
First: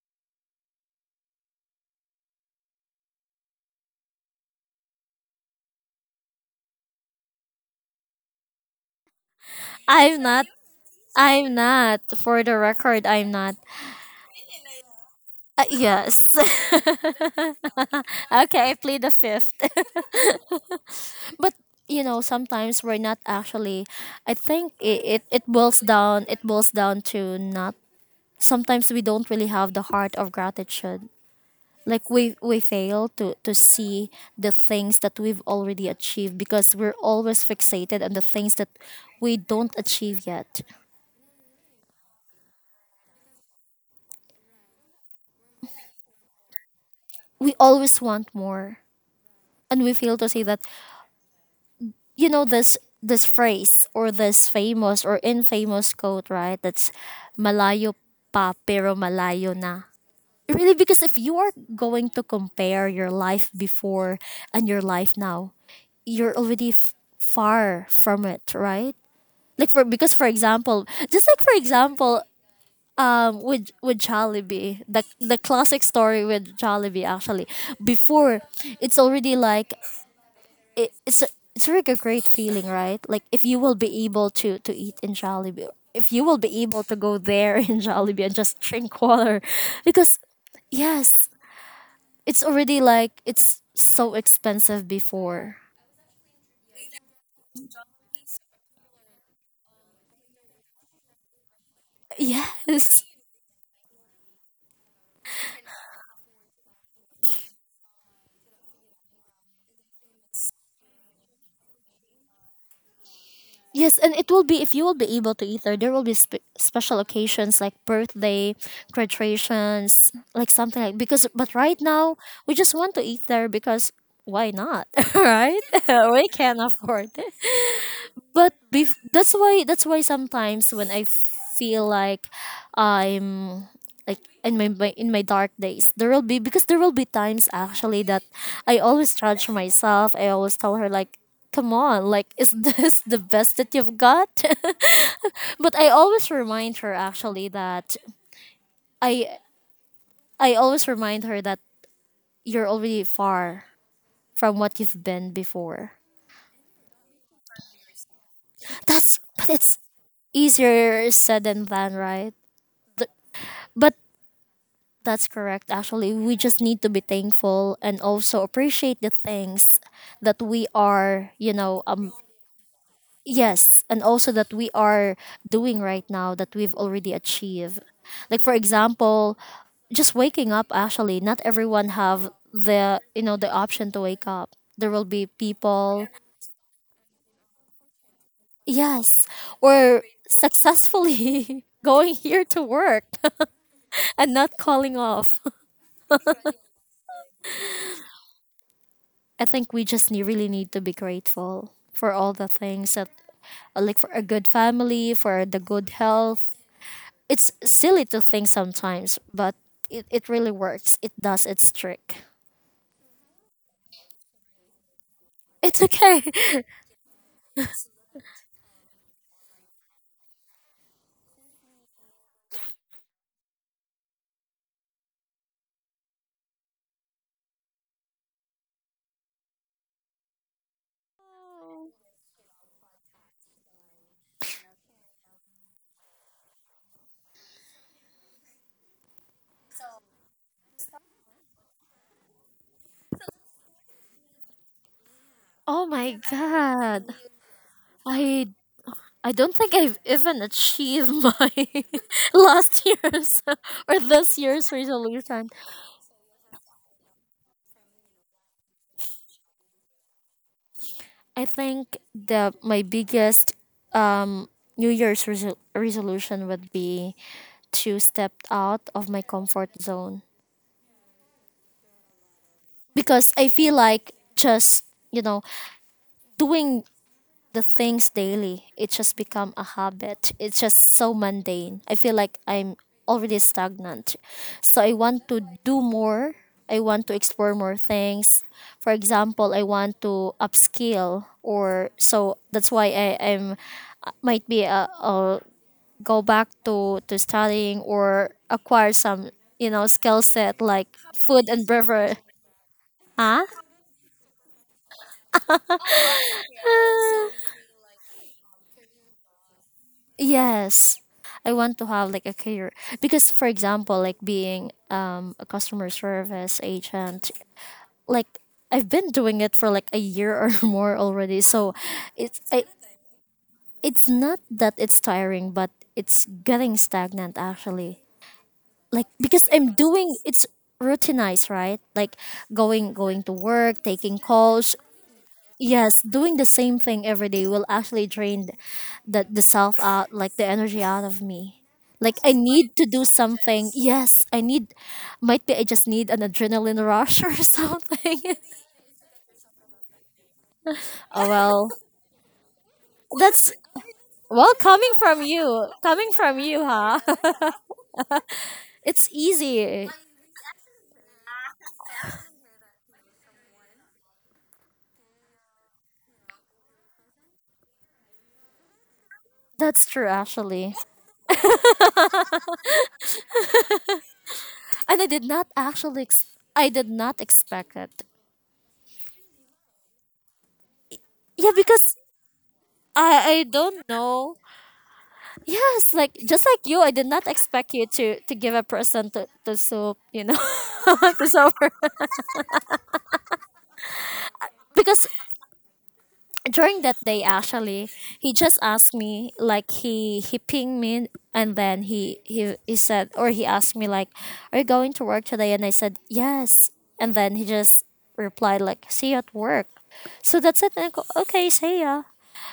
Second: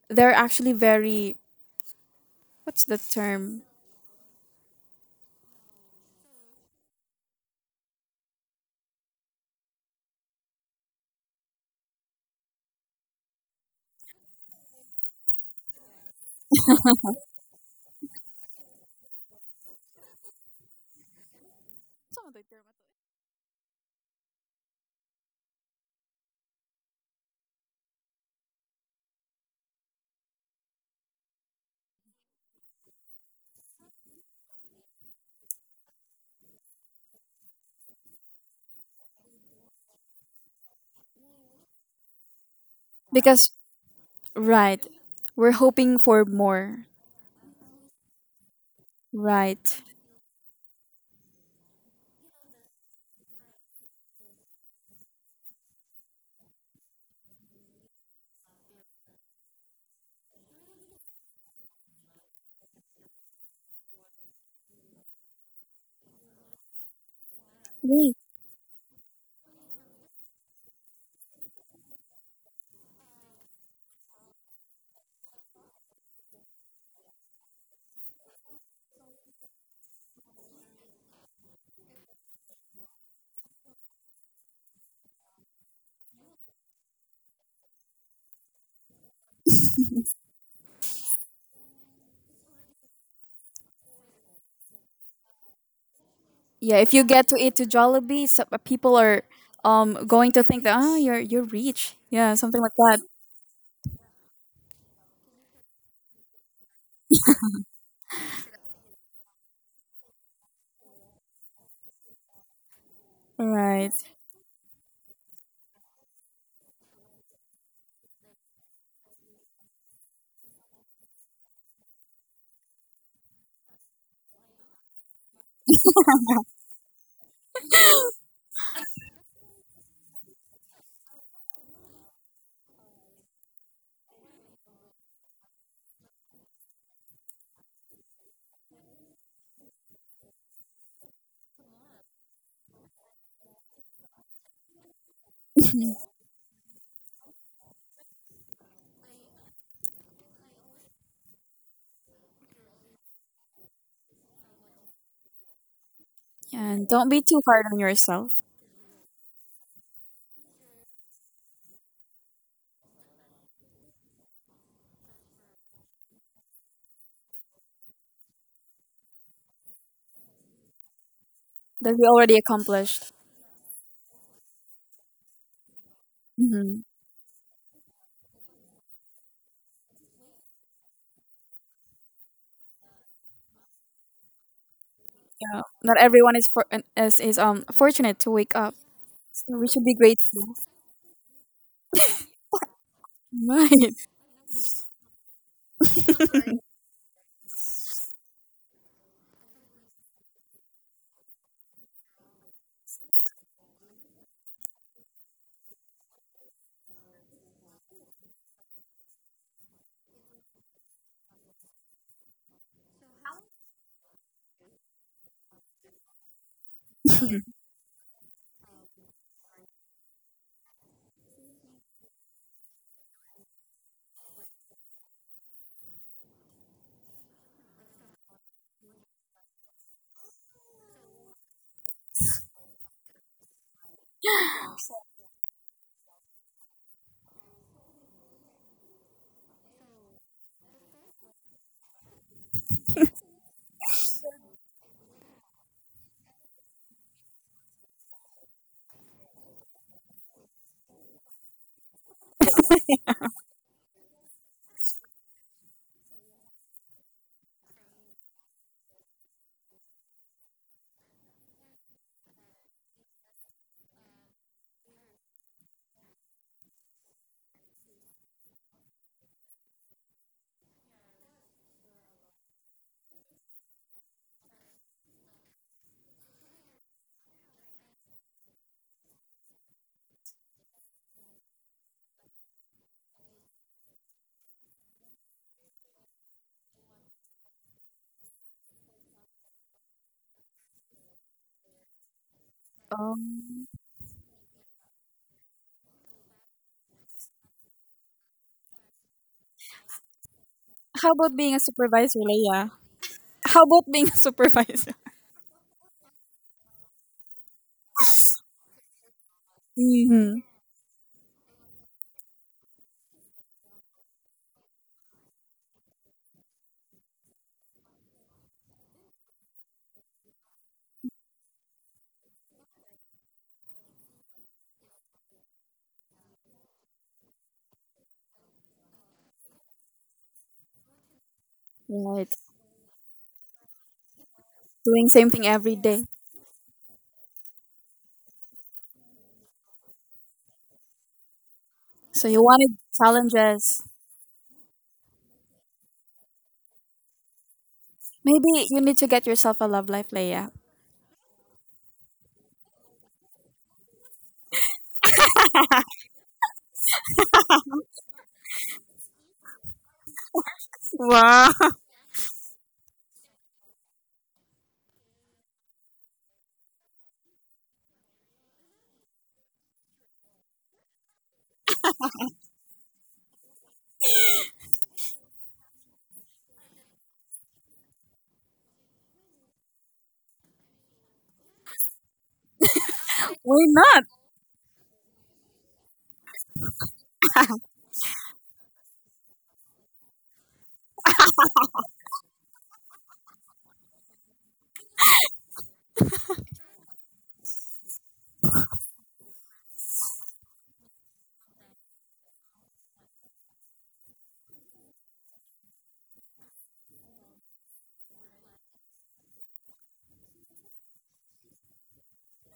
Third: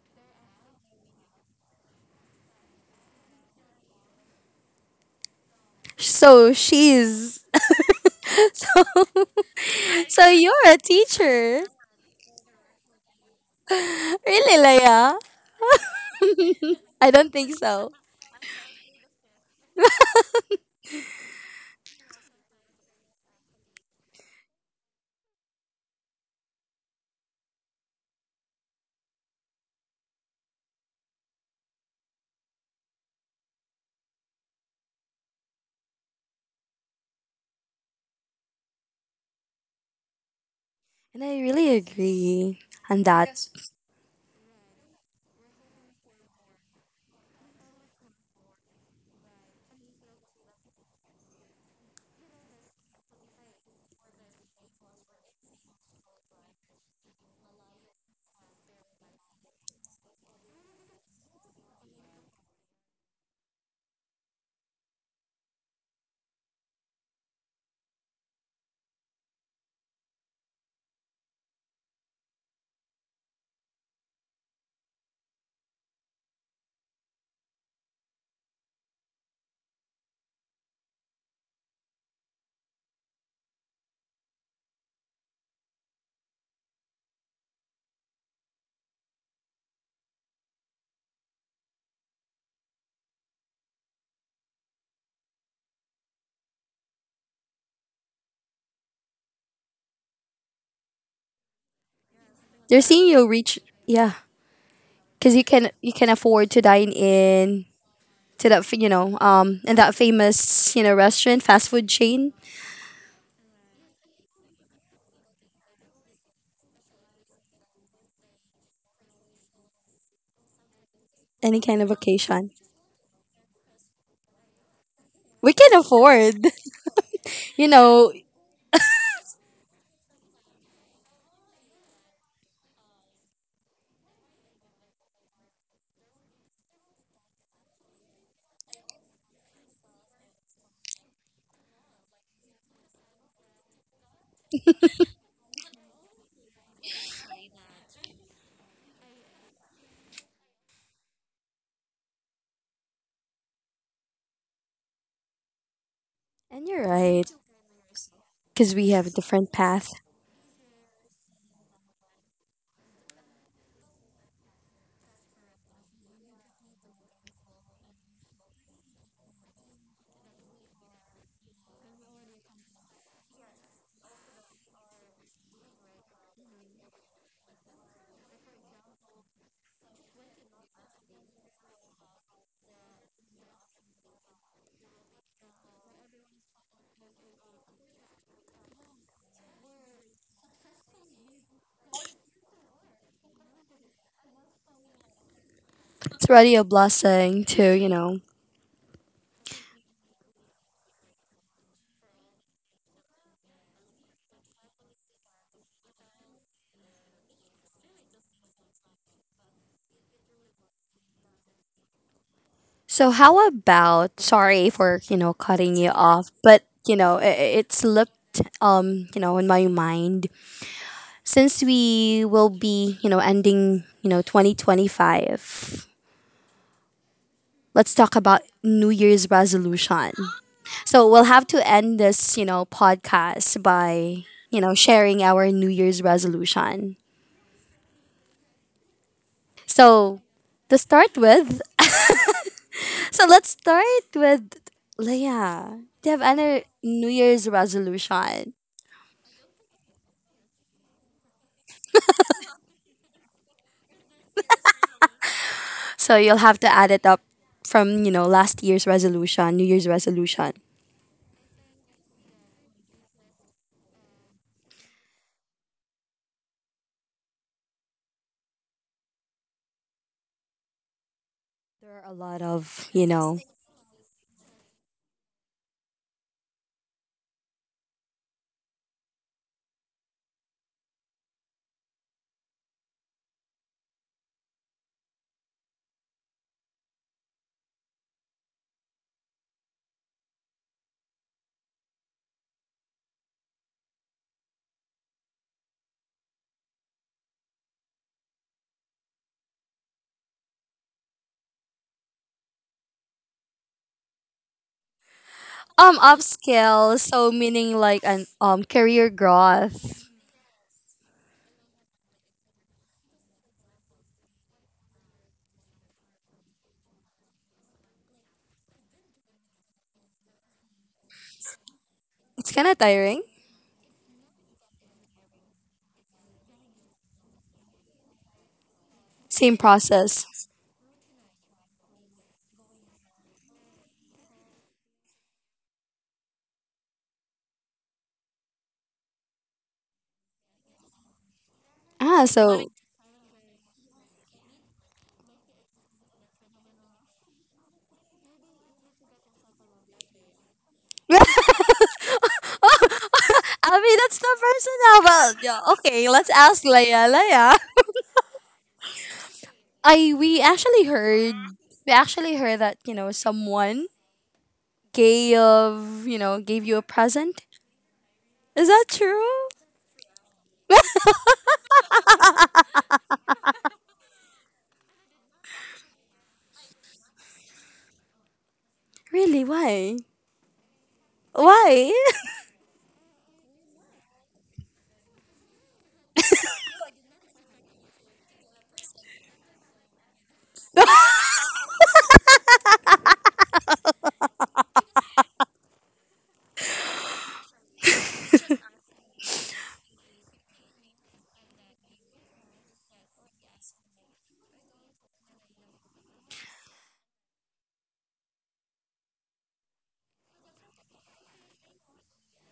Speaker 2: they're actually very what's the term?
Speaker 3: So she's. So,
Speaker 1: I'm
Speaker 3: so
Speaker 1: not.
Speaker 3: you're a
Speaker 1: I'm
Speaker 3: teacher.
Speaker 1: not. For the record, I'm not.
Speaker 3: Really, Leia?
Speaker 1: Yes.
Speaker 3: I don't think so.
Speaker 1: Okay, I plead the fifth. But you know, sometimes we're not actually. I think it, it boils down. It boils down to not. Sometimes we don't really have the heart of gratitude. Like we fail to see the things that we've already achieved, because we're always fixated on the things that we don't achieve yet.
Speaker 3: And I really agree on
Speaker 2: Because
Speaker 3: that.
Speaker 2: right, we're hoping for more.
Speaker 1: We always want more,
Speaker 2: Right.
Speaker 1: and we fail to see that, you know, this phrase or this famous or infamous quote, right, that's malayo pa pero malayo na really, because if you are going to compare your life before and your life now, you're already far
Speaker 2: Right.
Speaker 1: from it, right? Like for because for example, just like for example, with Jollibee, the classic story with Jollibee actually before, it's already like it, it's a, it's like a great feeling, right? Like if you will be able to eat in Jollibee, if you will be able to go there in Jollibee and just drink water, because yes, it's already like it's so expensive before.
Speaker 2: Yeah, if you get to eat to Jollibee, so, people are going to think that oh you're rich. Yeah, something like
Speaker 3: They're
Speaker 2: that.
Speaker 1: Yes.
Speaker 3: seeing you reach. Yeah. Because you can afford to dine in to that you know in that famous you know restaurant fast food chain,
Speaker 2: Right.
Speaker 1: Yes, and it will be if you will be able to either. There will be special occasions like birthday, graduations, like something like because. But
Speaker 3: any
Speaker 1: right
Speaker 3: kind of
Speaker 1: now,
Speaker 3: occasion.
Speaker 1: we just want to eat there because why not,
Speaker 3: We
Speaker 1: right?
Speaker 3: can
Speaker 1: We
Speaker 3: afford
Speaker 1: can afford it.
Speaker 3: you know.
Speaker 1: But that's why sometimes when I feel like I'm like in my, in my dark days, there will be, because there will be times actually that I always judge myself. I always tell her like, come on, like is this the best that you've got? But I always remind her actually that I I always remind her that you're already far from what you've been before.
Speaker 2: Yeah,
Speaker 3: And you're
Speaker 2: and don't be
Speaker 3: right,
Speaker 2: too hard on yourself.
Speaker 3: because we have a
Speaker 1: That's but
Speaker 3: different
Speaker 1: it's
Speaker 3: path.
Speaker 1: easier said than done, right? Th- but that's correct. Actually, we just need to be thankful and also appreciate the things that we are, you know,
Speaker 2: That we already accomplished.
Speaker 1: yes, and also that we are doing right now, that we've
Speaker 2: Hmm.
Speaker 1: already achieved. Like for example, just waking up. Actually, not everyone have the, you know, the option to wake up. There will be
Speaker 2: Yeah. Not
Speaker 1: people,
Speaker 2: everyone is fortunate to wake up.
Speaker 1: yes,
Speaker 2: So we should be
Speaker 1: or
Speaker 2: grateful.
Speaker 1: successfully going here to work
Speaker 2: Right.
Speaker 1: and not calling off.
Speaker 3: It's already a blessing too, you know.
Speaker 1: I think we just really need to be grateful for all the things that, like, for a good family, for the good health. It's silly to think sometimes, but it really works. It does its trick.
Speaker 3: So how about sorry for, you know, cutting
Speaker 1: It's
Speaker 3: you
Speaker 1: okay.
Speaker 3: off, but you know, it slipped you know, in my mind, since we will be, you know, ending, you know, 2025. Let's talk about New Year's resolution. So we'll have to end this, you know, podcast by, you know, sharing our New Year's resolution. So to start with, so let's start with Leah.
Speaker 1: Oh
Speaker 3: Do you
Speaker 1: my
Speaker 3: have any
Speaker 1: god.
Speaker 3: New Year's
Speaker 1: I
Speaker 3: resolution?
Speaker 1: I don't think I've even achieved my last year's or this year's resolution.
Speaker 3: So you'll have to add it up from, you know, last year's resolution, New Year's resolution.
Speaker 1: I think the my biggest um, New Year's resolution would be to step out of my comfort zone,
Speaker 3: There are a lot of, you
Speaker 1: because
Speaker 3: know,
Speaker 1: I feel like just, you know, doing the things daily, it just become a habit. It's just so mundane. I feel like I'm already stagnant. So I want to do more. I want to explore more things. For example, I want to upskill or so that's why I am
Speaker 2: Um,
Speaker 1: might be a go back to studying or acquire some, you know, skill set like
Speaker 2: how about
Speaker 1: food
Speaker 2: being a
Speaker 1: and
Speaker 2: supervisor,
Speaker 1: beverage.
Speaker 2: Leia?
Speaker 1: Huh?
Speaker 2: How about being a supervisor?
Speaker 3: um, upscale, so meaning like an career growth.
Speaker 2: Hmm.
Speaker 1: Yes. I want to have like a career, because for example, like being a customer service agent, like I've been doing it for like a year or more already. So it's
Speaker 3: It's
Speaker 1: I,
Speaker 3: kind of tiring.
Speaker 1: it's not that it's tiring, but it's getting stagnant actually. Like because
Speaker 3: Same
Speaker 1: I'm doing it's
Speaker 3: process.
Speaker 1: routinized, right? Like
Speaker 2: Right.
Speaker 1: going to work, taking calls,
Speaker 2: Doing same thing every
Speaker 1: yes,
Speaker 2: day.
Speaker 1: doing the same thing every day will actually drain the self out, like the energy out of me. Like
Speaker 2: So
Speaker 3: Ah,
Speaker 1: I
Speaker 2: you
Speaker 3: so
Speaker 1: need
Speaker 2: wanted
Speaker 1: to do something.
Speaker 2: challenges.
Speaker 1: Yes, I need. Might be I just need an adrenaline rush or something.
Speaker 2: Maybe you need to get yourself a love life, Leia.
Speaker 1: Oh well, that's
Speaker 3: I mean that's the
Speaker 1: well coming
Speaker 3: personal.
Speaker 1: from
Speaker 3: Well, yeah,
Speaker 1: you.
Speaker 3: okay,
Speaker 1: Coming
Speaker 3: let's
Speaker 1: from
Speaker 3: ask
Speaker 1: you, huh?
Speaker 3: Leia. Leia.
Speaker 1: It's easy.
Speaker 3: I
Speaker 2: Wow.
Speaker 3: we actually heard that you know someone gave you know gave you a present. Is that true?
Speaker 1: That's true, actually. And I did not actually. I did not expect it.
Speaker 3: Really? Why?
Speaker 1: Yeah,
Speaker 3: Why?
Speaker 1: because I
Speaker 2: Why
Speaker 1: don't
Speaker 2: not?
Speaker 1: know. Yes, like just like you, I did not expect you to give a person to soup, you know, to supper. Because during that day, actually, he just asked me, like he pinged me, and then he said, or he asked me, like, "Are you going to work today?" And I said, "Yes." And then he just replied, like, "See you at work." So that's it. And I go, "Okay, see ya."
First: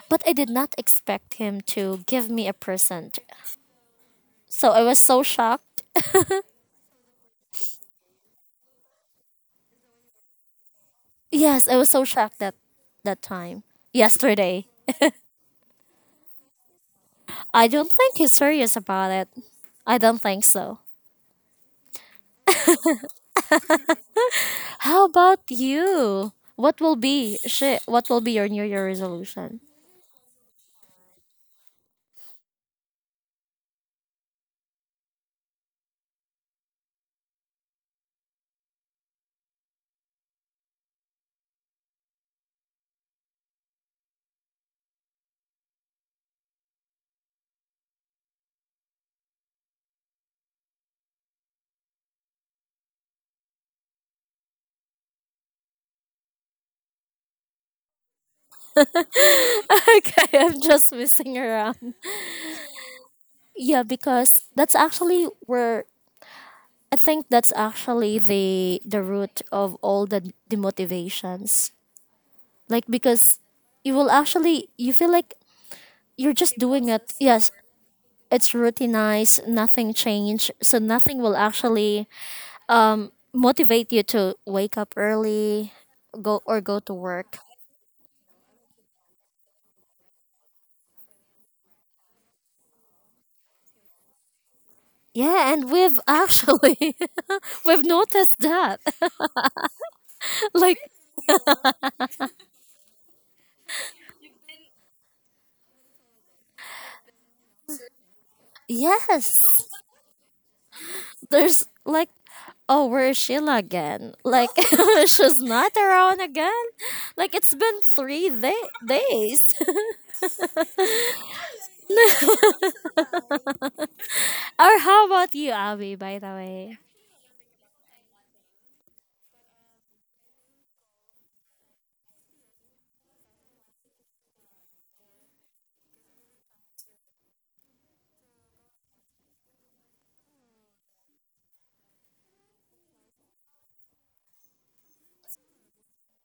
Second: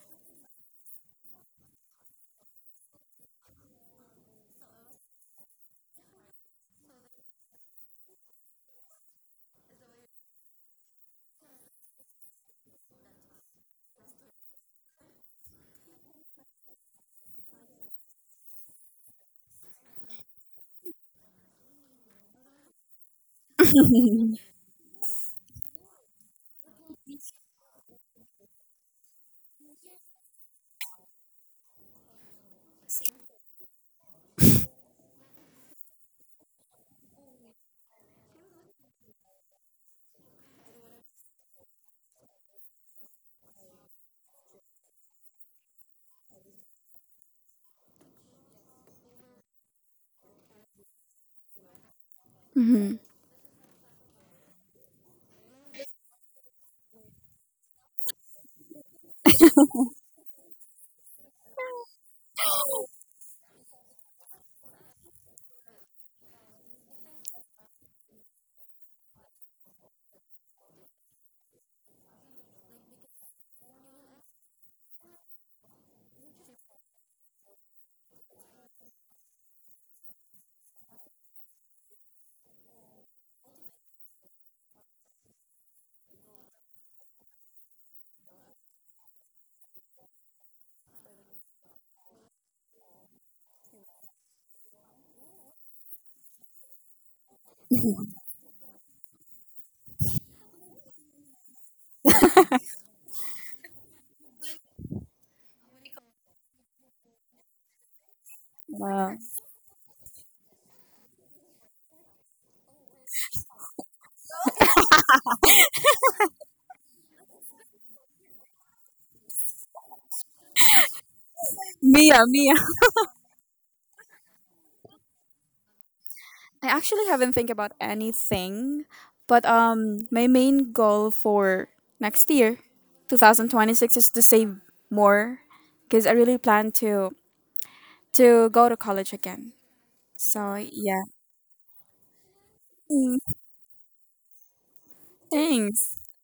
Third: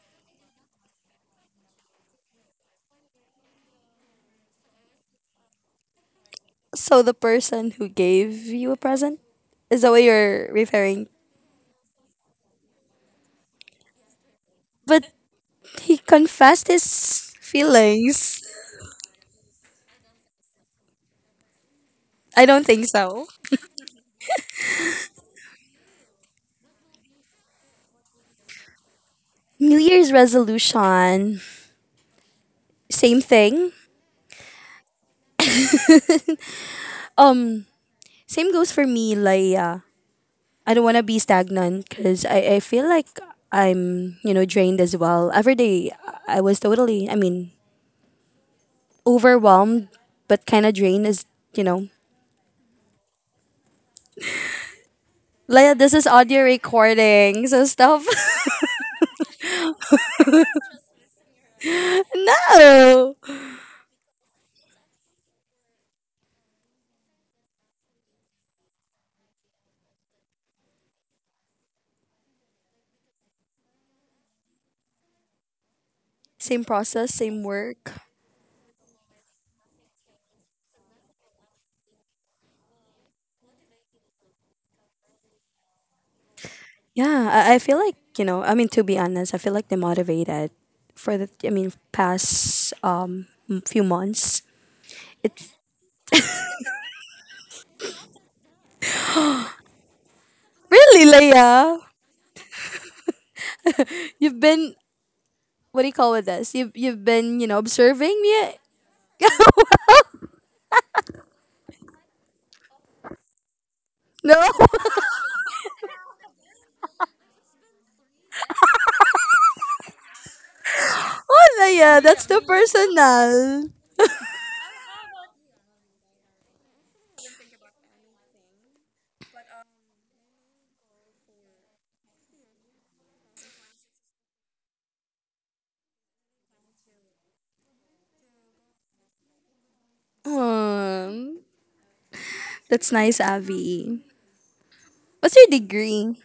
Speaker 1: But I did not expect him to give me a present, so I was so shocked.
Speaker 3: So the person who gave you a present, is that what you're referring?
Speaker 1: Yes, I was so shocked that that time. Yesterday.
Speaker 3: But he confessed his
Speaker 1: I don't think he's
Speaker 3: feelings.
Speaker 1: serious about it. I don't think so.
Speaker 3: I don't think so.
Speaker 1: How about you? What will be shit, what will be your new year resolution?
Speaker 3: New Year's resolution, same thing. Um, Same goes for me. Like, I don't want to be stagnant because I feel like I'm you know drained as well. Every day I was totally. I mean, overwhelmed but kind of drained is, you know,
Speaker 2: Hmm.
Speaker 3: Leia, this is audio recording, so stop.
Speaker 1: Okay, I'm just messing around.
Speaker 3: No!
Speaker 1: Yeah, because that's actually where I think that's actually the root of all the demotivations. Like because you will actually you feel like you're just
Speaker 3: Same
Speaker 1: doing it.
Speaker 3: process, same
Speaker 1: Yes,
Speaker 3: work.
Speaker 1: it's routinized, nothing changed, so nothing will actually motivate you to wake up early, go to
Speaker 3: Yeah,
Speaker 1: work.
Speaker 3: I feel like, you know, I mean, to be honest, I feel like demotivated for the, I mean, past few months.
Speaker 1: Yeah,
Speaker 3: It's
Speaker 1: and we've actually we've noticed that. Like
Speaker 3: really, Leia, you've been, what do you call it this? You've been, you know, observing me.
Speaker 2: Wow.
Speaker 1: yes, there's like, oh, where is Sheila again?
Speaker 3: No,
Speaker 1: Like she's not around again. Like it's been days.
Speaker 3: Leia,
Speaker 2: Mia,
Speaker 3: that's too
Speaker 2: Mia.
Speaker 3: personal.
Speaker 1: Or how about you, Abby? By the
Speaker 2: I
Speaker 1: way.
Speaker 2: actually haven't think about anything, but my main goal for next year, 2026, is to save more, because I really plan to go to college again. So yeah,
Speaker 3: Um, that's nice, Abby. What's your
Speaker 2: Thanks.
Speaker 3: degree?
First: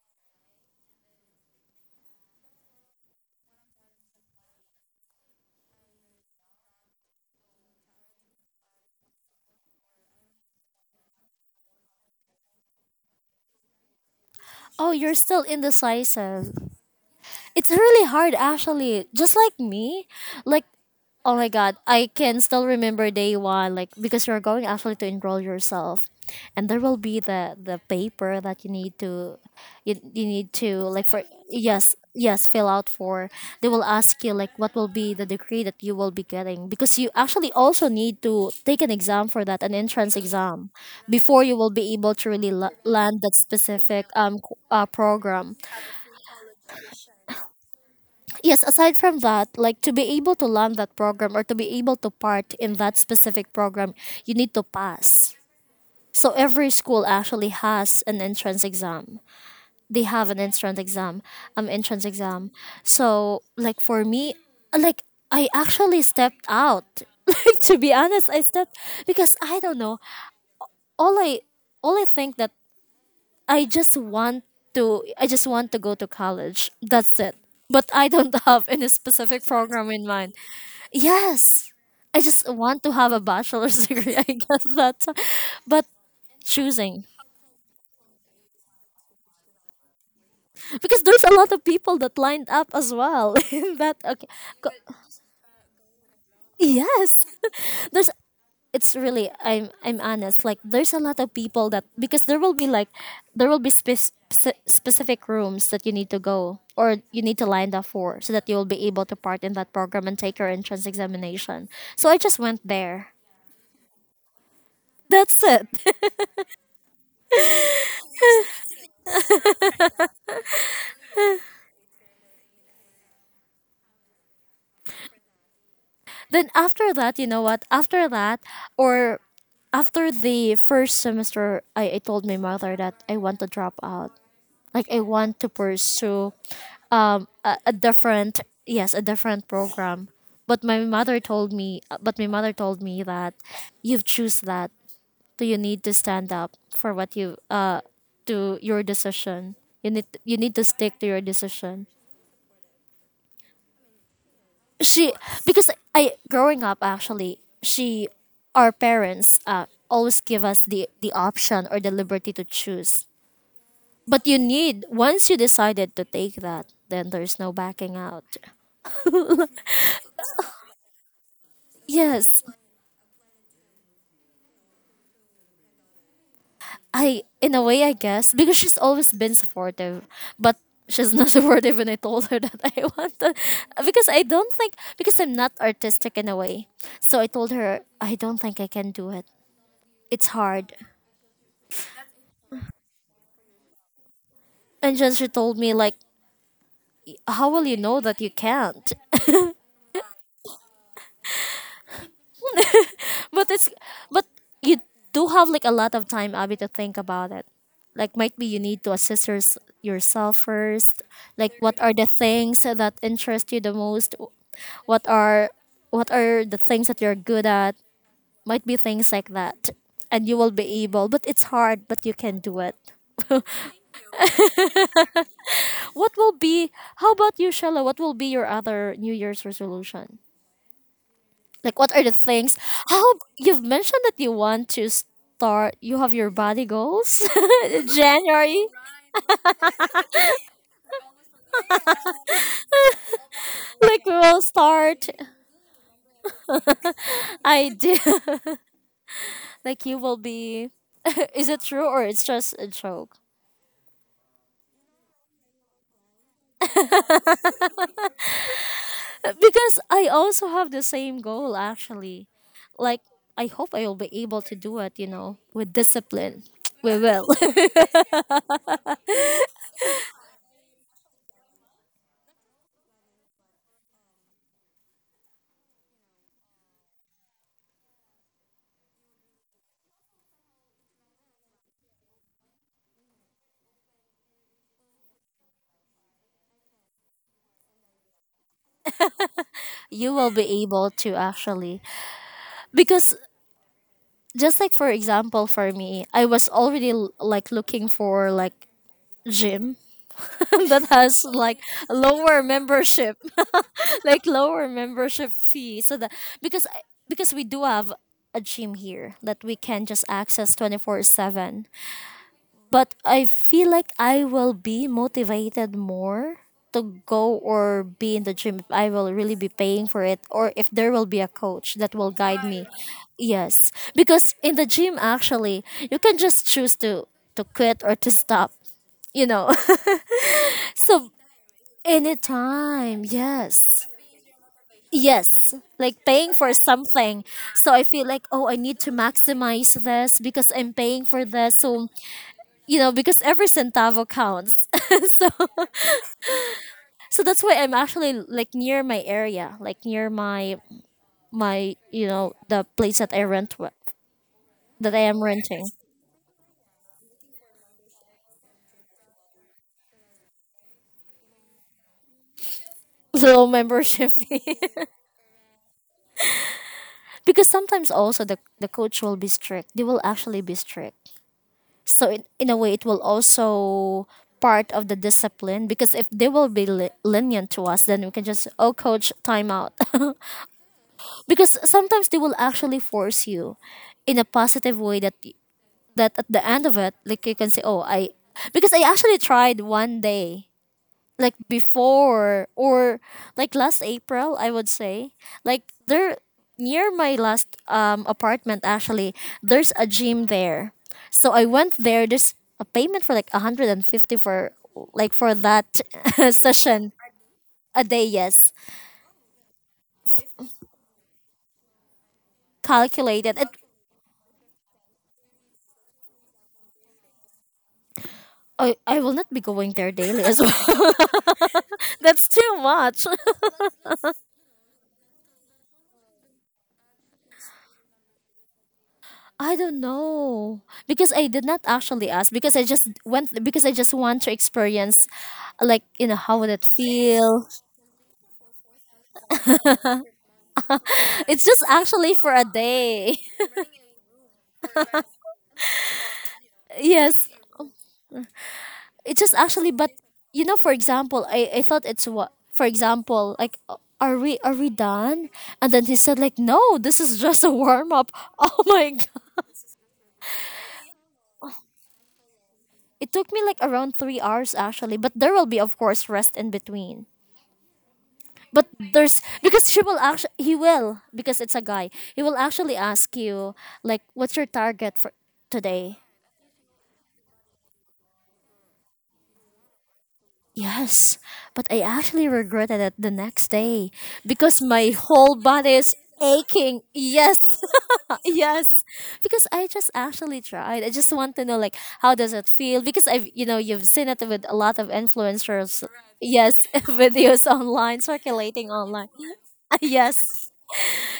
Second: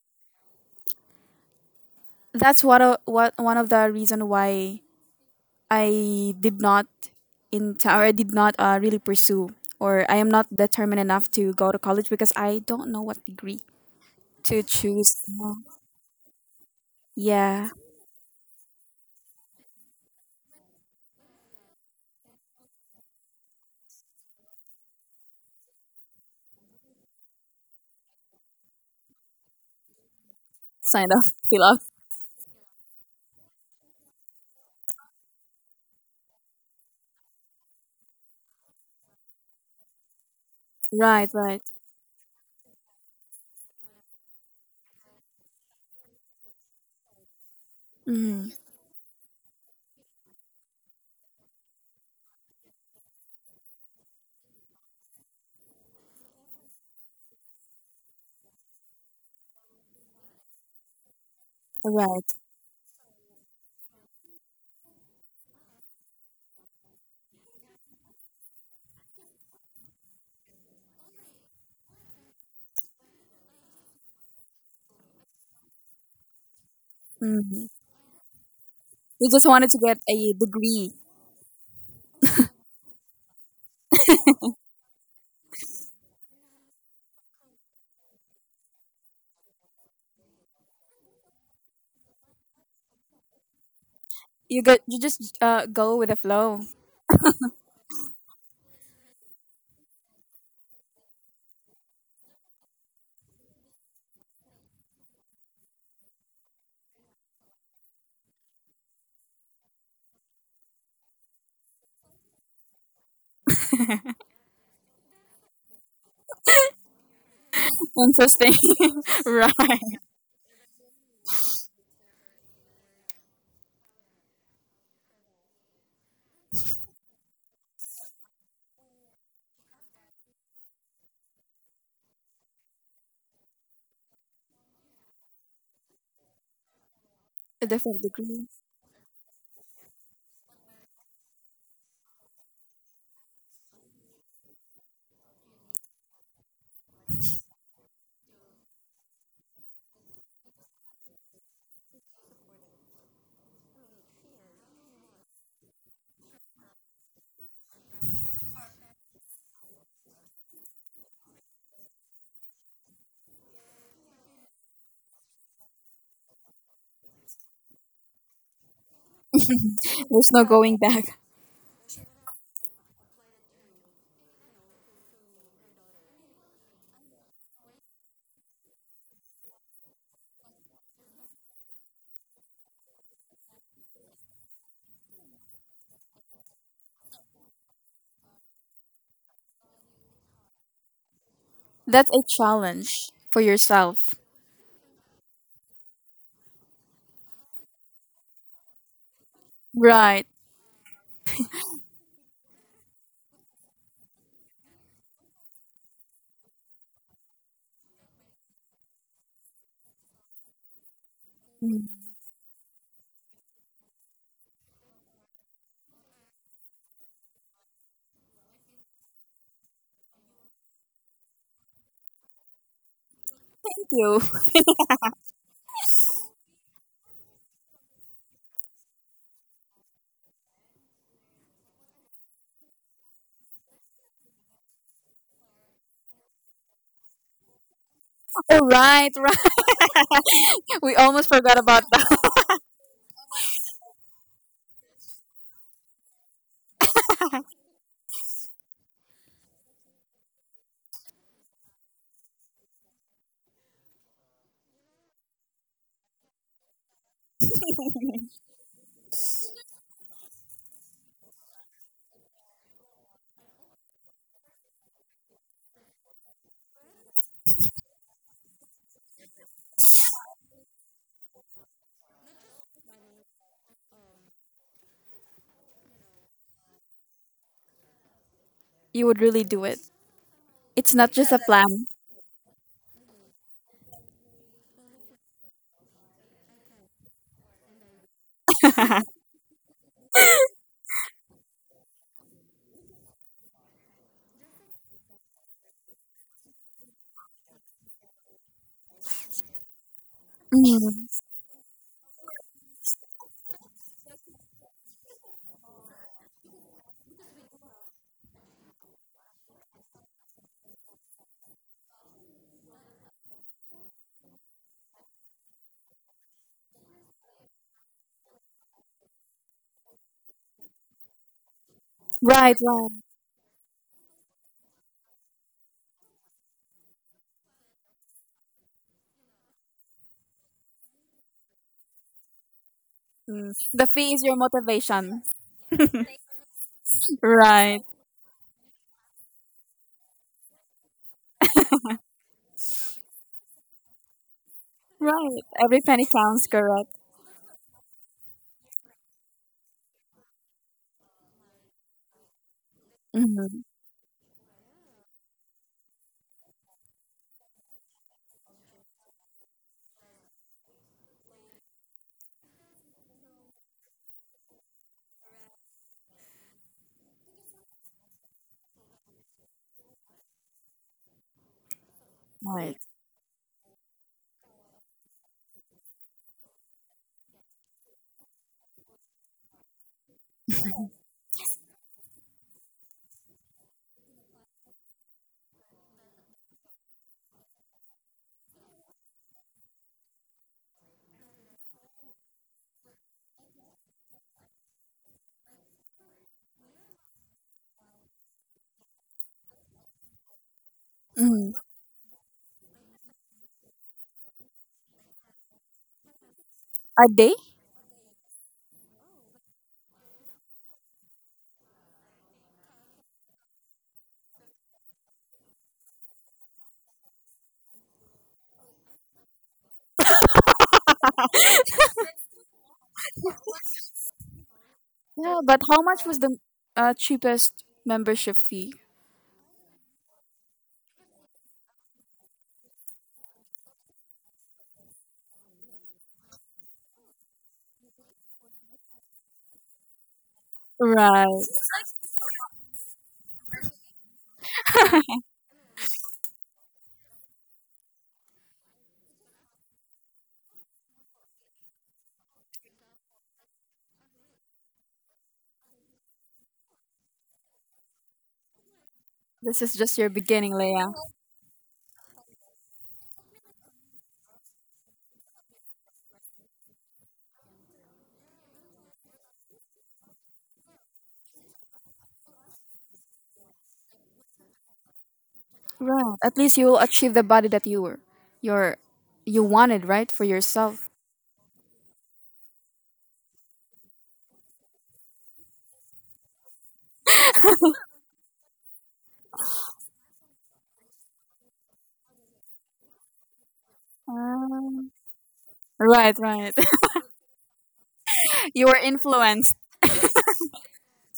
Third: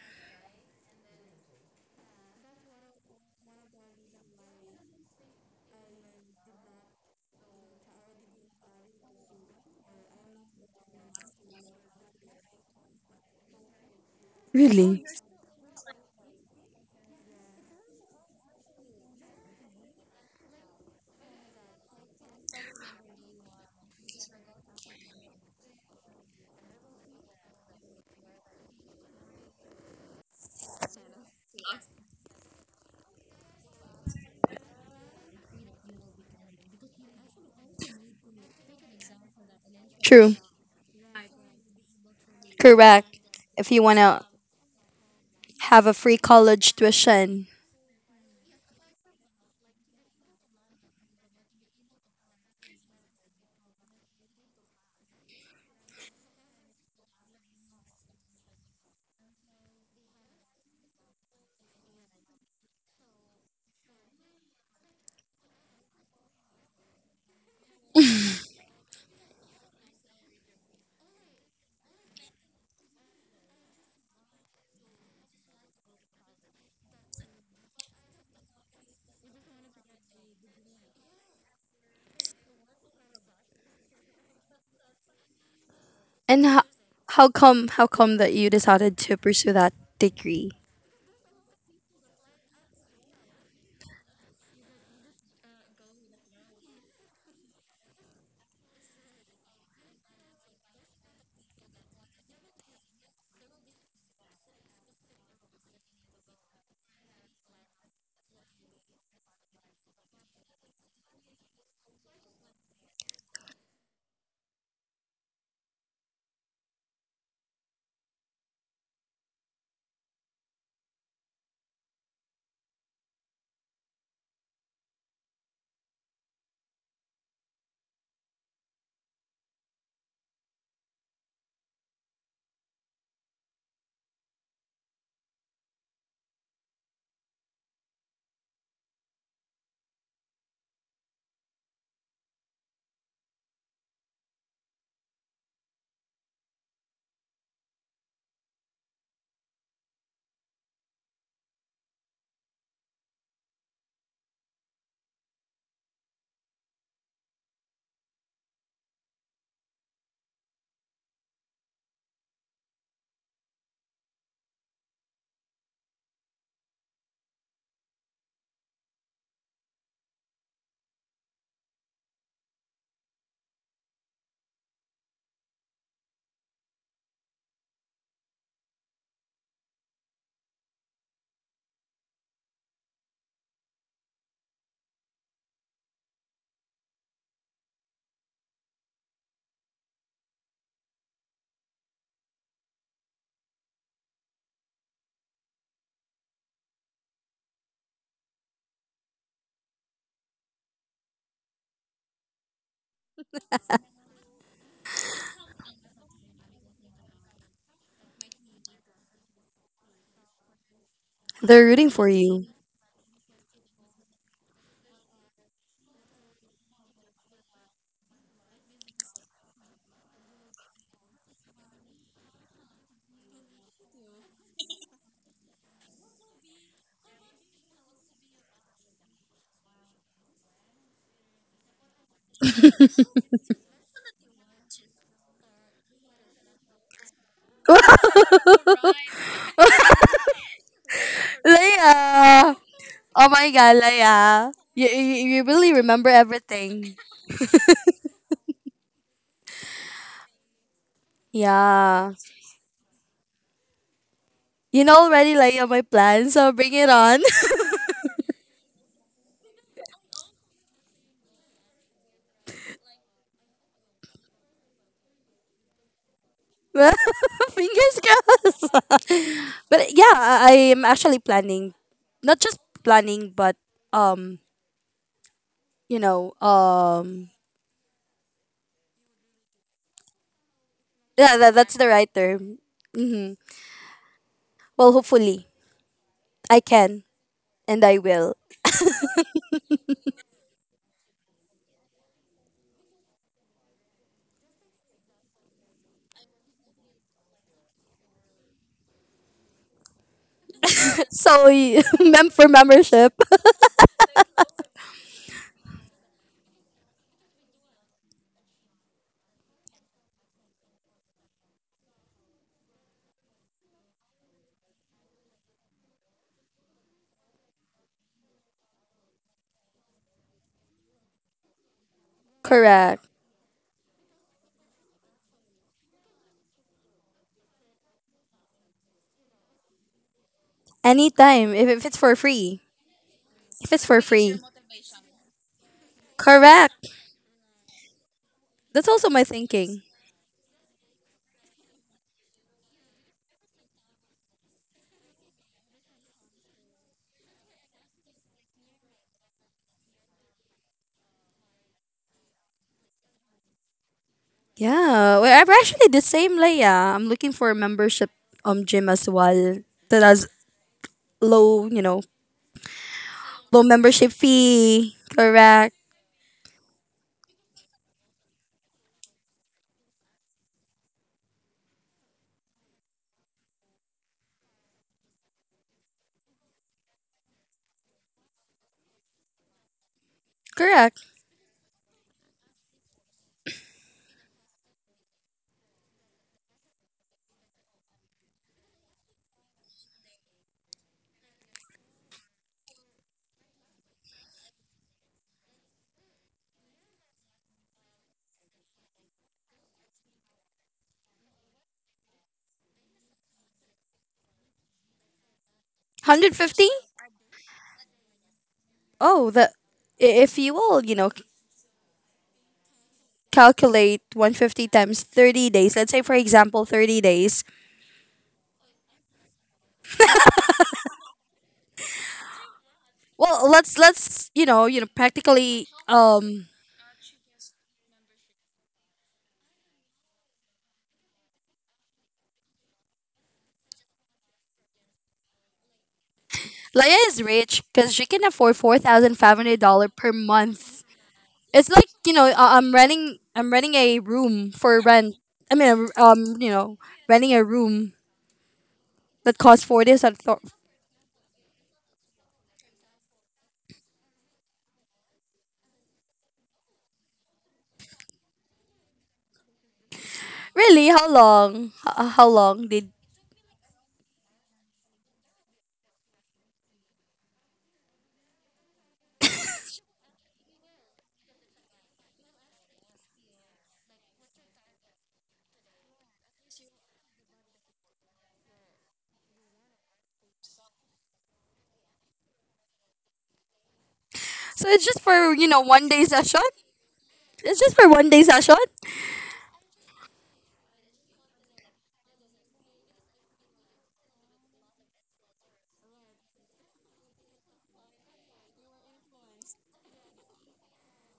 Speaker 2: That's what a, what one of the reason why I did not in or I did not really pursue, or I am not determined enough to go to college because I don't know what degree to
Speaker 1: Oh,
Speaker 3: Really?
Speaker 1: you're
Speaker 2: choose.
Speaker 1: still
Speaker 2: Uh,
Speaker 1: indecisive. It's
Speaker 2: yeah.
Speaker 1: really hard actually. Just like me, like oh my god, I can still remember day one, like because you're going actually to enroll yourself, and there will be the paper that you need to, you need to like
Speaker 2: Sign
Speaker 1: for
Speaker 2: up, fill up.
Speaker 1: yes yes fill out for. They will ask you like what will be the degree that you will be getting, because you actually also need to take an exam for that, an entrance
Speaker 3: True.
Speaker 1: exam,
Speaker 2: Right.
Speaker 1: before you
Speaker 2: Right.
Speaker 1: will be able to really land
Speaker 3: Correct.
Speaker 1: that
Speaker 3: If you want
Speaker 1: specific
Speaker 3: to
Speaker 1: program.
Speaker 3: have a free college tuition.
Speaker 2: Mm,
Speaker 1: Yes, aside from that, like to be able to learn that program or to be able to part in that specific program, you need to pass. So every school actually has an entrance exam. They have an entrance exam. Entrance
Speaker 2: right.
Speaker 1: exam. So like for me, like I actually stepped out like to be honest I stepped because I don't know. all i all I think that I just want to I just want to go to college, that's it,
Speaker 2: Mm.
Speaker 1: but I don't have any
Speaker 2: You
Speaker 1: specific
Speaker 2: just wanted to
Speaker 1: program
Speaker 2: get
Speaker 1: in mind.
Speaker 2: a degree.
Speaker 1: Yes. I just want to have a bachelor's degree. I guess that's but
Speaker 3: And
Speaker 1: choosing
Speaker 3: how come that you decided to pursue that degree?
Speaker 1: because there's a lot of people that lined up as well in that okay
Speaker 2: You get.
Speaker 1: co-
Speaker 2: You just go with the flow.
Speaker 1: yes there's it's really I'm honest. Like there's a lot of people that because there will be like there will be specific rooms that you need to go or you need to line up for, so that you will be able to part in that program and take your entrance examination. So I just went there. That's it.
Speaker 2: Interesting. Right.
Speaker 1: Then after that, you know what? After that, or after the first semester, I told my mother that I want to drop out. Like I want to pursue
Speaker 2: A
Speaker 1: a
Speaker 2: different
Speaker 1: different
Speaker 2: degree.
Speaker 1: yes a different program. But my mother told me, but my mother told me that you've choose that. So you need to stand up for what you to your decision. You need to stick to your decision. She because I growing up actually she our parents always give us the option or the liberty to choose. But you need once you decided to take that, then there's no backing out.
Speaker 2: There's no going back.
Speaker 1: Yes, I in a way I guess because she's always been supportive, but she's not supportive when I told her that I want to because I don't think because I'm not artistic in a way. So I told her I don't think I can do it. It's hard.
Speaker 2: That's a challenge for yourself.
Speaker 1: And then she told me like how will you know that you can't?
Speaker 2: Right.
Speaker 1: But it's but you do have like a lot of time, Abby, to think about it. Like might be you need to assess yourself first. Like
Speaker 3: They're
Speaker 1: what
Speaker 3: rooting
Speaker 1: are the
Speaker 3: for you.
Speaker 1: things that interest you the most? What are what are the things that you're good at? Might be things like that. And you will be able, but it's hard, but you can do it.
Speaker 2: Thank you.
Speaker 1: What will be, how about you, Shala? What will be your other New Year's resolution? Like, what are the things? How you've mentioned that you want to start, you have your body goals
Speaker 2: Oh,
Speaker 1: January.
Speaker 2: right. Right. We almost forgot about that.
Speaker 3: Leia! Oh my god,
Speaker 1: Like, we
Speaker 3: Leia.
Speaker 1: will start.
Speaker 3: You really remember everything.
Speaker 1: I do. Like, you will be. Is it true or
Speaker 3: Yeah.
Speaker 1: it's just a joke?
Speaker 3: You know already, Leia, my plan, so bring it on.
Speaker 1: Because I also have the same goal, actually. Like, I hope I will be able to do it, you know, with discipline. We will.
Speaker 3: Fingers crossed. But yeah, I am actually planning, not just planning, but um you know,
Speaker 2: You would really do it. It's not just
Speaker 3: yeah,
Speaker 2: a
Speaker 3: that's the
Speaker 2: plan.
Speaker 3: right term. Well, hopefully, I can and I will.
Speaker 1: You will be able to actually because just like for example for me I was already like looking for like gym that
Speaker 2: Mm.
Speaker 1: has
Speaker 3: So,
Speaker 1: like lower
Speaker 3: for membership,
Speaker 1: membership, like lower membership fee, so that because I- because we do have a gym here that we can just access 24/7. But I feel like I will be motivated more to go or be in the gym if I will really be paying for it or if there will be a coach that will guide
Speaker 2: Right.
Speaker 1: me.
Speaker 2: Right.
Speaker 3: correct.
Speaker 1: Yes, because in the gym actually, you can just choose to quit or to stop, you know. So
Speaker 3: Anytime, if it's for free.
Speaker 1: anytime,
Speaker 3: If it's
Speaker 1: yes.
Speaker 2: The
Speaker 3: for
Speaker 2: fee is
Speaker 3: free.
Speaker 2: your motivation.
Speaker 1: Yes, like paying for
Speaker 3: Correct.
Speaker 1: something. So I
Speaker 2: Right.
Speaker 1: feel like, oh, I need
Speaker 3: That's
Speaker 1: to
Speaker 3: also my
Speaker 1: maximize
Speaker 3: thinking.
Speaker 1: this because I'm paying for this. So, you know, because every centavo counts. So
Speaker 2: Right. Every penny counts, correct?
Speaker 1: so that's why I'm actually like near my area, like near my my, you know, the place that I rent
Speaker 2: Mm-hmm.
Speaker 1: with, that I
Speaker 3: Yeah,
Speaker 1: am
Speaker 3: well, I'm
Speaker 1: renting.
Speaker 3: actually the same, Leia. I'm looking for a membership gym as well that has low, you know,
Speaker 1: Low
Speaker 3: low membership
Speaker 1: membership fee.
Speaker 3: fee. Correct.
Speaker 1: Because sometimes also the coach will be strict. They will actually be strict. So in a way
Speaker 2: Right.
Speaker 1: it will also part of the discipline because if they will be lenient to us then we can just oh coach time out.
Speaker 3: Correct.
Speaker 1: Because sometimes they will actually force you in a positive way that at the end of it like you can say oh I because I actually tried one day like before or like last April, I would say. Like there near my last apartment actually, there's a gym there. So I
Speaker 2: Mm-hmm.
Speaker 1: went there, there's a payment for like 150 for like for that
Speaker 3: one Hundred fifty.
Speaker 1: session
Speaker 2: A day?
Speaker 1: a day, yes.
Speaker 3: Oh, the if you will, you know,
Speaker 1: Calculated. It
Speaker 3: calculate 150 times 30 days let's say for example 30 days,
Speaker 1: I will not be going there daily as well. That's too much.
Speaker 3: well let's you know
Speaker 2: Yeah, but
Speaker 3: practically
Speaker 2: how much was the cheapest membership fee?
Speaker 1: I don't know because I did not actually ask because I just went because I just want to experience like you know how would it
Speaker 3: Leia is
Speaker 1: feel.
Speaker 3: rich because she can afford $4,500 per month.
Speaker 1: It's
Speaker 2: Right.
Speaker 1: just
Speaker 3: It's like you
Speaker 1: actually
Speaker 3: know
Speaker 1: for a
Speaker 3: I'm renting
Speaker 1: day.
Speaker 3: I'm renting a room for rent. I mean you know
Speaker 1: Yes,
Speaker 3: renting a room
Speaker 1: it's just
Speaker 3: that costs
Speaker 1: actually but
Speaker 3: forty some
Speaker 1: you know for example I thought it's what for example like are we done? And then he said like no this is just a warm up. Oh my god.
Speaker 2: This is just your beginning,
Speaker 3: Really,
Speaker 2: Leia.
Speaker 3: how long? How long did?
Speaker 1: It took me like around 3 hours actually, but there will be of course rest in between. But there's because she will actually he will because it's a guy. He will actually ask you like, "What's your target for today?"
Speaker 2: Right. At least you will achieve the body that you were, your, you wanted, right, for yourself.
Speaker 1: Yes, but I actually regretted it the next day because
Speaker 3: So it's
Speaker 1: my
Speaker 3: just for
Speaker 1: whole
Speaker 3: you know
Speaker 1: body
Speaker 3: one
Speaker 1: is
Speaker 3: day session.
Speaker 1: aching.
Speaker 3: It's
Speaker 1: Yes,
Speaker 3: just for one day session.
Speaker 1: yes, because I just actually tried. I just want to know like how does it feel because I've you know you've seen it with a lot of
Speaker 2: Ah.
Speaker 1: influencers.
Speaker 2: Right, right.
Speaker 1: Yes, videos online
Speaker 2: You
Speaker 1: circulating
Speaker 2: were
Speaker 1: online.
Speaker 2: influenced.
Speaker 1: Yes.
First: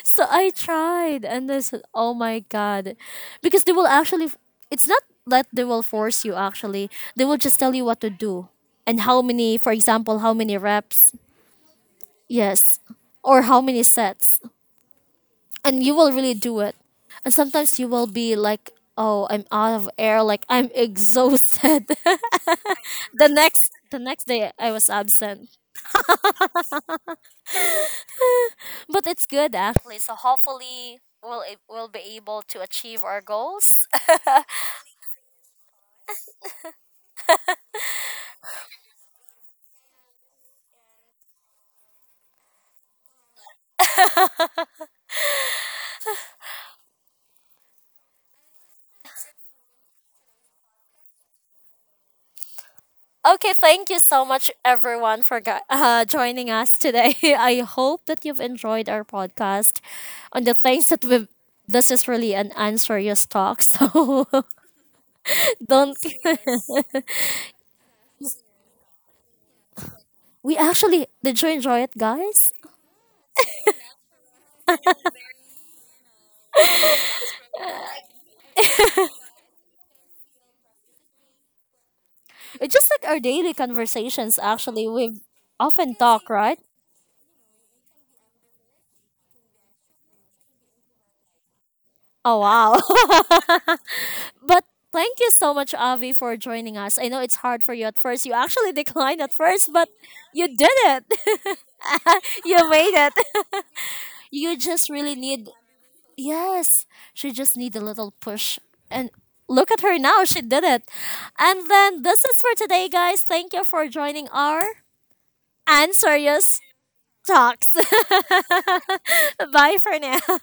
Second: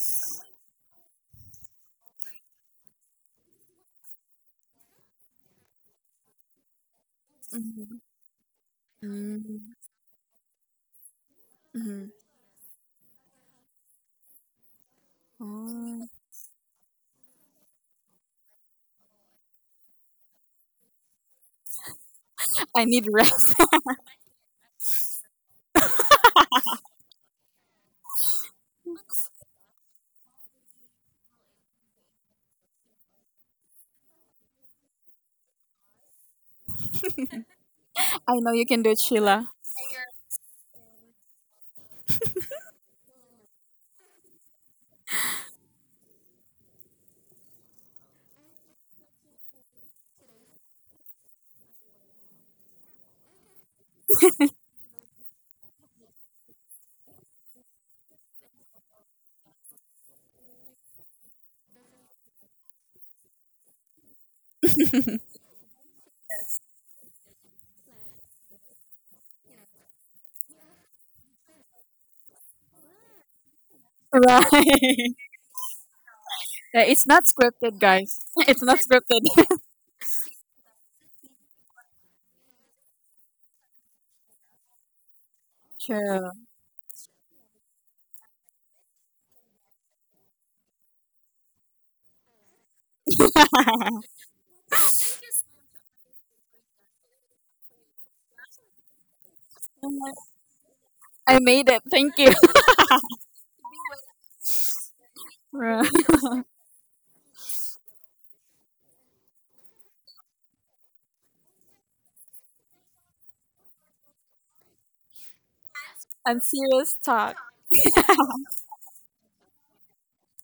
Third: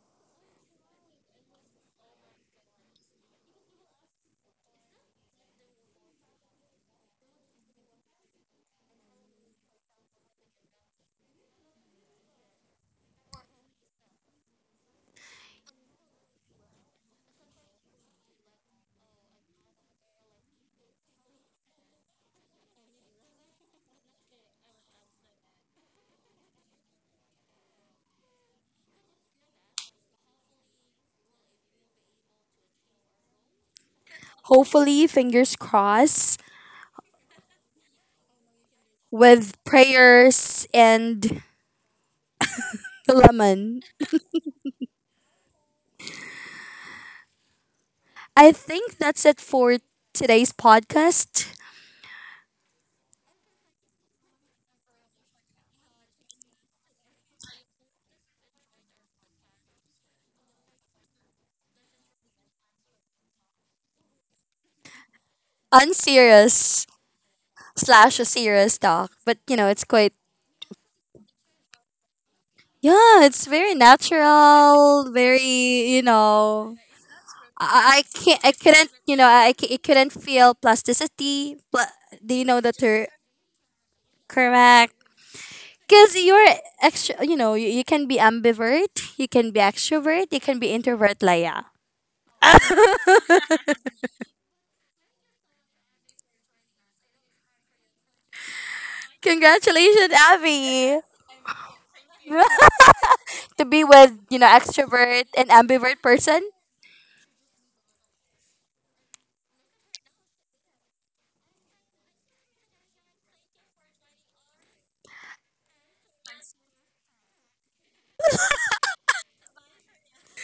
Speaker 1: So I tried, and I said, "Oh my god," because they will actually. It's not that they will force you. Actually, they will just tell you what to do and how many. For
Speaker 2: Mm-hmm.
Speaker 1: example, how many reps? Yes, or how many sets, and you
Speaker 2: Oh.
Speaker 1: will really do it. And sometimes you will be like, "Oh, I'm out of air. Like I'm exhausted."
Speaker 2: I need rest.
Speaker 1: The next day, I was absent, but it's good actually. So hopefully. We'll, we'll be able to achieve our goals.
Speaker 3: Hopefully, fingers crossed.
Speaker 2: I know you can do it, Sheila.
Speaker 3: With prayers and lemon. I think that's it for today's podcast.
Speaker 1: Okay, thank you so much, everyone, for joining us today. I hope that you've enjoyed our podcast on the things that we've. This is really an unserious talk, so don't.
Speaker 3: Unserious slash a serious talk, but you know, it's quite,
Speaker 1: We actually did you enjoy it, guys?
Speaker 3: yeah, it's very
Speaker 2: Right.
Speaker 3: natural, very, you know,
Speaker 2: Yeah, it's not scripted, guys.
Speaker 3: I
Speaker 2: It's not
Speaker 3: couldn't, you
Speaker 2: scripted.
Speaker 3: know, I couldn't feel plasticity. Do you know the
Speaker 1: It's just
Speaker 3: term?
Speaker 1: like our daily conversations. Actually,
Speaker 3: Correct.
Speaker 1: we often
Speaker 3: Because
Speaker 1: talk,
Speaker 3: you're
Speaker 1: right?
Speaker 3: extra, you know, you can be ambivert, you can be extrovert, you can be introvert, Laya.
Speaker 1: Oh wow! But thank you so much, Avi, for joining us. I know it's hard for you at first. You actually declined at first, but
Speaker 3: Congratulations,
Speaker 2: Sure.
Speaker 1: you did
Speaker 3: Abby.
Speaker 2: I
Speaker 1: it.
Speaker 2: made it. Thank you.
Speaker 1: You made it.
Speaker 3: To be with, you know,
Speaker 1: You just really
Speaker 3: extrovert and
Speaker 1: need
Speaker 3: ambivert person.
Speaker 1: yes. She just need a little push. And look at her now, she did it. And then this is for today, guys. Thank you for joining our and
Speaker 2: And
Speaker 1: serious
Speaker 2: serious talk.
Speaker 1: talks. Bye for now.